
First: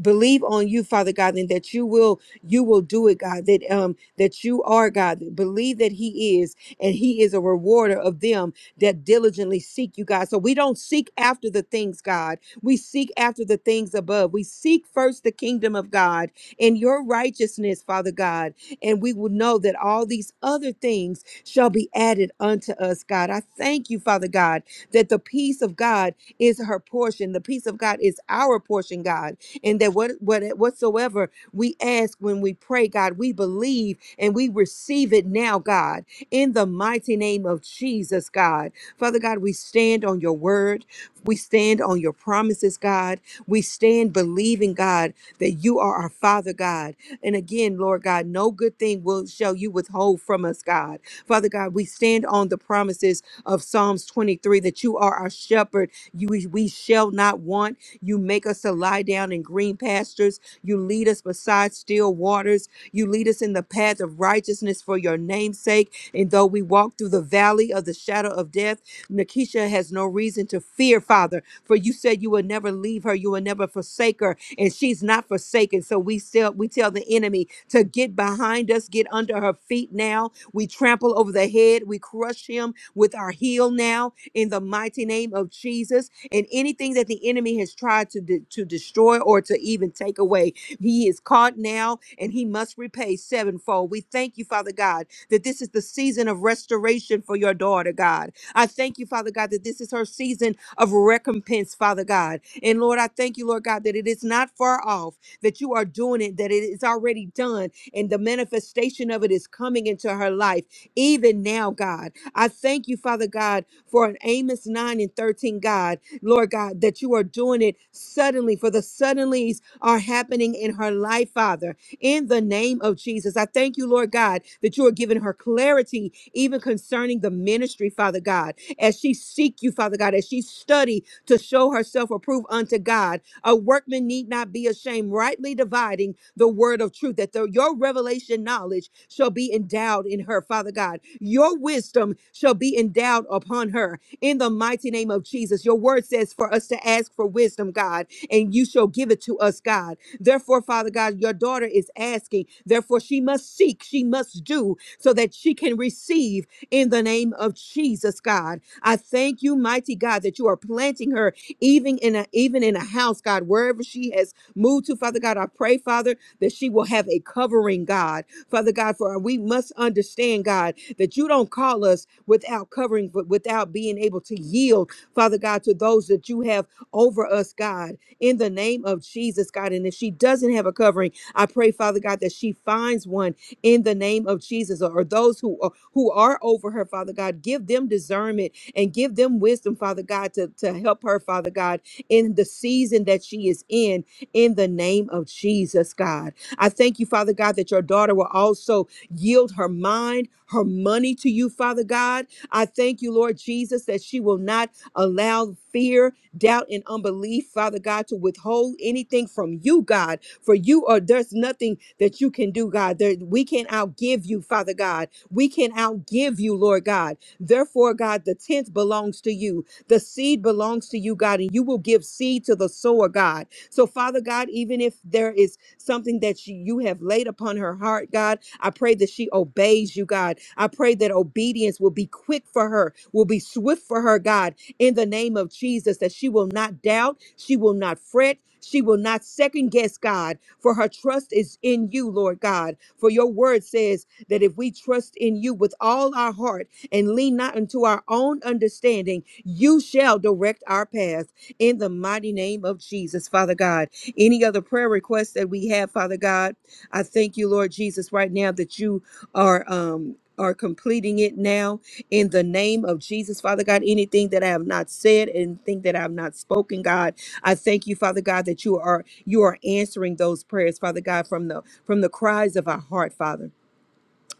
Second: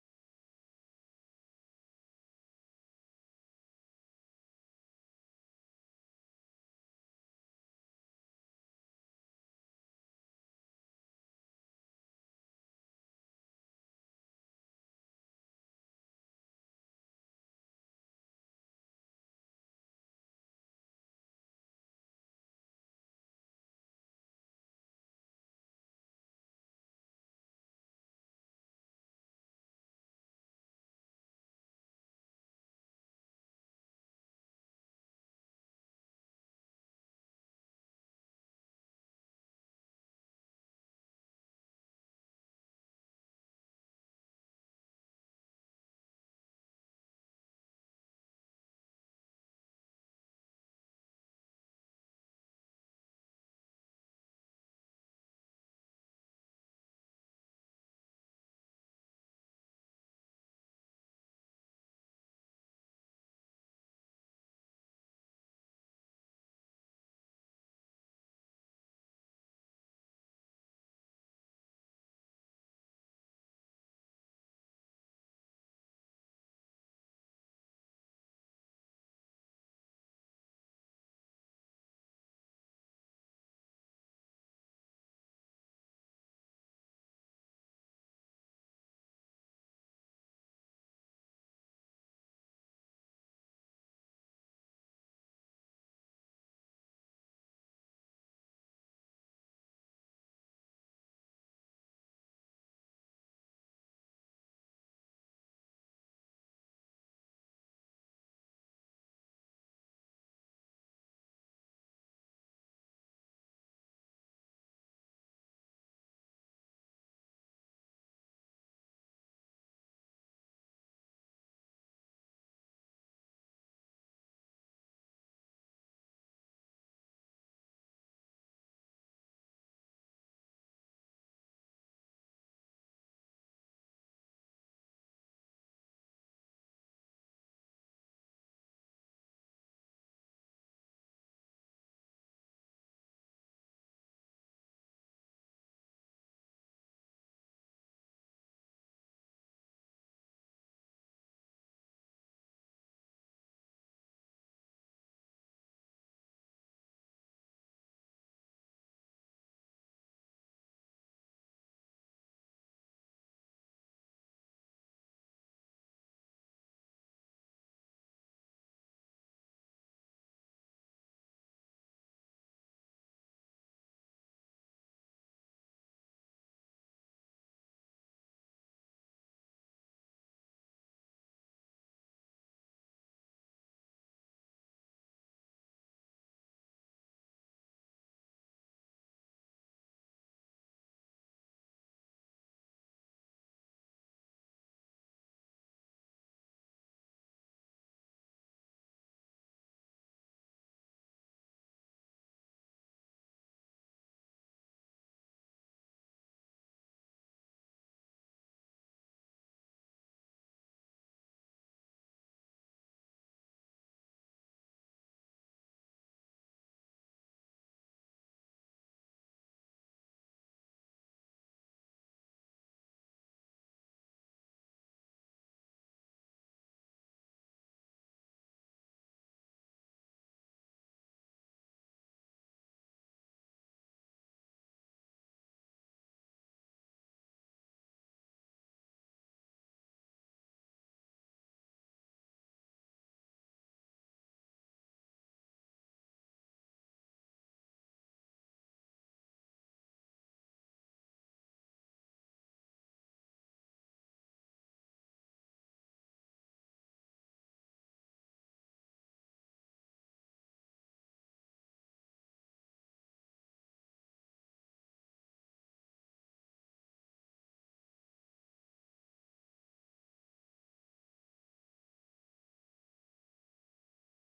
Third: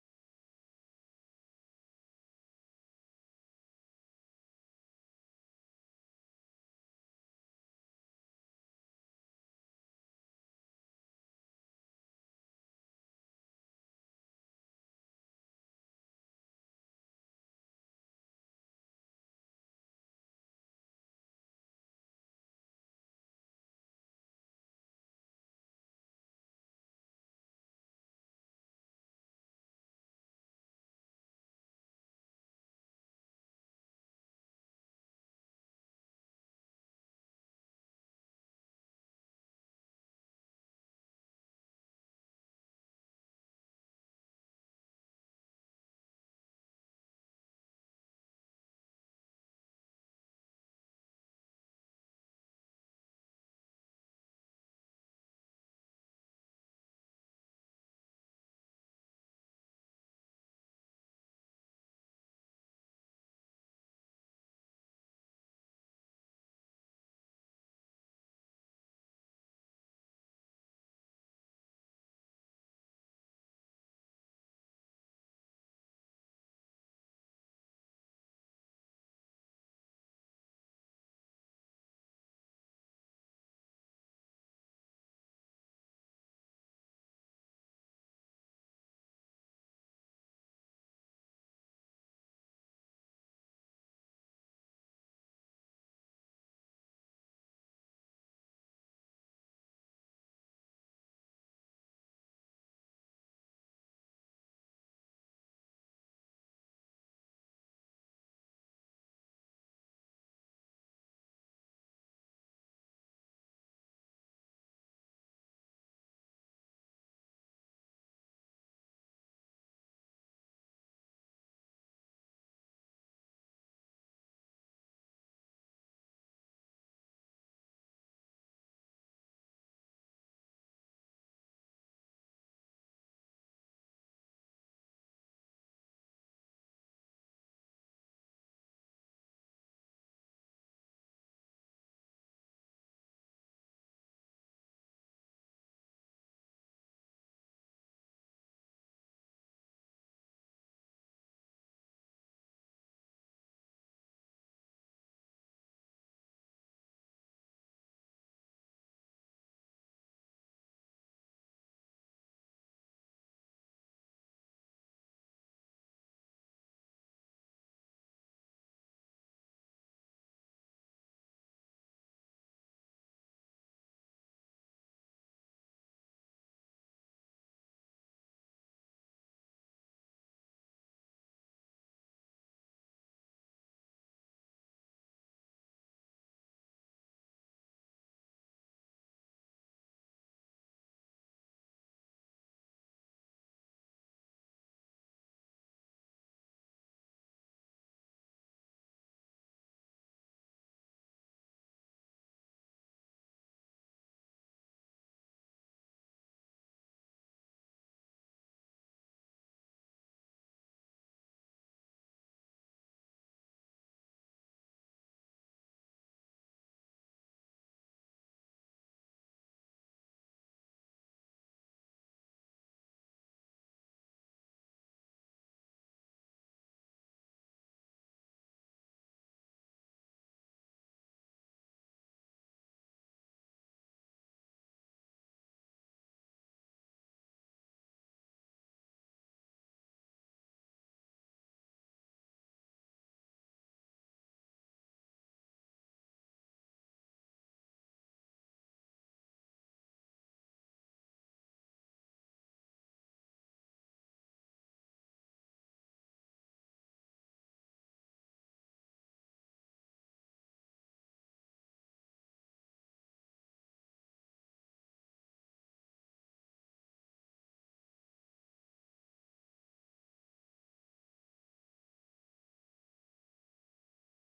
Speaker 2: believe on you father god and that you will you will do it god that um that you are god believe that he is and he is a rewarder of them that diligently seek you god so we don't seek after the things god we seek after the things above we seek first the kingdom of god and your righteousness father god and we will know that all these other things shall be added unto us god i thank you father god that the peace of God is her portion. The peace of God is our portion, God. And that what, what whatsoever we ask when we pray, God, we believe and we receive it now, God, in the mighty name of Jesus, God. Father God, we stand on your word. We stand on your promises, God. We stand believing, God, that you are our Father, God. And again, Lord God, no good thing will shall you withhold from us, God. Father God, we stand on the promises of Psalms 23 that you are our shepherd. You we we shall not want. You make us to lie down in green pastures. You lead us beside still waters. You lead us in the path of righteousness for your name's sake. And though we walk through the valley of the shadow of death, Nakisha has no reason to fear, Father, for you said you would never leave her, you will never forsake her, and she's not forsaken. So we still we tell the enemy to get behind us, get under her feet now, we trample over the head. We crush him with our heel now in the mighty name of Jesus. And anything that the enemy has tried to, de- to destroy or to even take away, he is caught now and he must repay sevenfold. We thank you, Father God, that this is the season of restoration for your daughter, God. I thank you, Father God, that this is her season of recompense, Father God. And Lord, I thank you, Lord God, that it is not far off, that you are doing it, that it is already done and the manifestation of it is coming into her life even now, God. I thank you, Father God, for an Amos 9 and 13, God, Lord God, that you are doing it suddenly, for the suddenlies are happening in her life, Father, in the name of Jesus. I thank you, Lord God, that you are giving her clarity even concerning the ministry, Father God, as she seek you, Father God, as she study to show herself approved unto God. A workman need not be ashamed, rightly dividing the word of truth, that the, your revelation knowledge shall be endowed in her, Father God. Your wisdom shall be endowed upon her in the mighty name of Jesus. Your word says for us to ask for wisdom, God, and you shall give it to us, God. Therefore, Father God, your daughter is asking. Therefore, she must seek, she must do so that she can receive in the name of Jesus, God. I thank you, mighty God, that you are planting her even in a even in a house, God, wherever she has moved to, Father God. I pray, Father, that she will have a covering, God. Father God, for we must understand, God, that you don't call us without covering, but without being able to yield, Father God, to those that you have over us, God, in the name of Jesus, God. And if she doesn't have a covering, I pray, Father God, that she finds one in the name of Jesus or those who are, who are over her father God give them discernment and give them wisdom father God to, to help her father God in the season that she is in in the name of Jesus God I thank you father God that your daughter will also yield her mind her money to you father God I thank you Lord Jesus that she will not allow fear doubt and unbelief father God to withhold anything from you God for you are there's nothing that you can do, God. There, we can't outgive you, Father God. We can outgive you, Lord God. Therefore, God, the tenth belongs to you. The seed belongs to you, God, and you will give seed to the sower, God. So, Father God, even if there is something that you you have laid upon her heart, God, I pray that she obeys you, God. I pray that obedience will be quick for her, will be swift for her, God, in the name of Jesus, that she will not doubt, she will not fret, she will not second guess God, for her trust is in you, Lord God. For your word says that if we trust in you with all our heart and lean not unto our own understanding, you shall direct our path in the mighty name of Jesus, Father God. Any other prayer requests that we have, Father God, I thank you, Lord Jesus, right now that you are um are completing it now in the name of Jesus, Father God, anything that I have not said, anything that I have not spoken, God, I thank you, Father God, that you are you are answering those prayers, Father God, from the from the cries of our heart, Father.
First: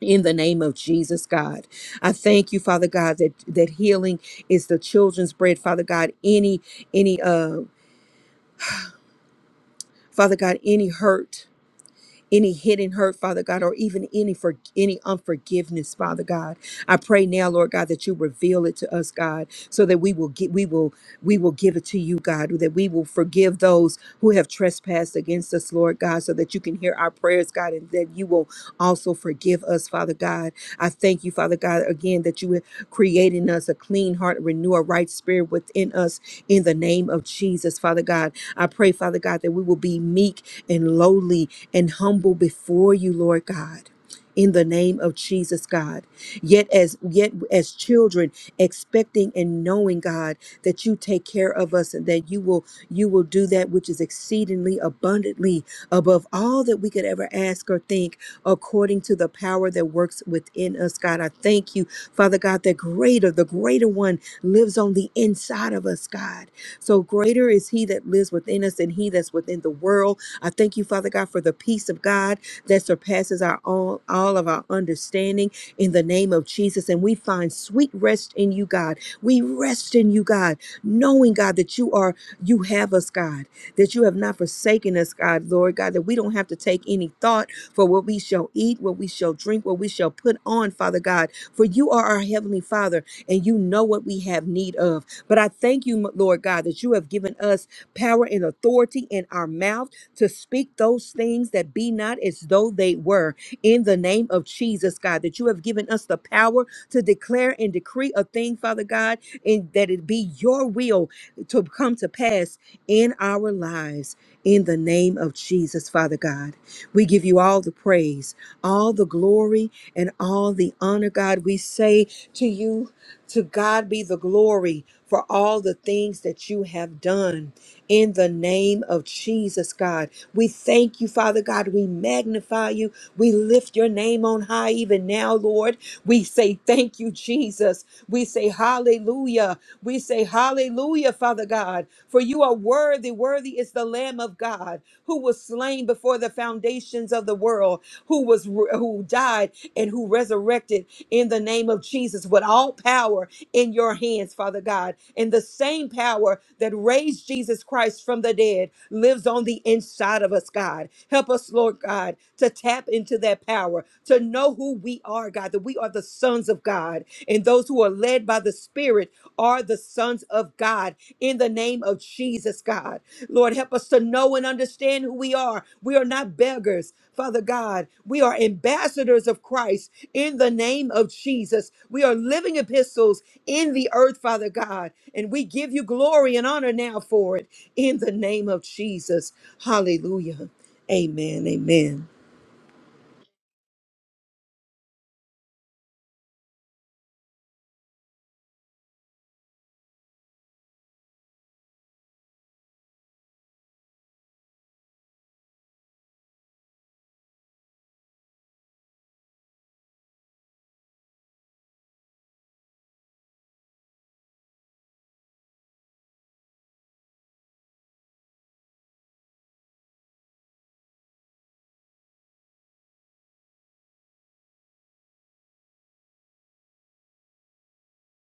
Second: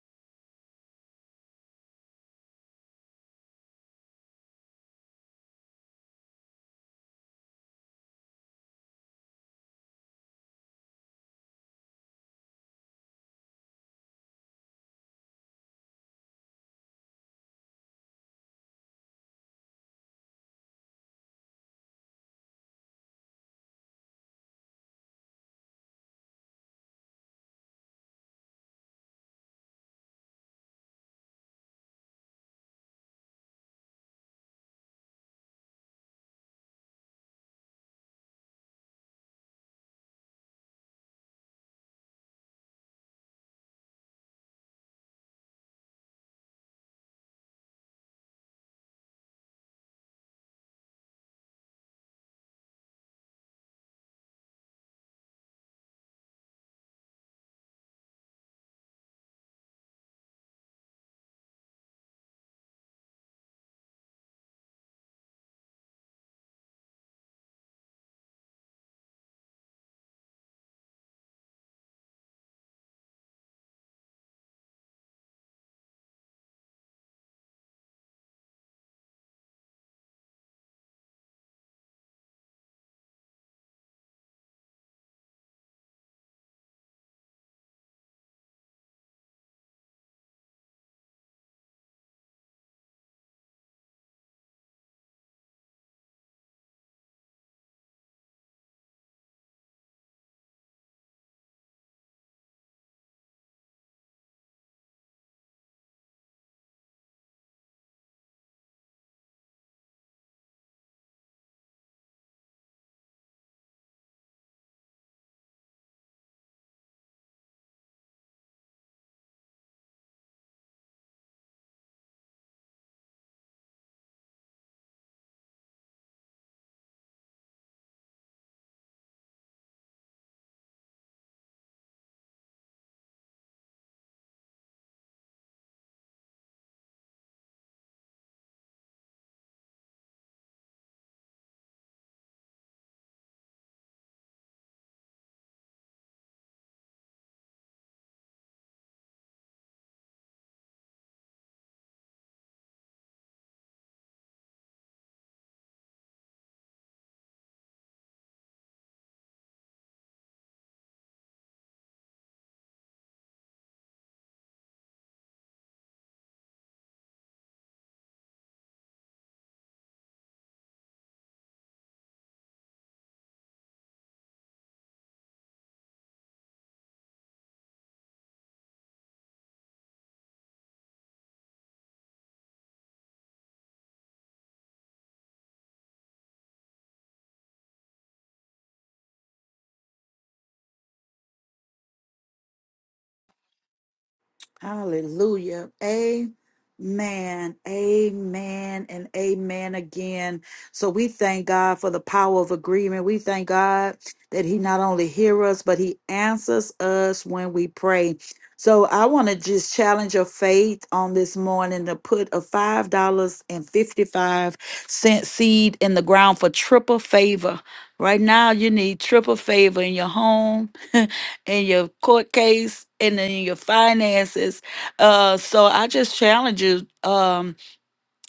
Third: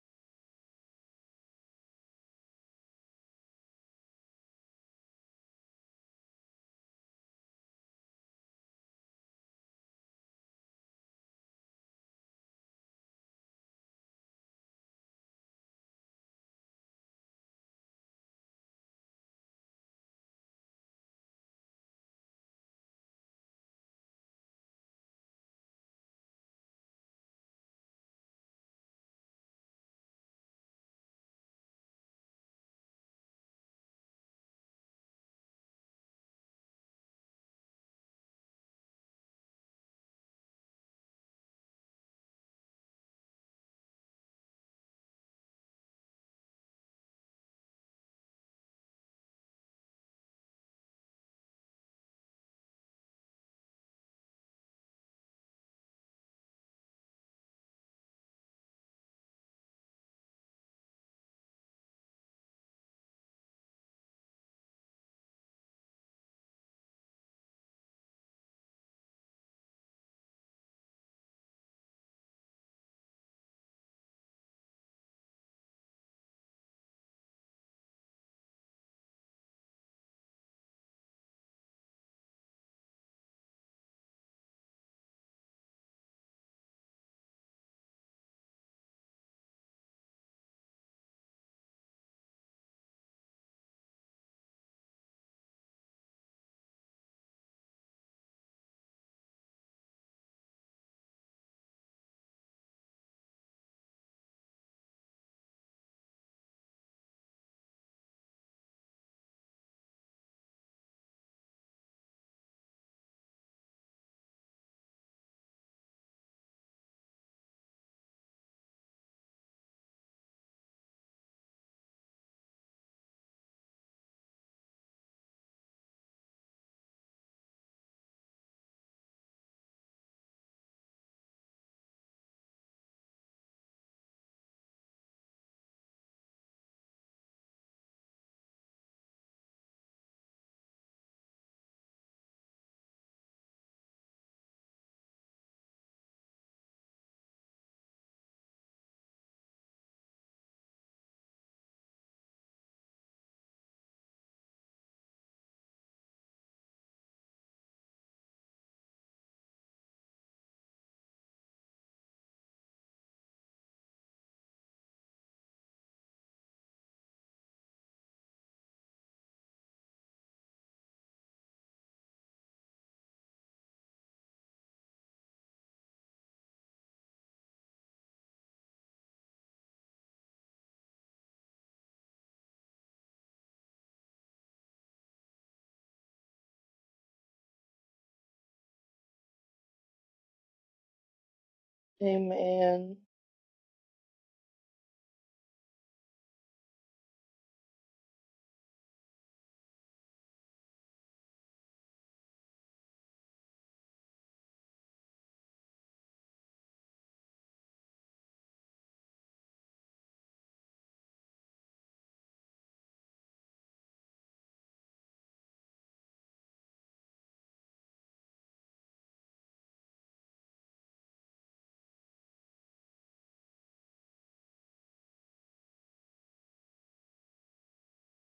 Speaker 2: In the name of Jesus, God, I thank you, Father God, that that healing is the children's bread, Father God. Any any uh, Father God, any hurt. any hidden hurt, Father God, or even any for any unforgiveness, Father God. I pray now, Lord God, that you reveal it to us, God, so that we will get we will we will give it to you, God, that we will forgive those who have trespassed against us, Lord God, so that you can hear our prayers, God, and that you will also forgive us, Father God. I thank you, Father God, again that you have created in us a clean heart, renew a right spirit within us in the name of Jesus, Father God. I pray, Father God, that we will be meek and lowly and humble before you, Lord God. In the name of Jesus, God. Yet as yet as children, expecting and knowing, God, that you take care of us and that you will you will do that which is exceedingly abundantly above all that we could ever ask or think, according to the power that works within us, God. I thank you, Father God, that greater, the greater one lives on the inside of us, God. So greater is he that lives within us than he that's within the world. I thank you, Father God, for the peace of God that surpasses our all, all of our understanding in the name of Jesus. And we find sweet rest in you, God. We rest in you, God, knowing, God, that you are, you have us, God, that you have not forsaken us, God, Lord God, that we don't have to take any thought for what we shall eat, what we shall drink, what we shall put on, Father God. For you are our Heavenly Father, and you know what we have need of. But I thank you, Lord God, that you have given us power and authority in our mouth to speak those things that be not as though they were in the name of Jesus, God, that you have given us the power to declare and decree a thing, Father God, and that it be your will to come to pass in our lives in the name of Jesus, Father God. We give you all the praise, all the glory, and all the honor, God. We say to you, to God be the glory for all the things that you have done in the name of Jesus, God. We thank you, Father God. We magnify you. We lift your name on high even now, Lord. We say thank you, Jesus. We say hallelujah. We say hallelujah, Father God, for you are worthy. Worthy is the Lamb of God who was slain before the foundations of the world, who was who died and who resurrected in the name of Jesus with all power in your hands, Father God. And the same power that raised Jesus Christ from the dead lives on the inside of us, God. Help us, Lord God, to tap into that power, to know who we are, God, that we are the sons of God. And those who are led by the Spirit are the sons of God in the name of Jesus, God. Lord, help us to know and understand who we are. We are not beggars, Father God. We are ambassadors of Christ in the name of Jesus. We are living epistles in the earth, Father God. And we give you glory and honor now for it in the name of Jesus. Hallelujah. Amen. Amen.
Speaker 3: Amen.
Speaker 1: Hallelujah. Amen. Amen and amen again. So we thank God for the power of agreement. We thank God that He not only hears us, but He answers us when we pray. So I want to just challenge your faith on this morning to put a $5.55 seed in the ground for triple favor. Right now, you need triple favor in your home. *laughs* in your court case and in your finances. Uh, so I just challenge you. Um,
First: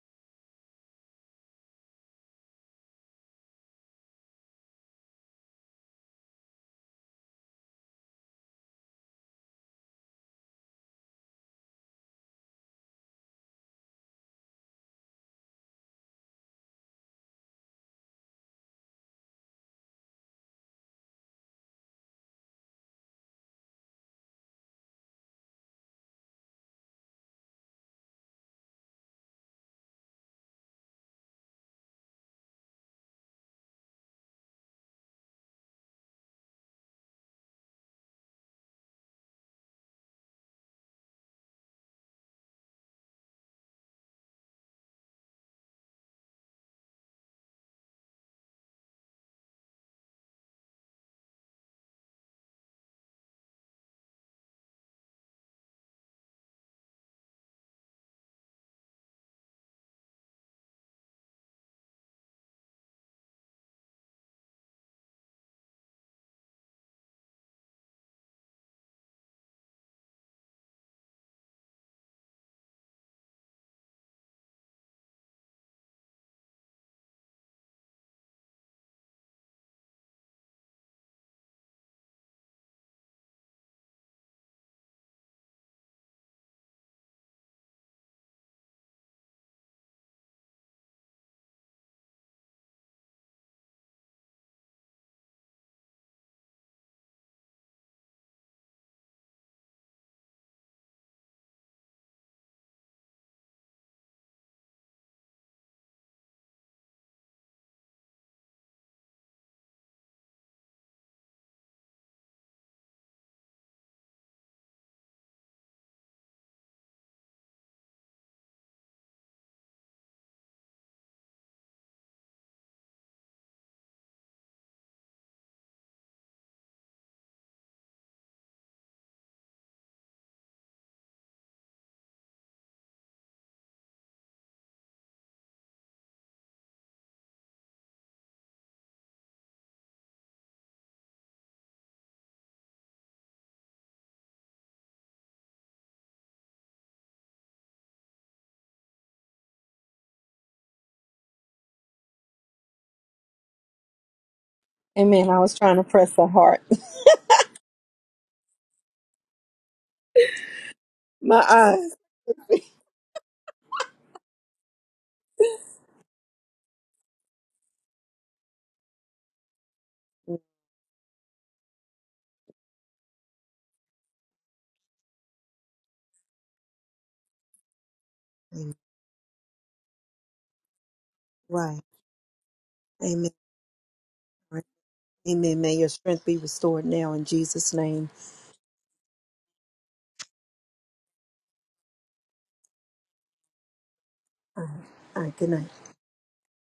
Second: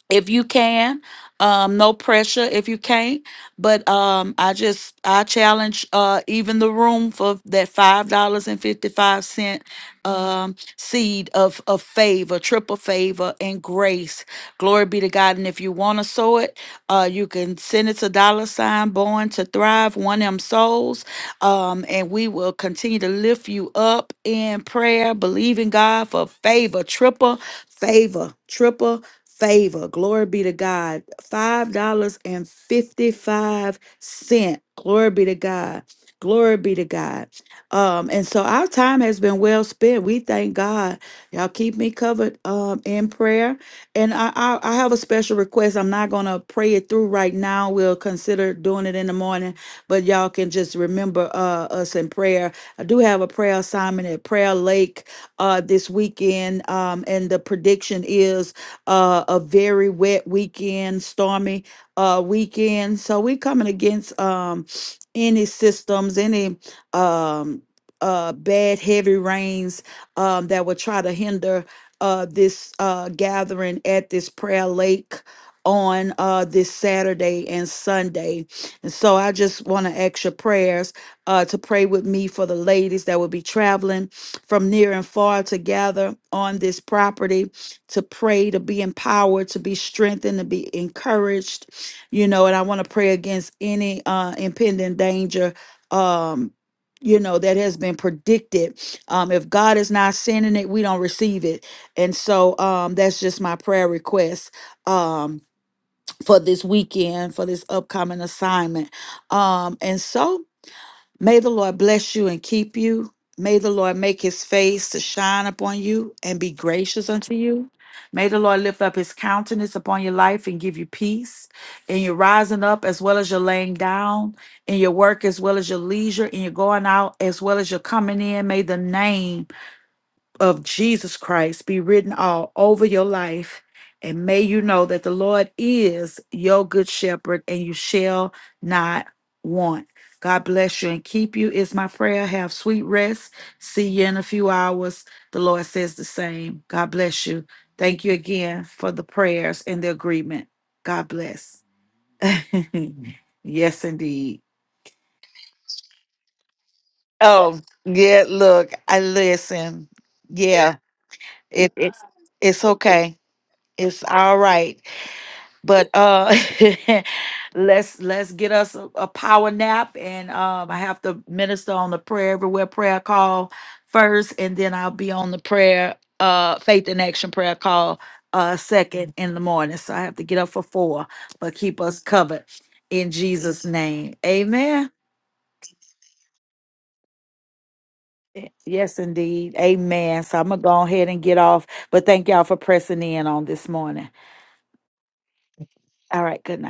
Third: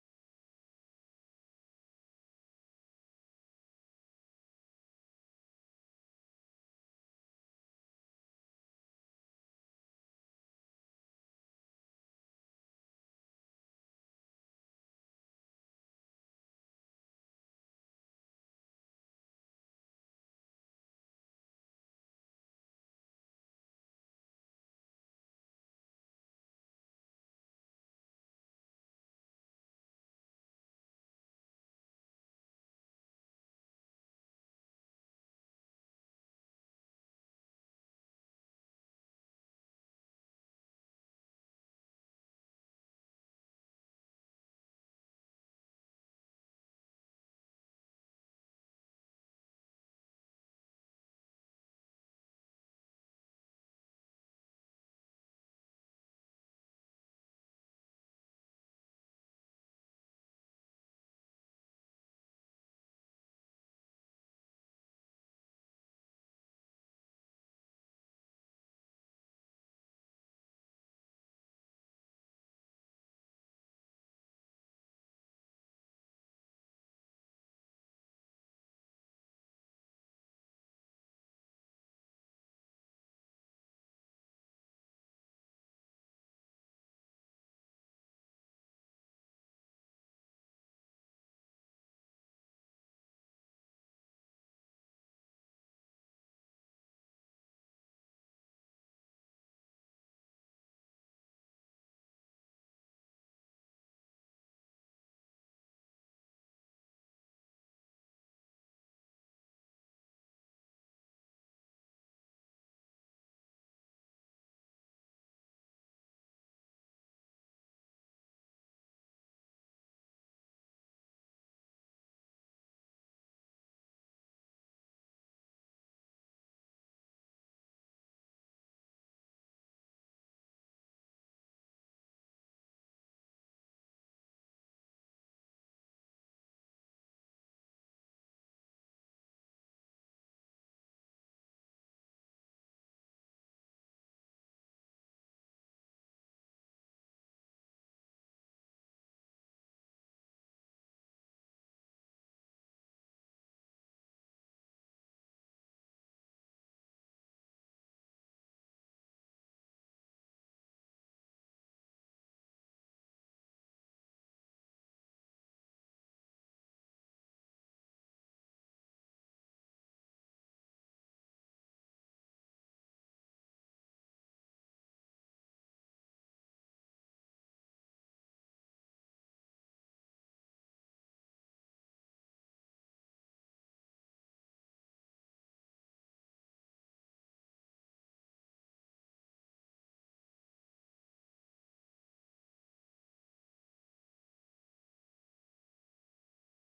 Speaker 1: if you can um no pressure if you can't but um i just i challenge uh even the room for that five dollars and 55 cent um seed of of favor triple favor and grace glory be to god and if you want to sow it uh you can send it to dollar sign born to thrive one m souls um and we will continue to lift you up in prayer believing god for favor triple favor triple favor. Glory be to God. $5.55. Glory be to God. Glory be to God. Um, and so our time has been well spent. We thank God. Y'all keep me covered um, in prayer. And I, I, I have a special request. I'm not going to pray it through right now. We'll consider doing it in the morning, but y'all can just remember uh, us in prayer. I do have a prayer assignment at Prayer Lake uh, this weekend, um, and the prediction is uh, a very wet weekend, stormy uh, weekend. So we coming against um, any systems, any um, uh, bad heavy rains um, that would try to hinder uh, this uh, gathering at this prayer lake on uh this Saturday and Sunday. And so I just want to ask your prayers uh to pray with me for the ladies that will be traveling from near and far to gather on this property to pray, to be empowered, to be strengthened, to be encouraged, you know, and I want to pray against any uh impending danger um you know that has been predicted um if god is not sending it we don't receive it and so um that's just my prayer request um for this weekend for this upcoming assignment um and so May the Lord bless you and keep you. May the Lord make his face to shine upon you and be gracious unto you. May the Lord lift up his countenance upon your life and give you peace in your rising up as well as your laying down, in your work as well as your leisure, in your going out as well as your coming in. May the name of Jesus Christ be written all over your life. And may you know that the Lord is your good shepherd and you shall not want. God bless you and keep you, is my prayer. Have sweet rest. See you in a few hours. The Lord says the same. God bless you. Thank you again for the prayers and the agreement. God bless. *laughs* yes, indeed.
Speaker 2: Amen. Heart,
Speaker 1: Oh, yeah, look, I listen. Yeah,
Speaker 2: My
Speaker 1: it,
Speaker 2: eyes.
Speaker 1: it's it's okay. It's all right. But uh *laughs* let's let's get us a, a power nap and um I have to minister on the prayer everywhere prayer call first and then I'll be on the prayer uh faith in action prayer call uh
Speaker 2: Amen.
Speaker 1: second in the morning. So I have to get up for 4, but
Speaker 2: Right.
Speaker 1: keep us covered in
Speaker 2: Amen.
Speaker 1: Jesus name.
Speaker 2: Right.
Speaker 1: Amen.
Speaker 2: Amen. May your strength be restored now in Jesus' name.
Speaker 1: Yes indeed. Amen. So I'm going to go ahead and get off, but thank y'all for pressing in on this morning.
Speaker 2: All right, All right, good night.
Speaker 1: All right, good night.